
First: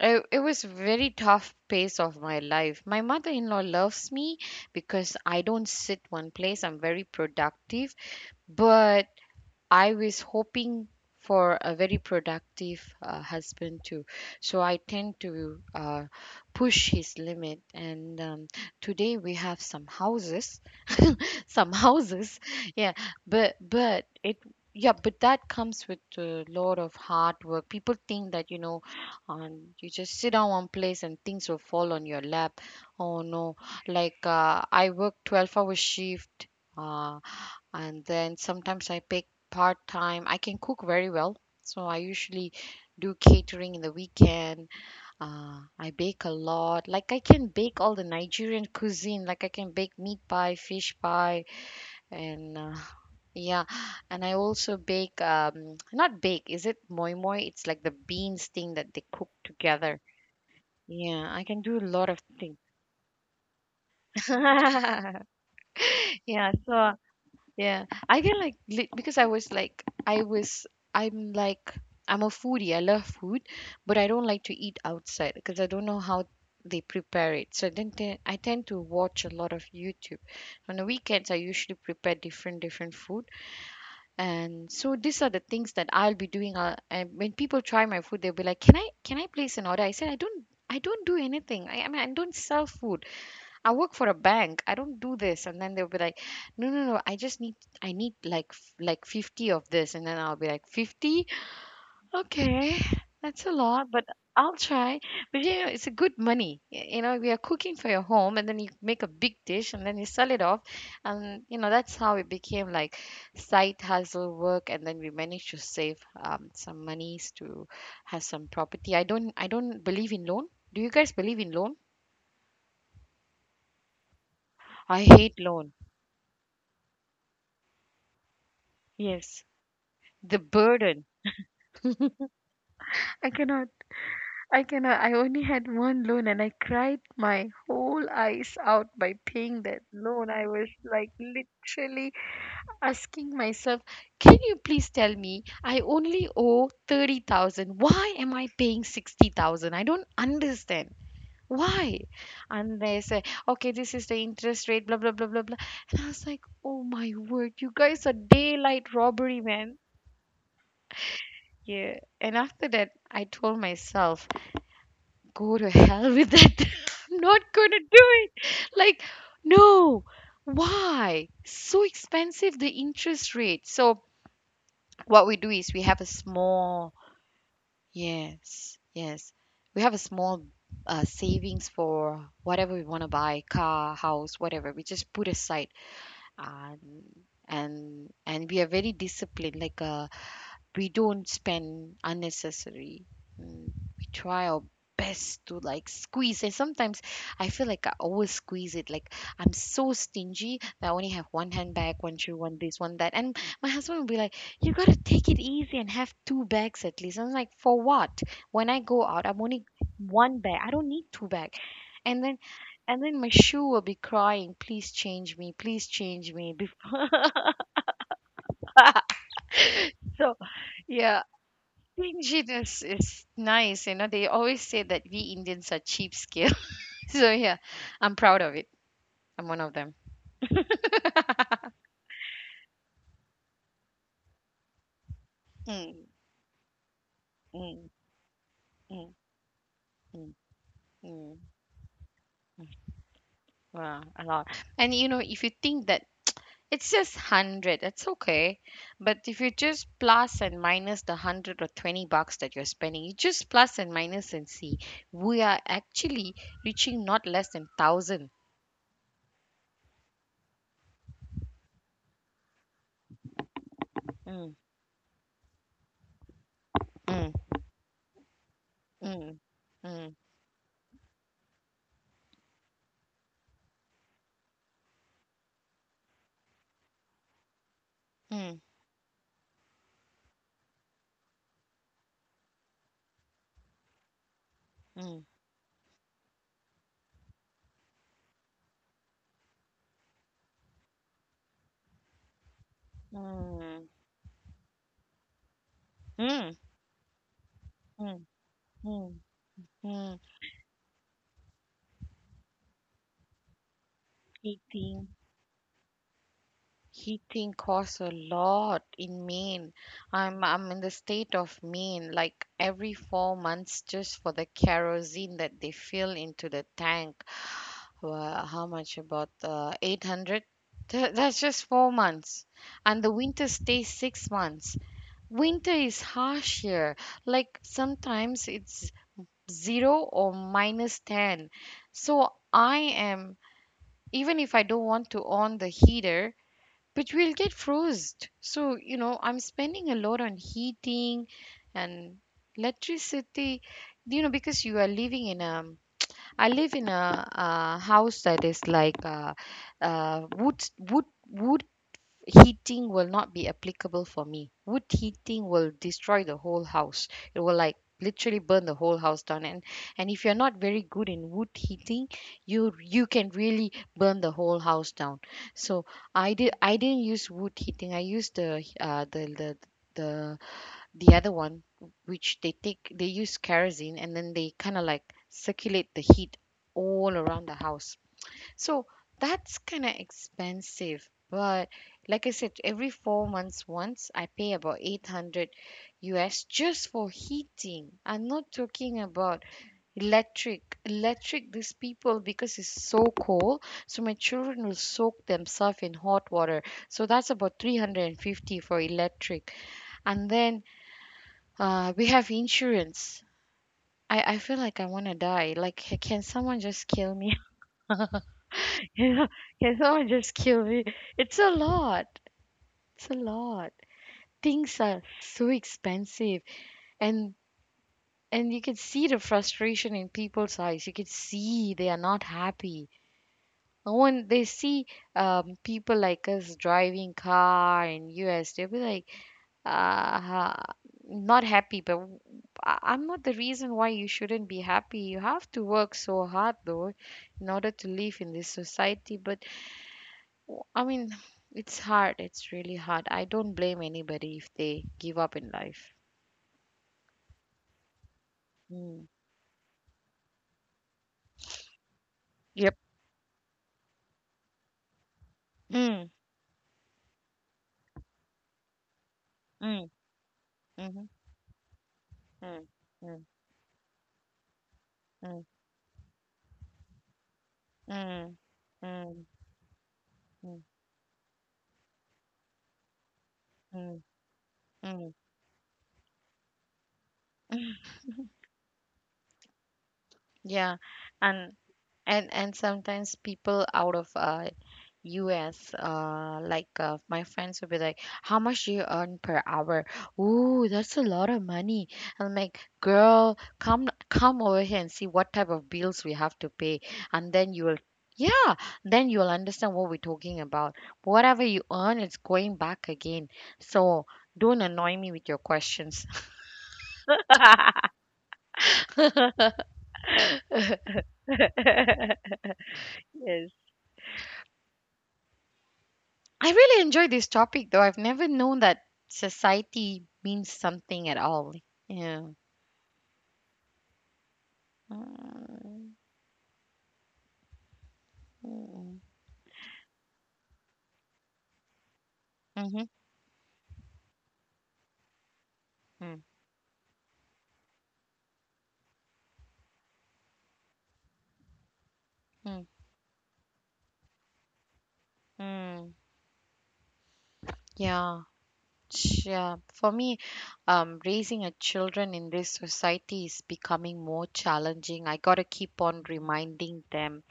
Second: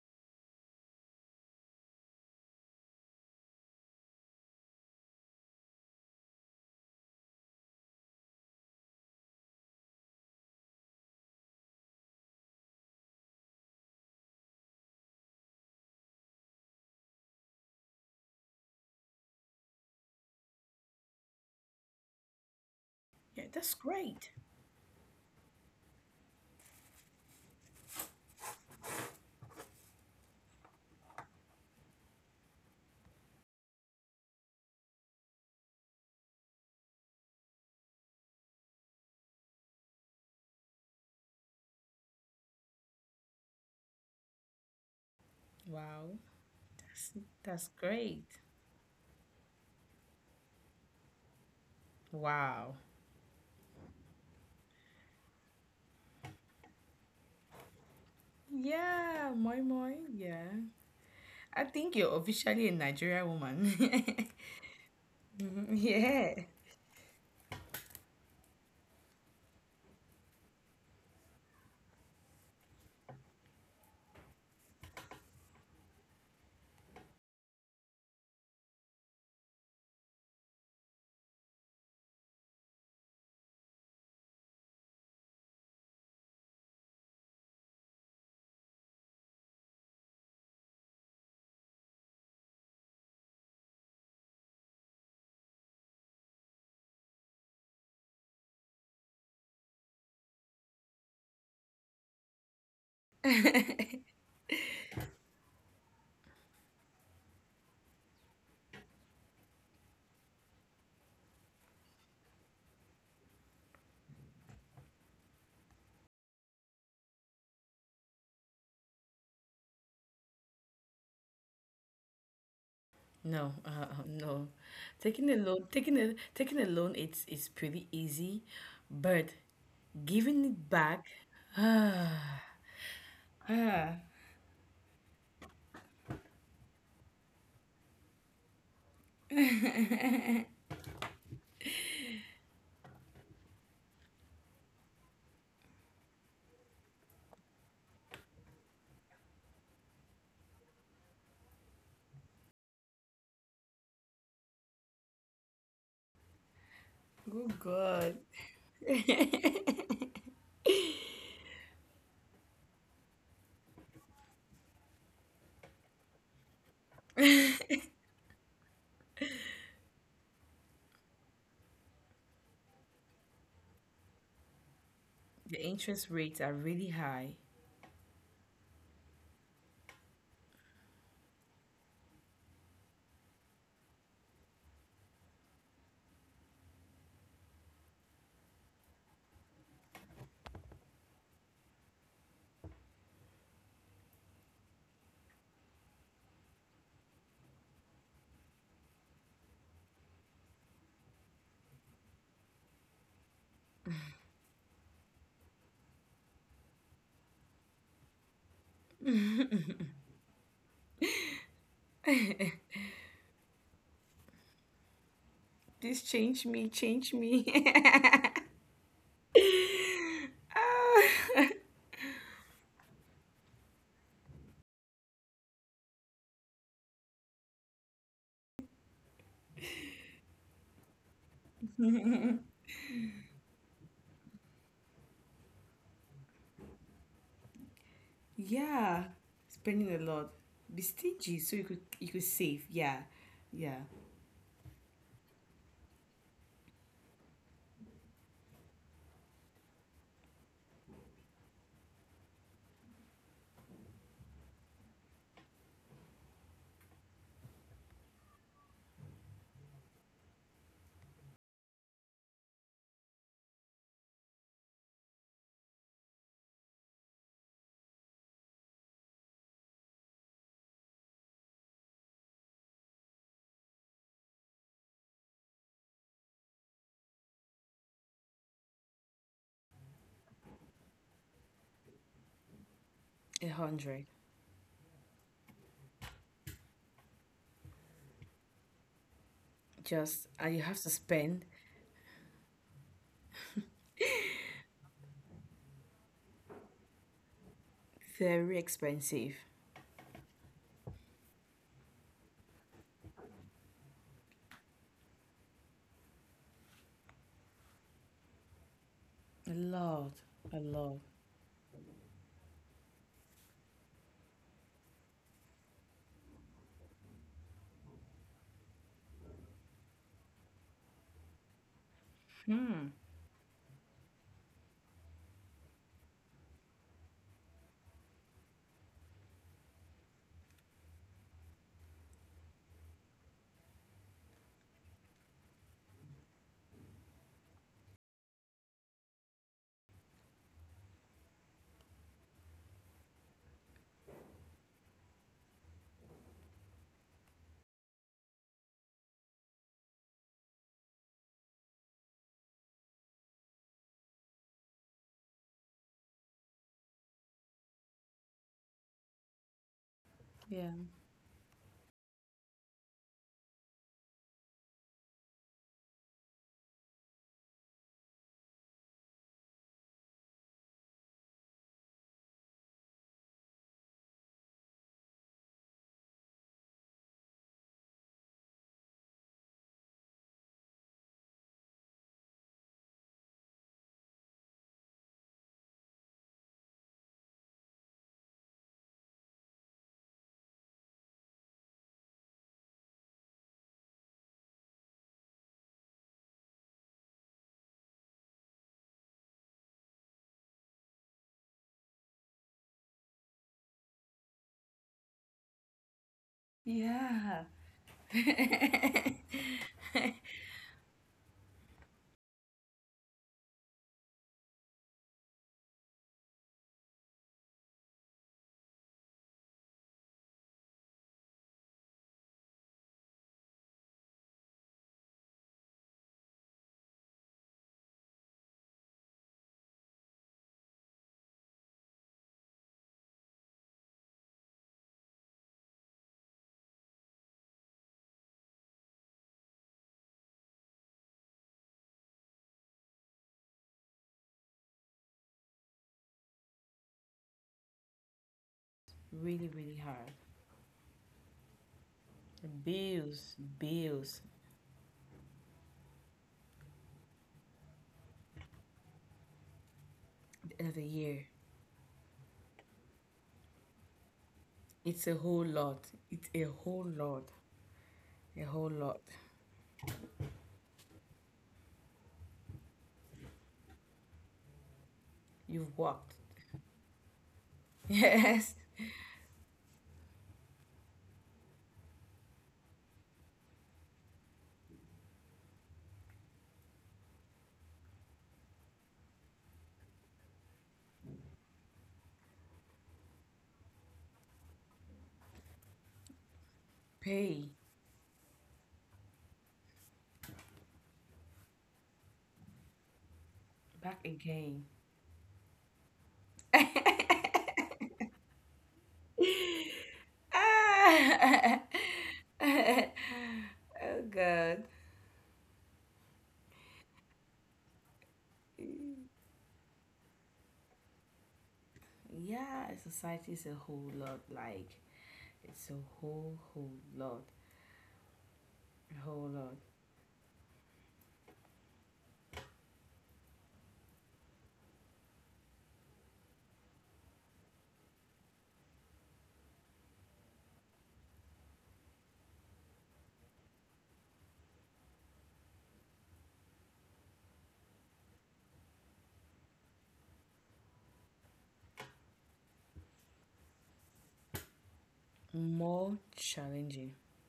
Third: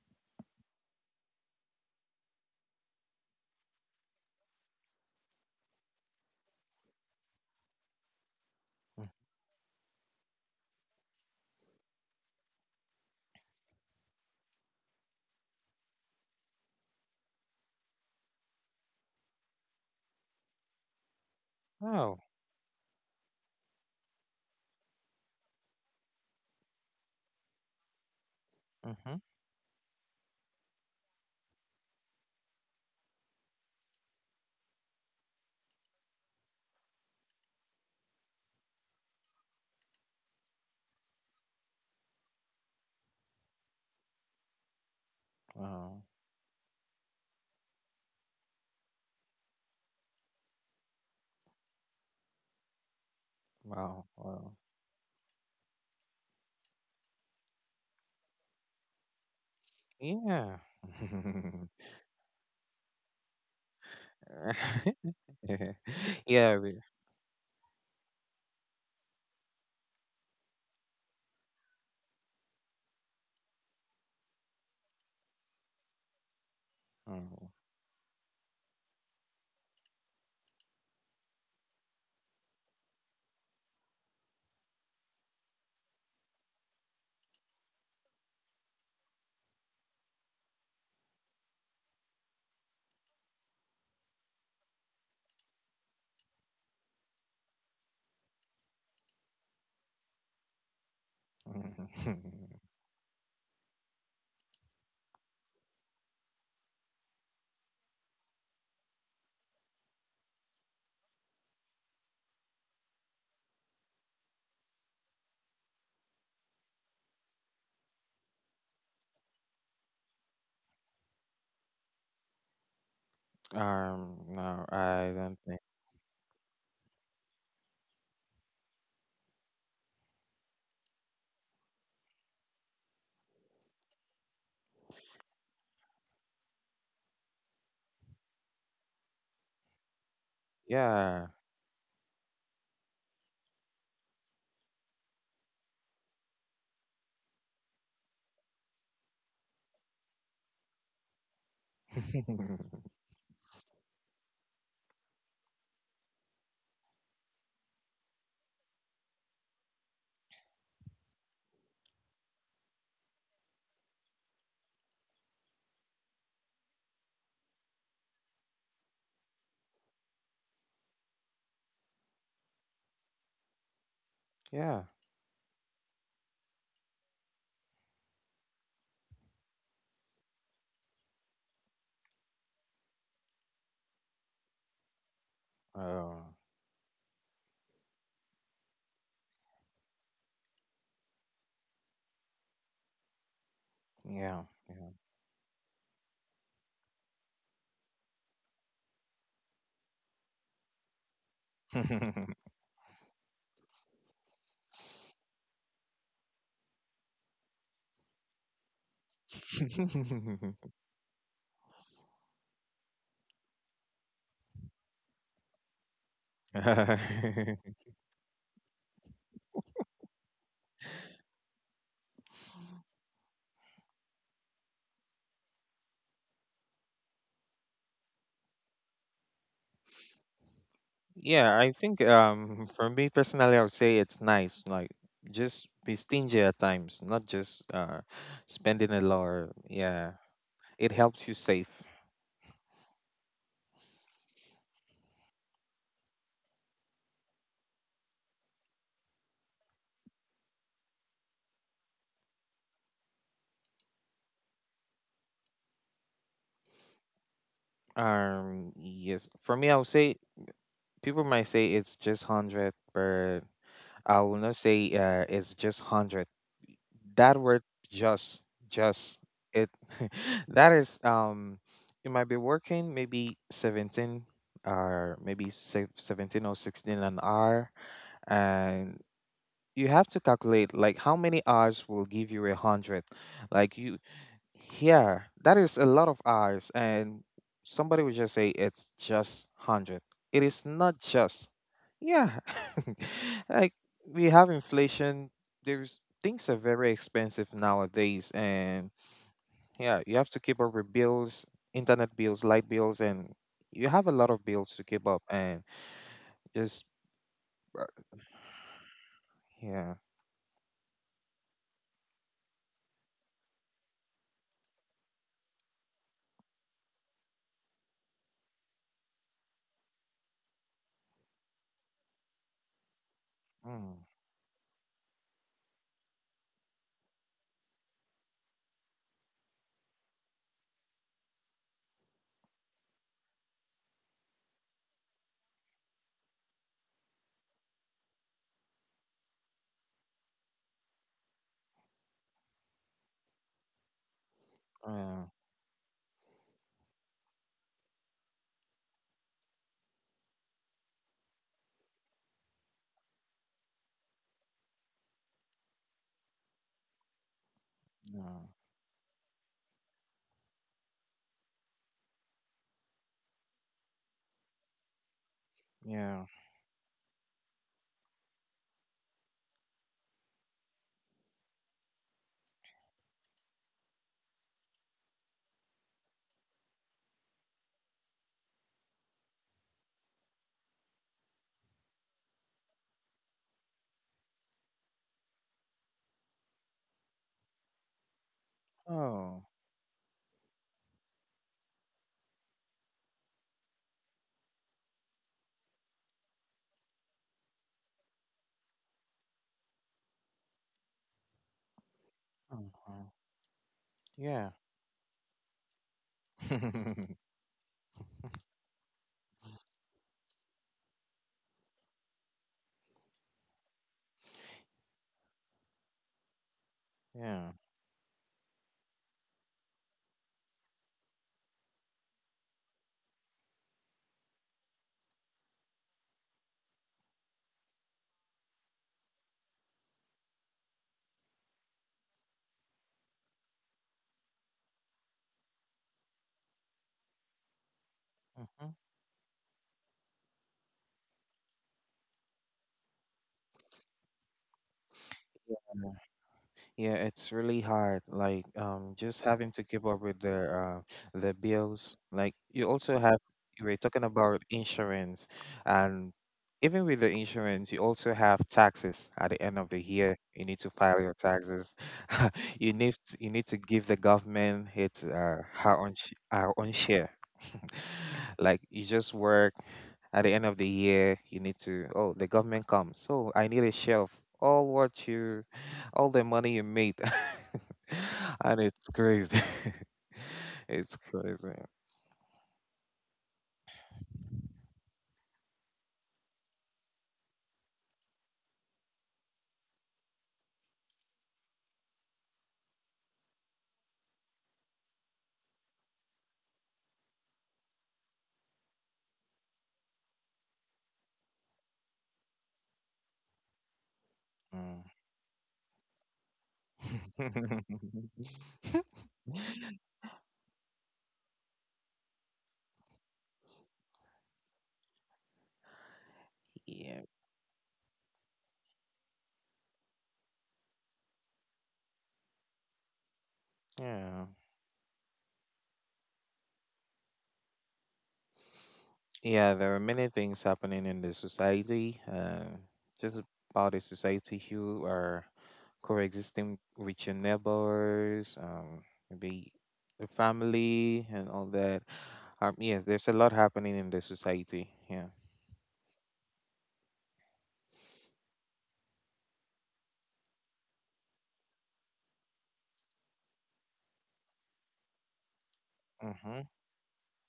Speaker 1: it, it was very tough pace of my life. My mother-in-law loves me because I don't sit one place. I'm very productive, but
Speaker 3: Mm.
Speaker 1: I was hoping for a very productive uh, husband too. So I tend to uh, push his limit. And um, today we have some houses, some
Speaker 3: Oh.
Speaker 1: houses, yeah.
Speaker 2: Yeah,
Speaker 1: But
Speaker 2: that's
Speaker 1: but
Speaker 2: great.
Speaker 1: it yeah, but that comes with a lot of hard work. People think that you know,
Speaker 3: Mm-hmm.
Speaker 1: um, you just sit down one place and things will fall on your lap. Oh no, like uh, I work twelve hour shift. Uh, and then sometimes I pick part time. I can cook very well, so I usually do catering in the weekend. Uh, I
Speaker 3: Wow.
Speaker 2: Wow,
Speaker 1: bake a lot. Like
Speaker 2: that's,
Speaker 1: I can
Speaker 2: that's
Speaker 1: bake all the
Speaker 2: great.
Speaker 1: Nigerian cuisine. Like I can bake meat pie, fish pie, and uh,
Speaker 2: Wow.
Speaker 1: yeah.
Speaker 3: Wow.
Speaker 1: And I
Speaker 3: Wow.
Speaker 1: also bake um not bake. Is it moi moi? It's like the beans thing that they cook
Speaker 2: Yeah, moi moi.
Speaker 1: together.
Speaker 3: Yeah.
Speaker 2: Yeah.
Speaker 1: Yeah, I can
Speaker 2: I
Speaker 1: do a
Speaker 2: think
Speaker 1: lot
Speaker 2: you're
Speaker 1: of things.
Speaker 2: officially a Nigerian woman. Mhm. Yeah.
Speaker 1: Yeah,
Speaker 3: Yeah. we-
Speaker 1: so, yeah, I can like lit- because I was like, I was, I'm like, I'm a foodie. I love food, but I don't like to eat outside because I don't know how they prepare
Speaker 3: Mm.
Speaker 1: it. So then te- I tend to watch a lot of YouTube. On the weekends, I usually prepare different different food, and so these are the things that I'll be doing. Uh, and when people try my food, they'll be like, "Can I can I place an order?" I said, "I don't." I don't do anything. I, I mean, I don't sell food. I work for a bank. I don't do this. And then they'll be like, no, no, no. I just need, I need like, f- like fifty of this. And then I'll be like, fifty?
Speaker 3: Mm.
Speaker 1: Okay. That's a lot, but I'll try. But you know, it's a good money. Y- You know, we are cooking for your home, and then you make a big dish, and then you sell it off. And, you know, that's how it became like side hustle work. And then we managed to save um, some monies to have some property. I don't, I don't believe in loan. Do you guys believe in loan?
Speaker 2: No, uh,
Speaker 3: Um,
Speaker 2: no.
Speaker 3: no,
Speaker 1: I
Speaker 3: I
Speaker 2: Taking
Speaker 1: hate
Speaker 3: don't
Speaker 2: a
Speaker 3: think.
Speaker 2: loan,
Speaker 1: loan.
Speaker 2: taking a taking a loan, it's it's pretty easy, but
Speaker 1: Yes. The
Speaker 2: giving it
Speaker 1: burden.
Speaker 2: back, ah,
Speaker 1: I cannot.
Speaker 2: ah,
Speaker 1: I cannot. I only had one loan, and I cried my whole eyes out by paying that loan. I was like
Speaker 3: Yeah.
Speaker 1: literally asking myself, can you please tell me I only owe thirty thousand? Why am I paying sixty thousand? I don't understand. Why? And they say, okay, this is the interest rate, blah, blah, blah, blah, blah. And I was like, oh my word,
Speaker 2: good
Speaker 1: you guys are
Speaker 2: God.
Speaker 1: daylight robbery, man. Yeah. And after that, I told myself, go to hell with that. I'm not going to do it. Like, no. Why? So expensive, the interest rate. So,
Speaker 3: Yeah.
Speaker 1: what we do
Speaker 2: The
Speaker 1: is we have a
Speaker 2: interest rates are really
Speaker 1: small,
Speaker 2: high.
Speaker 1: yes, yes, we have a small uh, savings for whatever we want to buy car, house, whatever. We just put aside.
Speaker 3: Oh,
Speaker 1: Um, and and we are very disciplined, like a we don't spend unnecessary. Mm. We
Speaker 3: yeah.
Speaker 1: try our
Speaker 3: Yeah.
Speaker 1: best to like squeeze. And sometimes I feel like I always squeeze it. Like I'm so stingy that I only have one handbag, one shoe, one this, one that. And my husband will be like, "You gotta take it easy and have two bags at least." I'm like, "For what? When I go out, I'm only one bag. I don't need two bags." And then. And then my shoe will be crying, please change me, please
Speaker 2: Please
Speaker 1: change
Speaker 2: change
Speaker 1: me
Speaker 2: me,
Speaker 1: before
Speaker 2: change me.
Speaker 1: so yeah.
Speaker 2: Ah,
Speaker 1: Stinginess is nice. You know, they always say that we Indians are cheapskate. So yeah, I'm proud of it. I'm one of them.
Speaker 3: Yeah, I think um for me personally I would say it's nice. Like just be
Speaker 1: Mm,
Speaker 3: stingy at times, not just
Speaker 1: mm,
Speaker 3: uh spending a
Speaker 2: yeah.
Speaker 1: mm,
Speaker 3: lot. or-
Speaker 2: Spending a
Speaker 3: Yeah.
Speaker 2: lot.
Speaker 1: mm,
Speaker 2: Be
Speaker 3: It helps you
Speaker 1: mm.
Speaker 2: stingy so
Speaker 3: save.
Speaker 2: you could you could save. Yeah. Yeah.
Speaker 1: Wow, a lot. And you know, if you think that it's just hundred, that's okay. But if you just plus and minus the hundred or twenty bucks that you're spending, you just plus and minus and see, we are actually reaching not less than thousand.
Speaker 3: Um yes. For me I would say people might say it's just hundred, but I will not
Speaker 1: Mm,
Speaker 3: say uh it's just hundred,
Speaker 1: mm,
Speaker 3: that word just, just
Speaker 1: mm,
Speaker 3: it
Speaker 1: mm,
Speaker 3: that is um you might be working maybe seventeen, or maybe se- seventeen or sixteen an hour,
Speaker 1: mm,
Speaker 3: and you have to calculate like how many hours will give you a hundred,
Speaker 2: A
Speaker 3: like you
Speaker 2: hundred.
Speaker 3: Yeah,
Speaker 1: mm,
Speaker 3: that is a lot of hours, and somebody would just say it's just one hundred.
Speaker 2: Just
Speaker 3: It
Speaker 2: and you
Speaker 3: is
Speaker 2: have to
Speaker 3: not
Speaker 2: spend
Speaker 3: just. Yeah.
Speaker 1: mm,
Speaker 3: Like
Speaker 1: mm,
Speaker 3: we have inflation, there's things are
Speaker 1: mm.
Speaker 3: very expensive
Speaker 1: Mm.
Speaker 3: nowadays,
Speaker 2: very
Speaker 3: and
Speaker 1: Hmm.
Speaker 2: expensive.
Speaker 3: yeah, you
Speaker 1: Mm.
Speaker 3: have to keep up with bills, internet bills, light bills, and you have a lot of bills to keep
Speaker 1: Heating,
Speaker 3: up, and just
Speaker 1: heating
Speaker 3: uh,
Speaker 1: costs a lot in
Speaker 2: A
Speaker 1: Maine.
Speaker 3: yeah.
Speaker 2: lot,
Speaker 1: I'm
Speaker 2: a
Speaker 1: I'm in the
Speaker 2: lot.
Speaker 1: state of Maine, like every four months just for the kerosene that they fill into the tank. Well, how much? About uh, eight hundred? Th- That's just four months.
Speaker 2: Hmm.
Speaker 1: And the winter stays
Speaker 3: Mm,
Speaker 1: six months. Winter is harsh here. Like sometimes it's zero or minus ten. So I am even if I don't want to on the heater, but we'll get frozen. So, you know, I'm spending a lot on heating and electricity, you know, because you are
Speaker 3: yeah.
Speaker 1: living in a, I live in a, uh house that is like uh, uh, wood, wood, wood heating will not be applicable for me. Wood heating will destroy the whole house. It will like
Speaker 3: Yeah.
Speaker 1: literally burn the whole house down, and and if you're not
Speaker 2: Yeah.
Speaker 1: very good in wood heating, you you can really burn the whole house down. So
Speaker 3: Yeah.
Speaker 1: i did i didn't use wood heating. I used the uh the the the, the other one, which they take, they use kerosene, and then they kind of like circulate the heat all around the house. So that's kind of expensive. But like I said, every four months once I pay about eight hundred U S just for heating. I'm not talking
Speaker 3: Oh.
Speaker 1: about electric. Electric, these people, because it's so cold, so my children will soak themselves in hot water. So that's about three hundred fifty for electric. And then uh, we have
Speaker 3: Mhm,
Speaker 1: insurance. I, I
Speaker 3: yeah.
Speaker 1: feel like I want to die. Like, can someone just kill me?
Speaker 2: Yeah.
Speaker 1: Can someone just kill me? It's a lot. It's a lot. Things are so expensive, and
Speaker 3: Yeah.
Speaker 1: and you can see the frustration in people's eyes. You can see they are not happy. And when they see um, people like us driving car in U S, they'll be like, uh, not happy. But w- I- I'm not the reason why you shouldn't be happy. You have to work so hard though, in order to live in this society. But W- I mean, it's hard. It's really hard. I don't blame anybody if they give up in life.
Speaker 3: Mhm. Yeah, it's really hard. Like, um,
Speaker 1: Mm.
Speaker 3: just having
Speaker 2: Really,
Speaker 3: to
Speaker 2: really
Speaker 3: keep up
Speaker 2: hard.
Speaker 3: with their uh, their bills. Like, you
Speaker 1: Yep.
Speaker 3: also have,
Speaker 2: Bills,
Speaker 3: you were talking
Speaker 2: bills.
Speaker 3: about insurance,
Speaker 1: Mm.
Speaker 3: and even with the insurance, you also have taxes at the end of the
Speaker 1: Mm.
Speaker 3: year. You
Speaker 2: At
Speaker 3: need
Speaker 2: the
Speaker 3: to
Speaker 2: end of the
Speaker 3: file
Speaker 1: Mm-hmm.
Speaker 3: your
Speaker 2: year.
Speaker 3: taxes.
Speaker 1: Mm.
Speaker 3: You need to,
Speaker 1: Mm.
Speaker 3: you need to give the government its
Speaker 2: It's a
Speaker 3: uh,
Speaker 2: whole
Speaker 3: her
Speaker 2: lot.
Speaker 3: own sh-
Speaker 2: It's a
Speaker 3: our own
Speaker 2: whole
Speaker 3: share.
Speaker 2: lot.
Speaker 1: Mm.
Speaker 2: A
Speaker 3: Like,
Speaker 2: whole
Speaker 1: Mm.
Speaker 3: you
Speaker 2: lot.
Speaker 3: just
Speaker 1: Mm.
Speaker 3: work. At the end of the year, you need to. Oh, the government comes. So I need a
Speaker 1: Mm.
Speaker 3: share of all what
Speaker 1: Mm.
Speaker 3: you
Speaker 2: You've
Speaker 3: all
Speaker 2: worked.
Speaker 3: the money you made.
Speaker 1: Mm.
Speaker 2: Yes.
Speaker 3: And it's crazy.
Speaker 1: Yeah,
Speaker 3: It's
Speaker 1: and
Speaker 3: crazy.
Speaker 1: and and sometimes people out of uh U S uh like uh, my friends will be like, how much do you earn per hour? Ooh, that's a lot of money. I'm like, girl, come come over here and see what type of bills we have to pay, and
Speaker 2: Pay.
Speaker 1: then you will, yeah, then you'll understand what we're talking about. Whatever you earn, it's going back again. So
Speaker 2: Back
Speaker 1: don't
Speaker 2: again.
Speaker 3: Mm.
Speaker 1: annoy me with your questions.
Speaker 2: Ah! Oh
Speaker 1: Yes.
Speaker 2: God.
Speaker 1: I really
Speaker 3: Yeah.
Speaker 1: enjoy this topic though. I've never known that society means something at all. Yeah.
Speaker 2: Yeah, society is a whole lot.
Speaker 3: Yeah.
Speaker 2: Like, it's a whole, whole lot,
Speaker 1: Mm-hmm.
Speaker 2: a whole lot
Speaker 3: Yeah, there are many things happening in the society. Uh,
Speaker 1: Mm-hmm.
Speaker 3: just about the society, who are coexisting with your neighbors, um, maybe the family and all that. Um, yes, there's a lot happening in the society. Yeah.
Speaker 1: Mm-hmm. Yeah. Ch- Yeah. For me, um, raising a children in this society is becoming more challenging. I gotta keep
Speaker 2: more
Speaker 1: on
Speaker 3: Mm-hmm.
Speaker 1: reminding
Speaker 2: challenging.
Speaker 1: them,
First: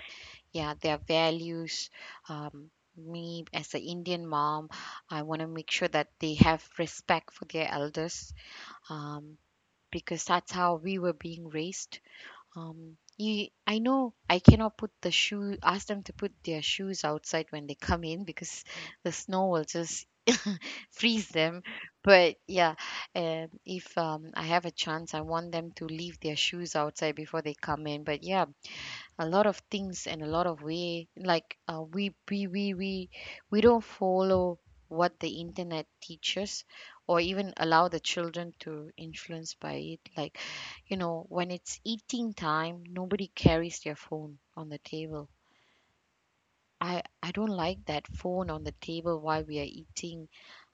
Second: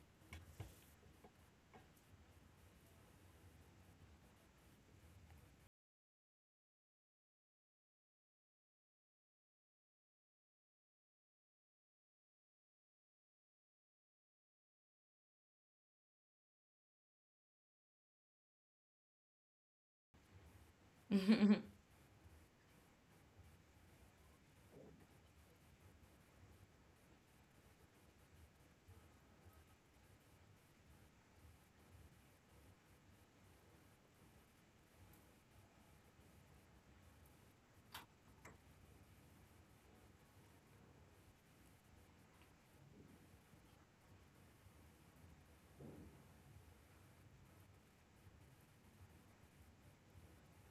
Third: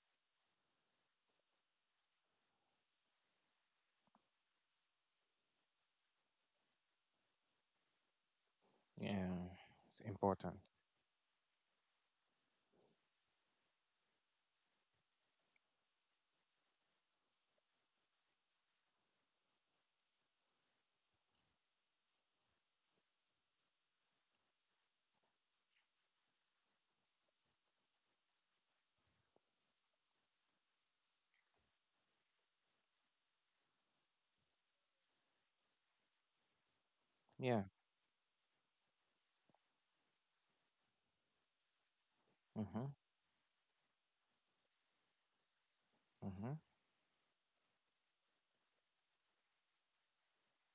Speaker 1: yeah, their values. Um, me as an Indian mom, I want to make sure that they have respect for their elders. Um,
Speaker 3: Yeah. It's
Speaker 1: because that's
Speaker 3: important.
Speaker 1: how we were being raised. Um, you, I know I cannot put the shoe, ask them to put their shoes outside when they come in because the snow will just freeze them. But yeah, um, if um, I have a chance, I want them to leave their shoes outside before they come in. But yeah, a lot of things and a lot of way, like uh, we we we we we don't follow what the internet teaches, or even
Speaker 3: Yeah.
Speaker 1: allow the children to influence by it. Like, you know, when it's eating time,
Speaker 3: Mm-hmm.
Speaker 1: nobody carries their phone on the table.
Speaker 3: Mm-hmm.
Speaker 1: I i don't like that phone on the table while we are eating.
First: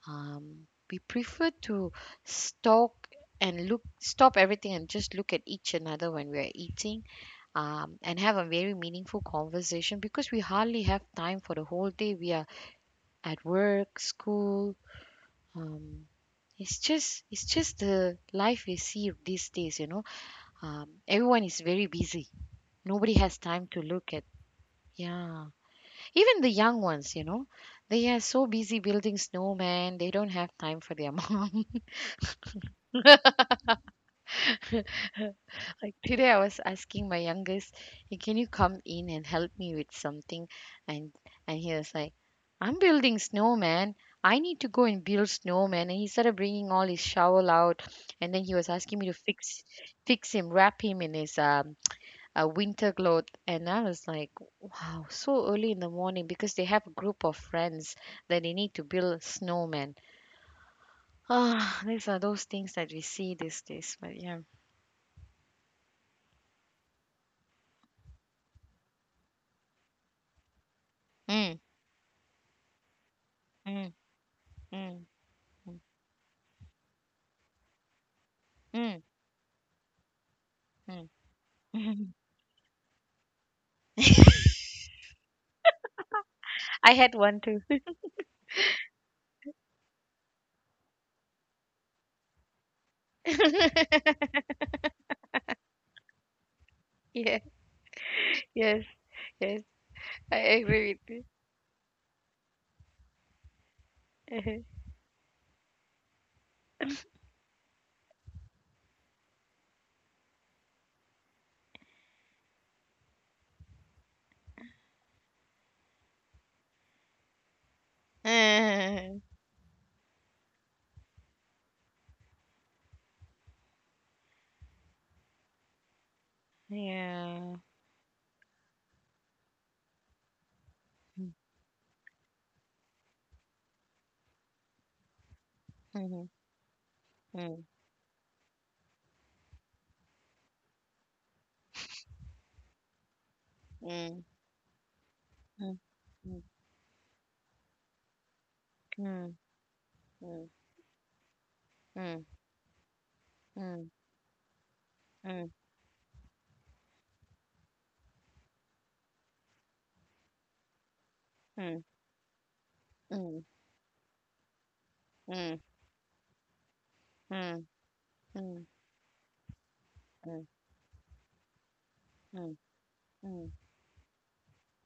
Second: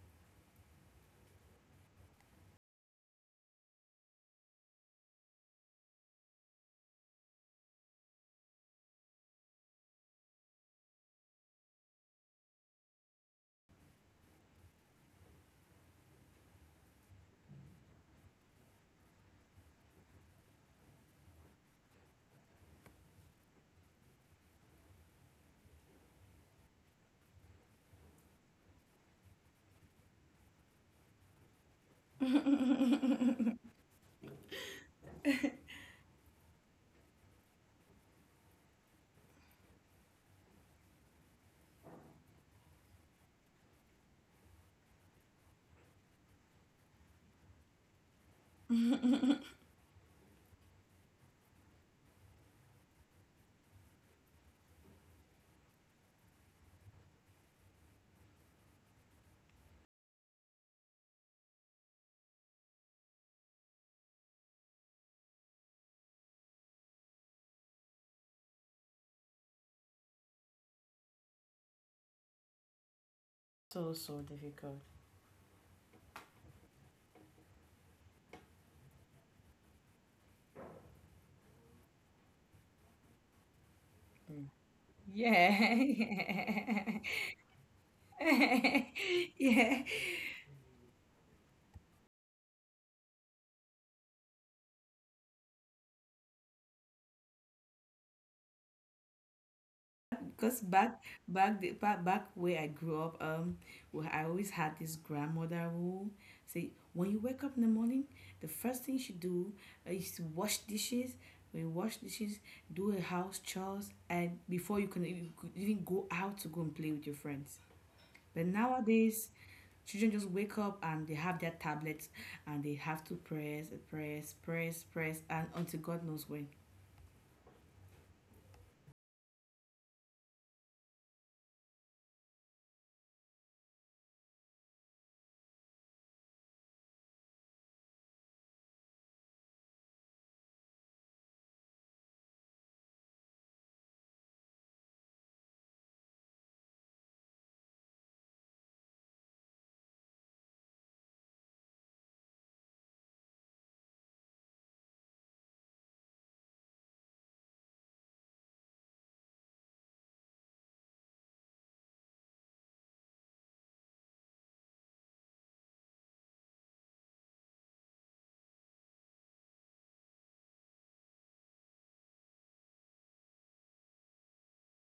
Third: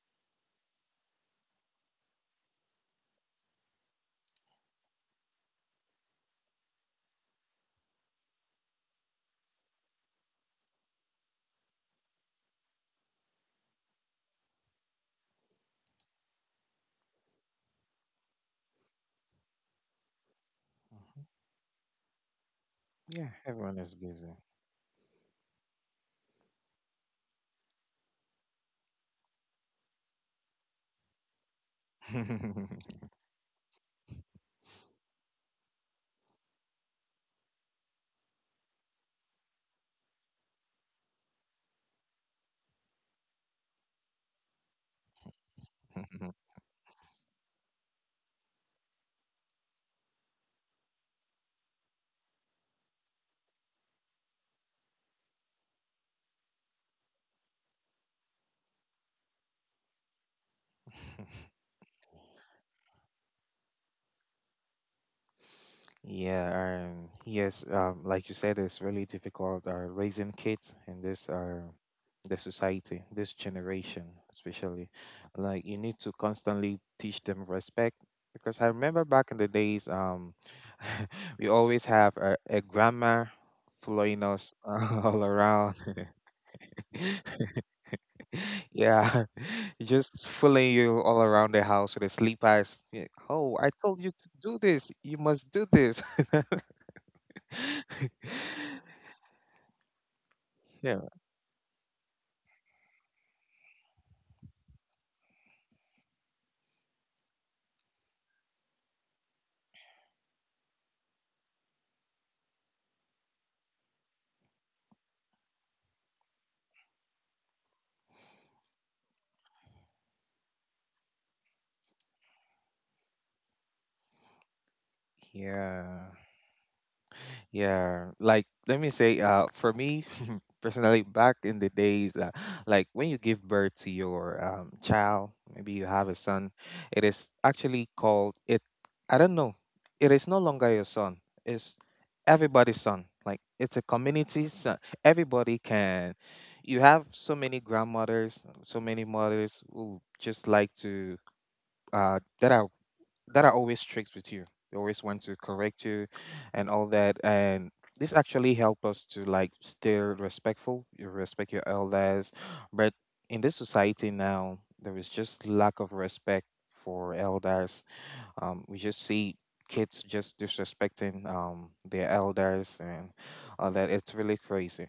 Speaker 1: um we prefer to stalk and look, stop everything and just look at each another when we are eating, um, and have a very meaningful conversation because we hardly have time for the whole day. We are at work, school. Um, it's just it's just the life we see these days. You know, um,
Speaker 3: Hmm.
Speaker 1: everyone is very busy. Nobody
Speaker 3: Yeah.
Speaker 1: has time
Speaker 3: Everyone
Speaker 1: to
Speaker 3: is
Speaker 1: look at.
Speaker 3: busy.
Speaker 1: Yeah, even the young ones. You know, they are so busy building snowmen. They don't have time for their mom. Like today, I was asking my youngest, "Hey, can you come in and help me with something?" And and he was like, "I'm building snowman. I need to go and build snowman." And he started bringing all his shovel out, and then he was asking me to fix fix him, wrap him in his um uh, winter cloth. And I was like, "Wow, so early in the morning!" Because they have a group of friends that they need to build snowman. Ah, these are those things that we see these days. But yeah.
Speaker 3: Yeah. Um, yes. Um, like you said, it's really difficult uh, raising kids in this,
Speaker 1: Mm.
Speaker 3: uh, the society, this
Speaker 1: Mm.
Speaker 2: So,
Speaker 3: generation,
Speaker 2: so difficult.
Speaker 3: especially.
Speaker 1: Mm.
Speaker 3: Like you need to constantly teach them respect. Because I
Speaker 1: Mm.
Speaker 3: remember back in the days, um, we always
Speaker 1: Mm.
Speaker 3: have a, a grandma, following us all around.
Speaker 2: Yeah,
Speaker 1: I had one too.
Speaker 2: yeah.
Speaker 3: Yeah,
Speaker 2: Yeah.
Speaker 3: just fooling you all around the house with a sleep eyes. Yeah, oh, I told you to do this. You must do this.
Speaker 1: Yeah, yes, yes. I
Speaker 2: Because
Speaker 3: Yeah,
Speaker 1: agree
Speaker 2: back,
Speaker 1: with
Speaker 2: back, the, back, back where I grew up, um, where I always
Speaker 1: you.
Speaker 2: had this grandmother who say, when you wake up in the morning, the first thing you should do uh, is to wash dishes. When you wash dishes, do a house chores, and before you can even even go out to go and play with your friends. But
Speaker 1: Mhm.
Speaker 2: nowadays, children just wake up and they have their tablets, and they have to press, press, press, press, and until God
Speaker 3: yeah.
Speaker 2: knows when.
Speaker 1: Yeah.
Speaker 3: Yeah, like let me say, uh, for me personally,
Speaker 1: Mm.
Speaker 3: back in the days, uh, like when you give birth to your um, child, maybe you have a
Speaker 1: Mhm.
Speaker 3: son, it is
Speaker 1: Mm.
Speaker 3: actually called it. I don't know. It is no longer your son. It's everybody's son. Like it's a
Speaker 1: Mm.
Speaker 3: community son. Everybody can. You have so many grandmothers, so many
Speaker 1: Mm.
Speaker 3: mothers who just like to uh,
Speaker 1: Mm.
Speaker 3: that are, that are always
Speaker 1: Mm.
Speaker 3: tricks with you. They always want
Speaker 1: Mm.
Speaker 3: to
Speaker 1: Mm.
Speaker 3: correct you and all that. And this actually help us to like stay respectful. You respect your
Speaker 1: Mm. Mm.
Speaker 3: elders. But
Speaker 1: Mm.
Speaker 3: in
Speaker 1: Mm.
Speaker 3: this society now, there is
Speaker 1: Mm.
Speaker 3: just
Speaker 1: Mm. Mm.
Speaker 3: lack of respect for elders. Um, we just see kids just disrespecting um their
Speaker 1: Mm.
Speaker 3: elders and
Speaker 1: Mm. Mm.
Speaker 3: all that. It's really crazy.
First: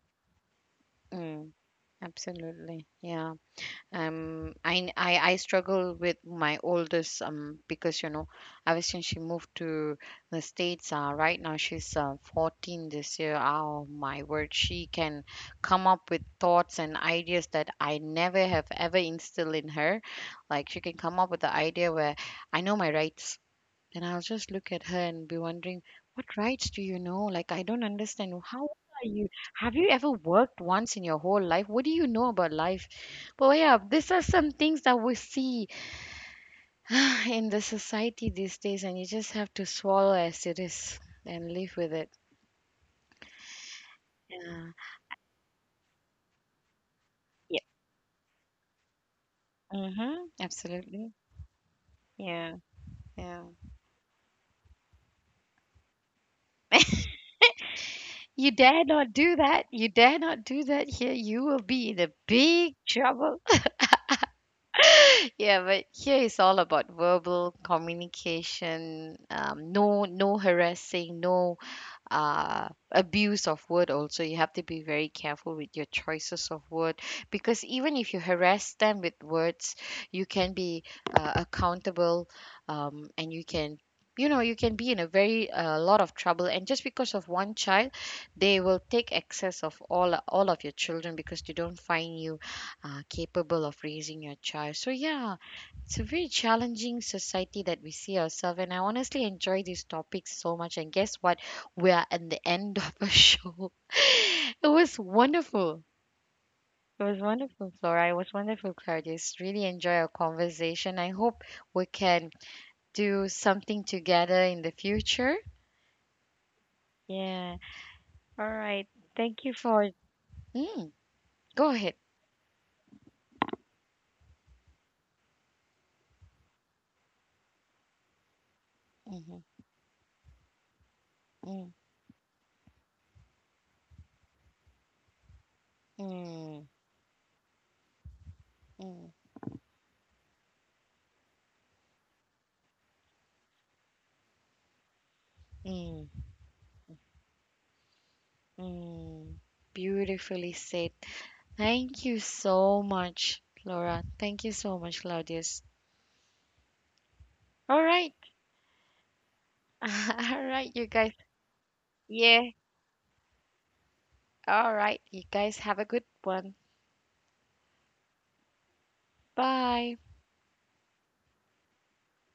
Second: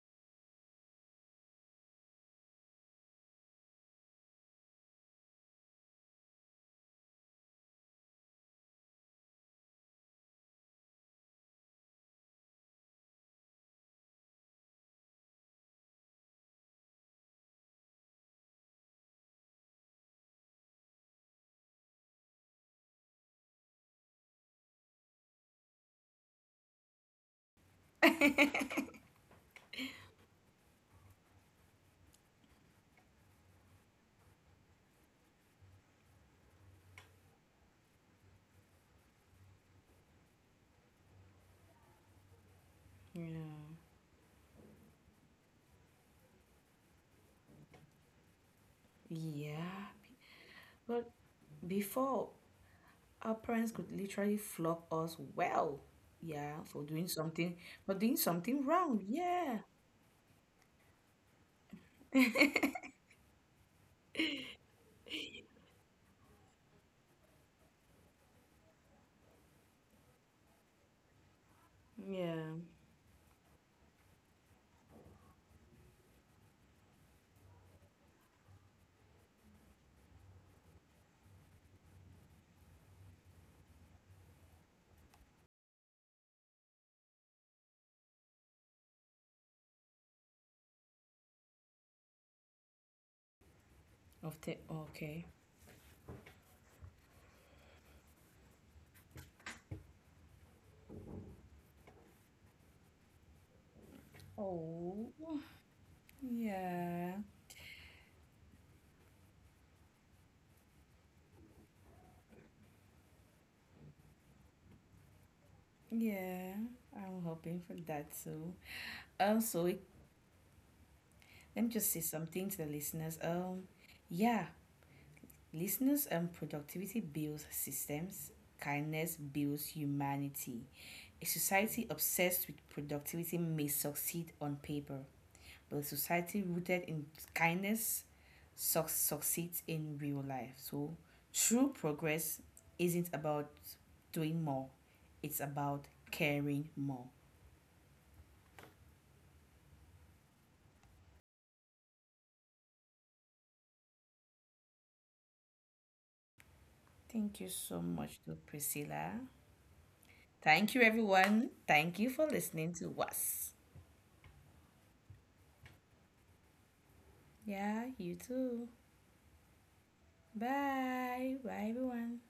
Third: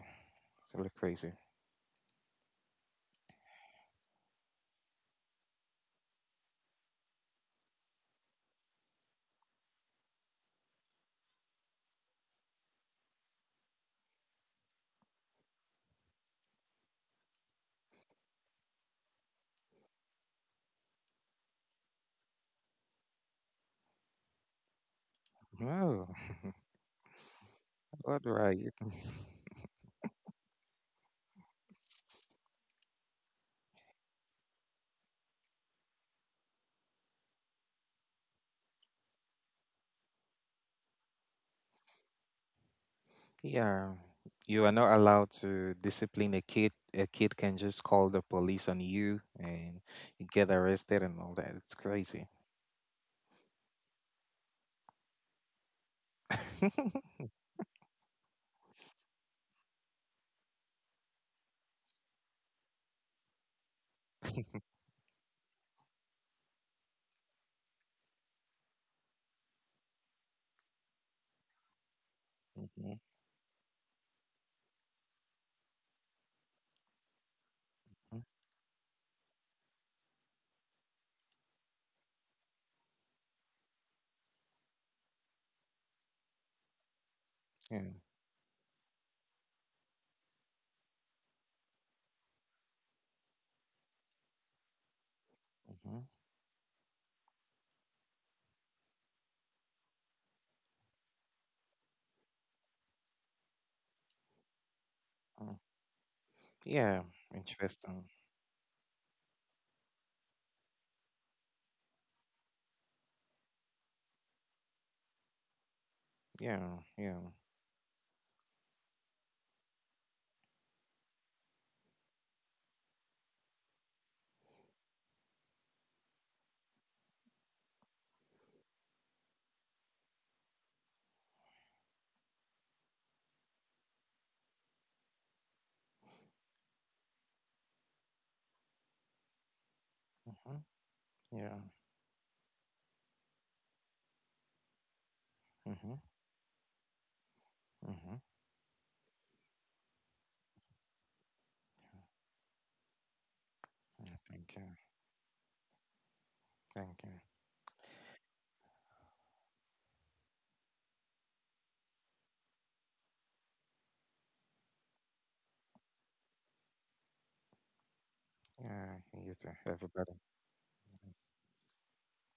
Speaker 3: It's really crazy.
Speaker 1: Mm. Absolutely. Yeah. um I, I i struggle with my oldest, um because, you know, ever since she moved to the states, uh right now she's uh, fourteen this year. Oh my word, she can come up with thoughts and ideas that I never have ever instilled in her. Like, she can come up with the idea where I know my rights. Then I'll just look at her and be wondering,
Speaker 3: Oh,
Speaker 1: what rights do you know? Like, I don't
Speaker 3: what
Speaker 1: understand.
Speaker 3: right?
Speaker 1: How old are you? Have you ever worked once in your whole life? What do you know about life? But yeah, these are some things that we see in the society these days, and you just have to swallow as it is and live with it.
Speaker 3: Yeah, you
Speaker 1: Yeah.
Speaker 3: are not allowed to discipline a kid. A kid can
Speaker 1: Yeah.
Speaker 3: just call the police on you, and
Speaker 2: Yeah.
Speaker 3: you
Speaker 1: Mm-hmm.
Speaker 3: get arrested
Speaker 2: But
Speaker 1: Absolutely.
Speaker 3: and all that. It's
Speaker 2: before,
Speaker 3: crazy.
Speaker 1: Yeah.
Speaker 2: our
Speaker 1: Yeah.
Speaker 2: parents could literally flog us well. Yeah, for doing something, for doing
Speaker 1: You
Speaker 2: something
Speaker 1: dare
Speaker 2: wrong.
Speaker 1: not do
Speaker 2: Yeah.
Speaker 1: that. You dare not do that here. You will be in a big trouble. Yeah, but here is all about verbal communication. Um, no, no harassing, no
Speaker 2: Yeah.
Speaker 1: uh,
Speaker 3: Mhm,
Speaker 1: abuse of word. Also, you have to be very careful with your choices of word, because even if you
Speaker 3: mhm,
Speaker 1: harass them with words, you can be uh, accountable, um, and you can, you know, you can be in a very uh, lot of trouble, and just because of one
Speaker 3: yeah.
Speaker 1: child, they will take excess of all all of your children because they don't find you uh, capable of raising
Speaker 2: Of
Speaker 1: your
Speaker 2: the
Speaker 1: child. So
Speaker 2: okay.
Speaker 1: yeah, it's a
Speaker 3: Mhm,
Speaker 1: very challenging society that we see ourselves, and I honestly enjoy these topics so much, and guess what, we are at the end of a show. It was
Speaker 2: Oh,
Speaker 3: mm.
Speaker 1: wonderful.
Speaker 3: Yeah,
Speaker 1: It
Speaker 2: yeah,
Speaker 1: was wonderful,
Speaker 3: interesting.
Speaker 1: Flora. It was wonderful, Claudius. Really enjoy our conversation. I hope we can do something together in the future.
Speaker 2: yeah.
Speaker 3: Yeah, yeah.
Speaker 2: I'm
Speaker 1: Yeah.
Speaker 2: hoping for that
Speaker 1: All
Speaker 2: too.
Speaker 1: right. Thank you
Speaker 2: Um, so
Speaker 1: for.
Speaker 2: it-
Speaker 1: Mm, go
Speaker 2: Let me
Speaker 1: ahead.
Speaker 2: just say something to the listeners. Um, yeah, listeners, and productivity builds systems, kindness
Speaker 1: Mhm.
Speaker 2: builds humanity. A
Speaker 1: Mm.
Speaker 2: society obsessed with productivity may succeed on paper, but a society
Speaker 1: Mm.
Speaker 2: rooted in kindness suc
Speaker 1: Mm.
Speaker 2: succeeds in real
Speaker 3: Hmm.
Speaker 2: life. So,
Speaker 3: Yeah.
Speaker 2: true progress isn't about doing more, it's
Speaker 3: Hmm.
Speaker 2: about
Speaker 1: Mm.
Speaker 2: caring more.
Speaker 3: Hmm.
Speaker 1: Mm. Beautifully said. Thank you so much, Flora. Thank you
Speaker 3: Thank you.
Speaker 1: so much, Claudius.
Speaker 3: Thank you.
Speaker 2: Thank you
Speaker 1: All
Speaker 2: so
Speaker 1: right.
Speaker 2: much to Priscilla.
Speaker 1: All right,
Speaker 2: Thank you,
Speaker 1: you guys.
Speaker 2: everyone. Thank you for
Speaker 1: Yeah.
Speaker 2: listening to us.
Speaker 1: All right. You guys have a good one.
Speaker 2: Yeah, you too.
Speaker 3: Yeah, you too.
Speaker 1: Bye.
Speaker 3: Everybody.
Speaker 2: Bye. Bye, everyone.